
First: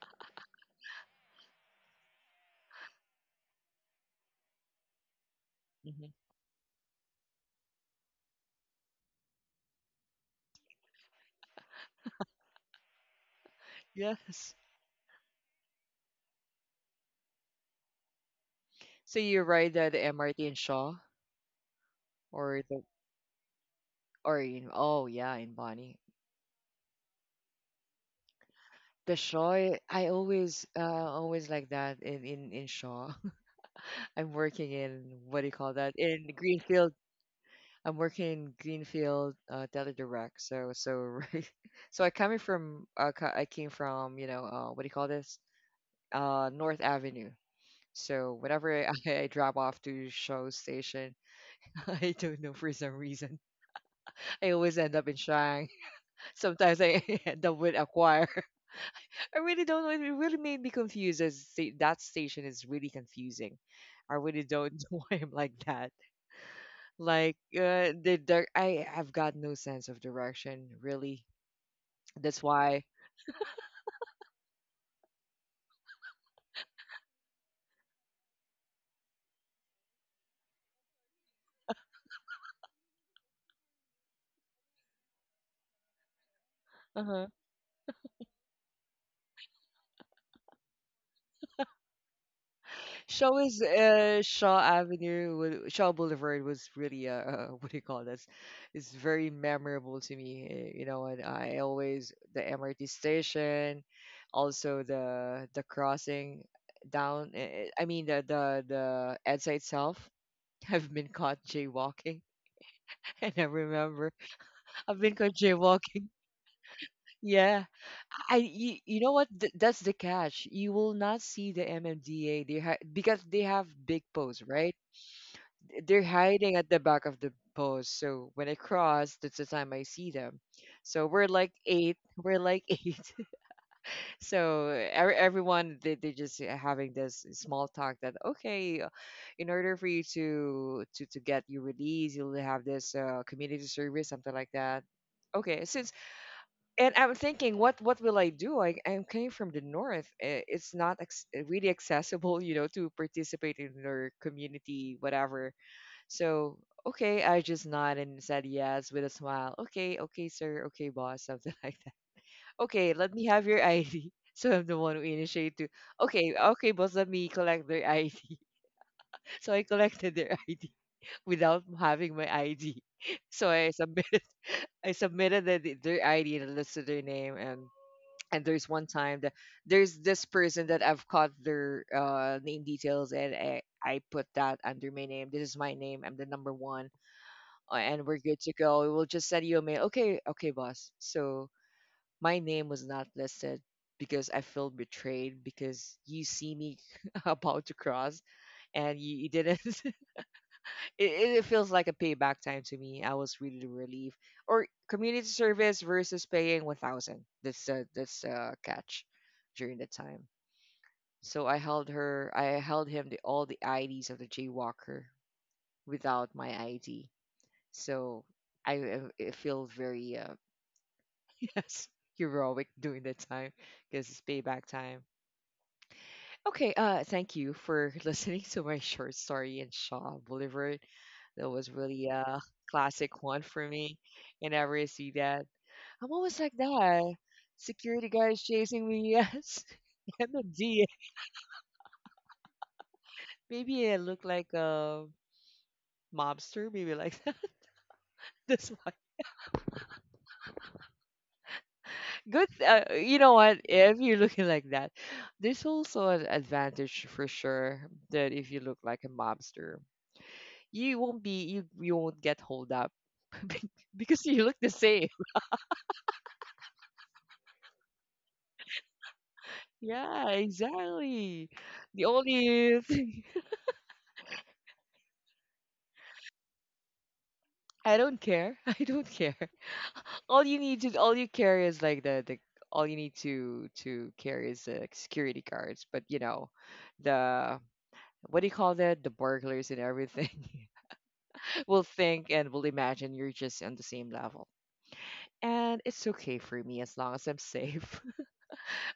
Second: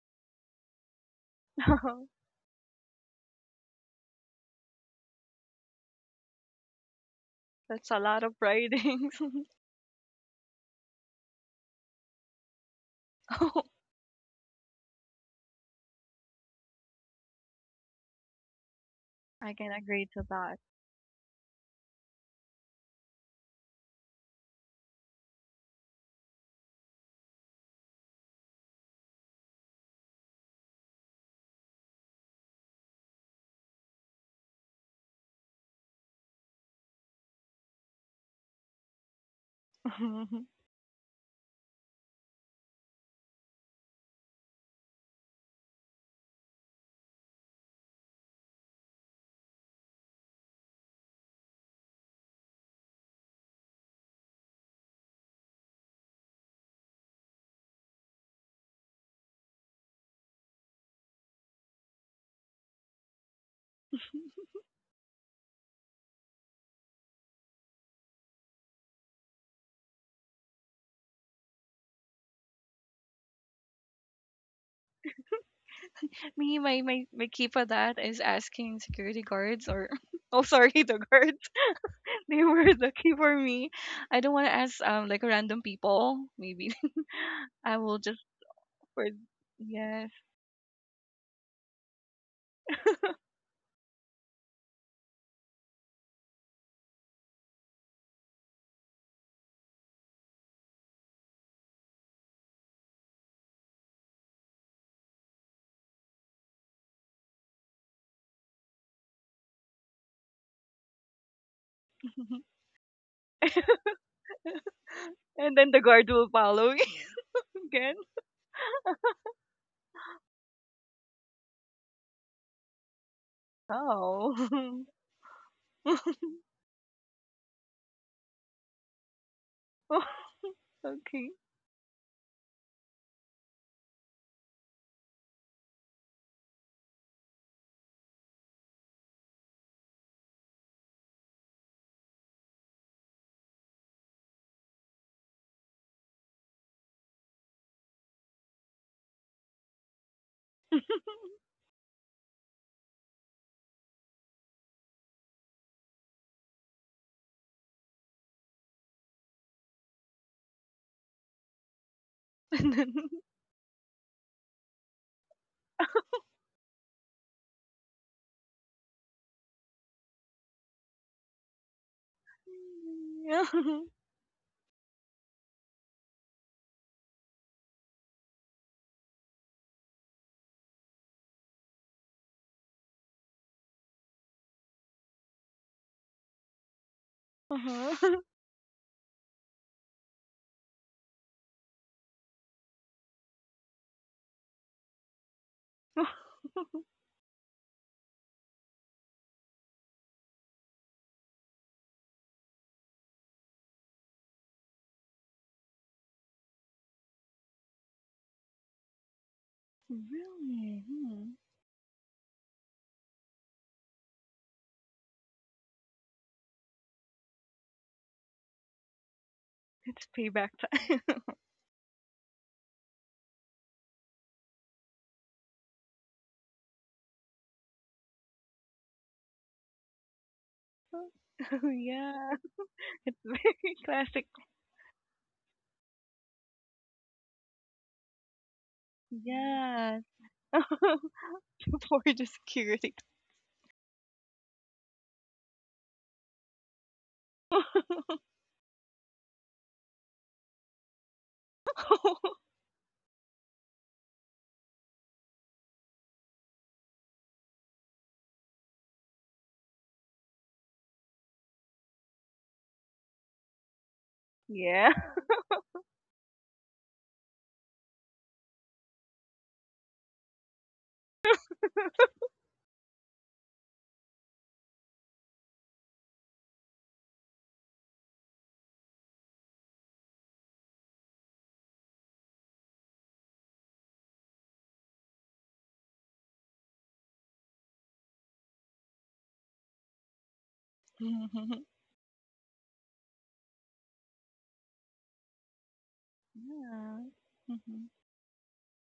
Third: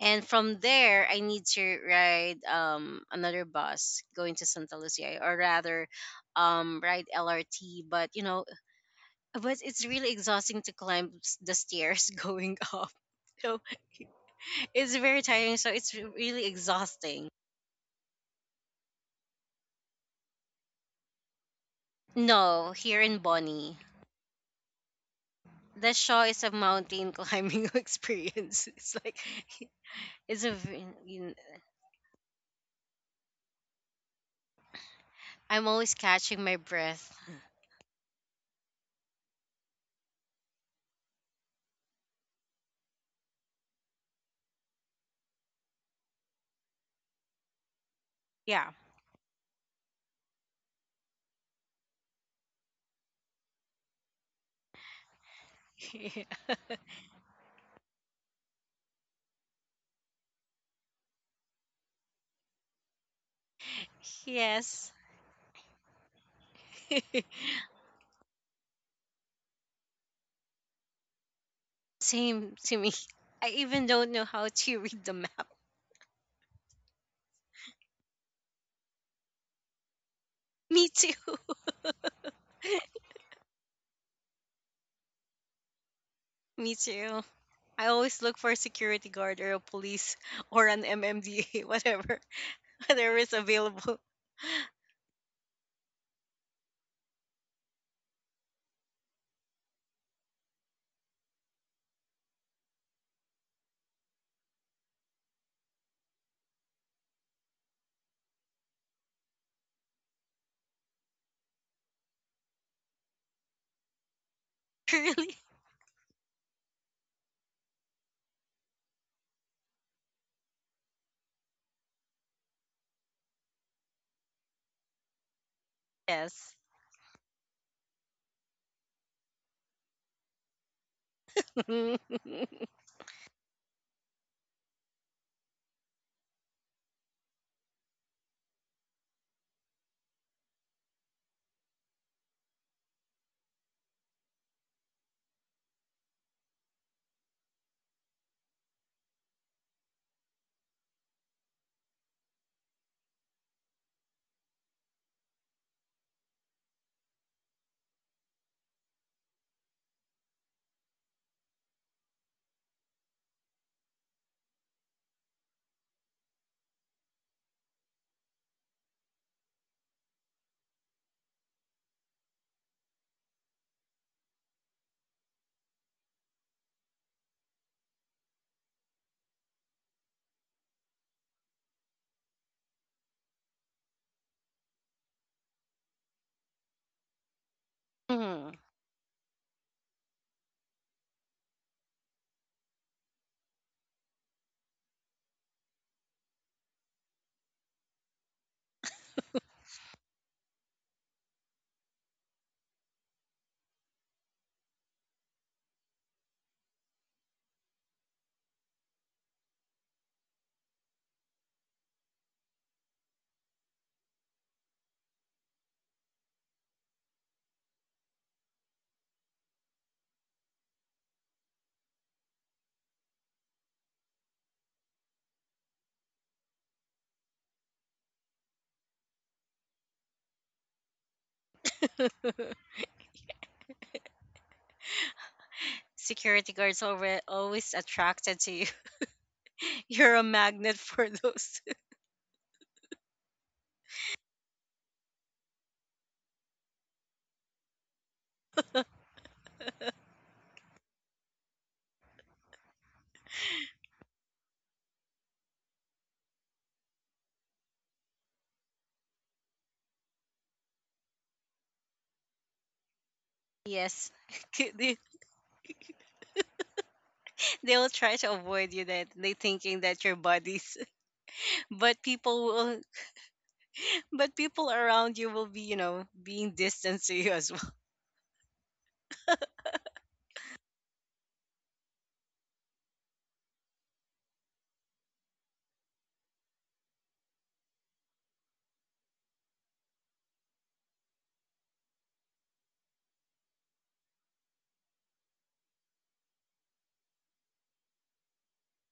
And from there I need to ride um another bus going to Santa Lucia, or rather Hmm. um ride L R T, That's a but you lot of know writings. but it's really exhausting to climb s- the stairs going up, so Oh, Yes. it's very tiring. So it's really exhausting. So you I can ride the, the agree to M R T in that. Shaw or No, the here in Bonnie, or in oh yeah in the Bonnie. Shaw is a mountain climbing experience. It's The like Shaw, I I it's a. always v- uh in- always like that in in in Shaw. I'm working in what do you I'm call always that in catching my Greenfield. breath. I'm working in Greenfield, uh, Teledirect. So so so I coming from uh, co- I came from, you know, uh, what do you call this? Uh, North Avenue. So whenever Yeah. I, I drop off to Show Station, I don't know for some reason I always end up in Shang. Sometimes I end up with Acquire. I really don't know. It really made me confused. As sta- that station is really confusing. I really don't Yes. know why I'm like that. Like uh, the, the I have got no sense of direction really. That's Same to why. me. I even don't know how to read the map. Me, my, my, my key for that is asking security guards or oh sorry, Me the too. guards. They were the key for me. I don't wanna ask um like random people, maybe. Me too. Uh-huh. I I will just always look for a for security guard or a yes. police or an M M D A, whatever, whatever is Shaw is available. uh, Shaw Avenue, wa- Shaw Boulevard was really uh, uh, what do you call this? It's very memorable to me. eh, You know, and I always the M R T station, also the the crossing down. eh, eh, I mean the the the E D S A itself. I've been caught jaywalking, and I remember I've been caught Really? And then the jaywalking. guard will follow me Yeah, again. I you, you know what? Th- that's the catch. You will not see the M M D A. They hi- because they have big Oh. posts, right? They're hiding Yes. at the back of the post. So when I cross, that's the time I see them. So we're Okay. like eight. We're like eight. So every, everyone they they just eh, having this small talk that okay, uh, in order for you to to to get your release, you'll have this uh, community service, something like that. Okay, since and I'm thinking, what what will I do? I I'm coming from the north. eh, It's not ex- eh, really accessible, you know, to participate in their community, whatever. So okay, I just nodded and said yes with a smile. Okay, okay, sir. Okay, boss, something like that. And then Okay, let me have your I D. So I'm the one who initiated to. Okay, okay, boss, let me collect their I D. So I collected their I D without having my I D. yeah. So I submitted, I submitted the, the- their I D and listed their name, and and there's one time that there's this person that I've caught their uh, name details, and I, I put that under my name. This is my name. I'm the number one, uh, and we're Uh-huh. good to Mhm. go. We'll just send you a mail. Okay, okay, boss. So my name was not listed because I feel betrayed because you see me about to cross, and you, you didn't. it, it feels like a payback time to me. I was really relieved. Or community service versus paying one thousand. This uh, this uh, catch during the time. Really? Hmm. So I held her. I held him the all the I Ds of the jaywalker without my I D. So I uh, it feel It's very uh, payback time. yes heroic during that time because it's payback time. Okay, uh, thank you for listening to my short story in Shaw Boulevard. That Oh was really yeah. a It's classic one for very me, classic. and I really see that. I'm always like Security guards that. over always Security guys attracted to you. chasing me, yes, Yeah. You're a and the magnet D. for those. For the security. Maybe I look like a mobster, maybe like that. That's why. Good. Uh, you know what? If you're looking like that, there's also an advantage for sure that if you look like a mobster. You won't be you you won't get hold up be- Yes. because you look the Yeah. they, same. they'll try to avoid you that they thinking that you're Yeah, buddies. exactly. But The people only will thing but people around you will be, you know, being distant to you as well. I don't care. I don't care. All you need to all you carry is like the the all you need to to carry is the security cards. But you know, the what do you call that? The burglars and everything Mhm. will think and will imagine you're just on the same level. And it's okay for me as Yeah. long as I'm Mhm. safe.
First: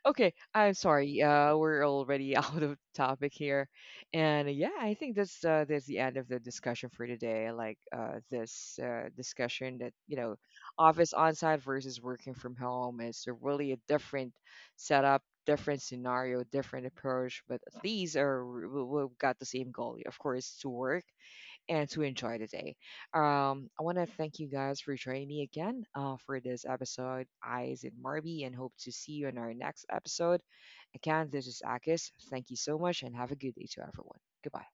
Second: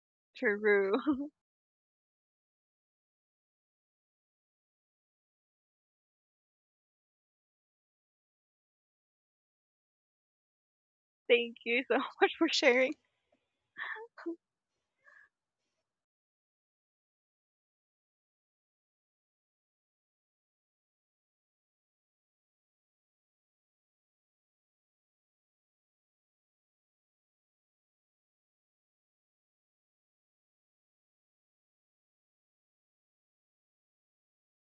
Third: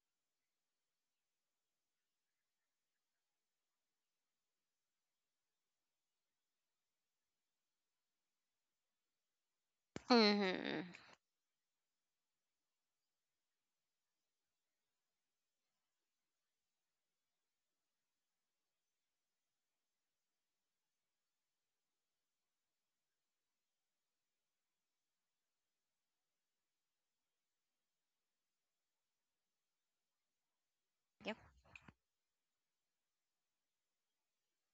Okay, I'm True. sorry. Uh, we're already out of topic here, and yeah, I think that's uh, that's the end of the discussion for today. Like uh, this uh, discussion that you know, Hmm. office Thank on-site you so versus working much for from sharing. home is a really a different setup, different scenario, different approach. But at least uh, we've got the same goal, of course, to work and to enjoy the day. Um, I want to thank you guys for joining me again uh, for this episode. I is it Marby and hope to see you in our next episode. Again, this is Akis. Thank you so much and have a good day to everyone. Goodbye.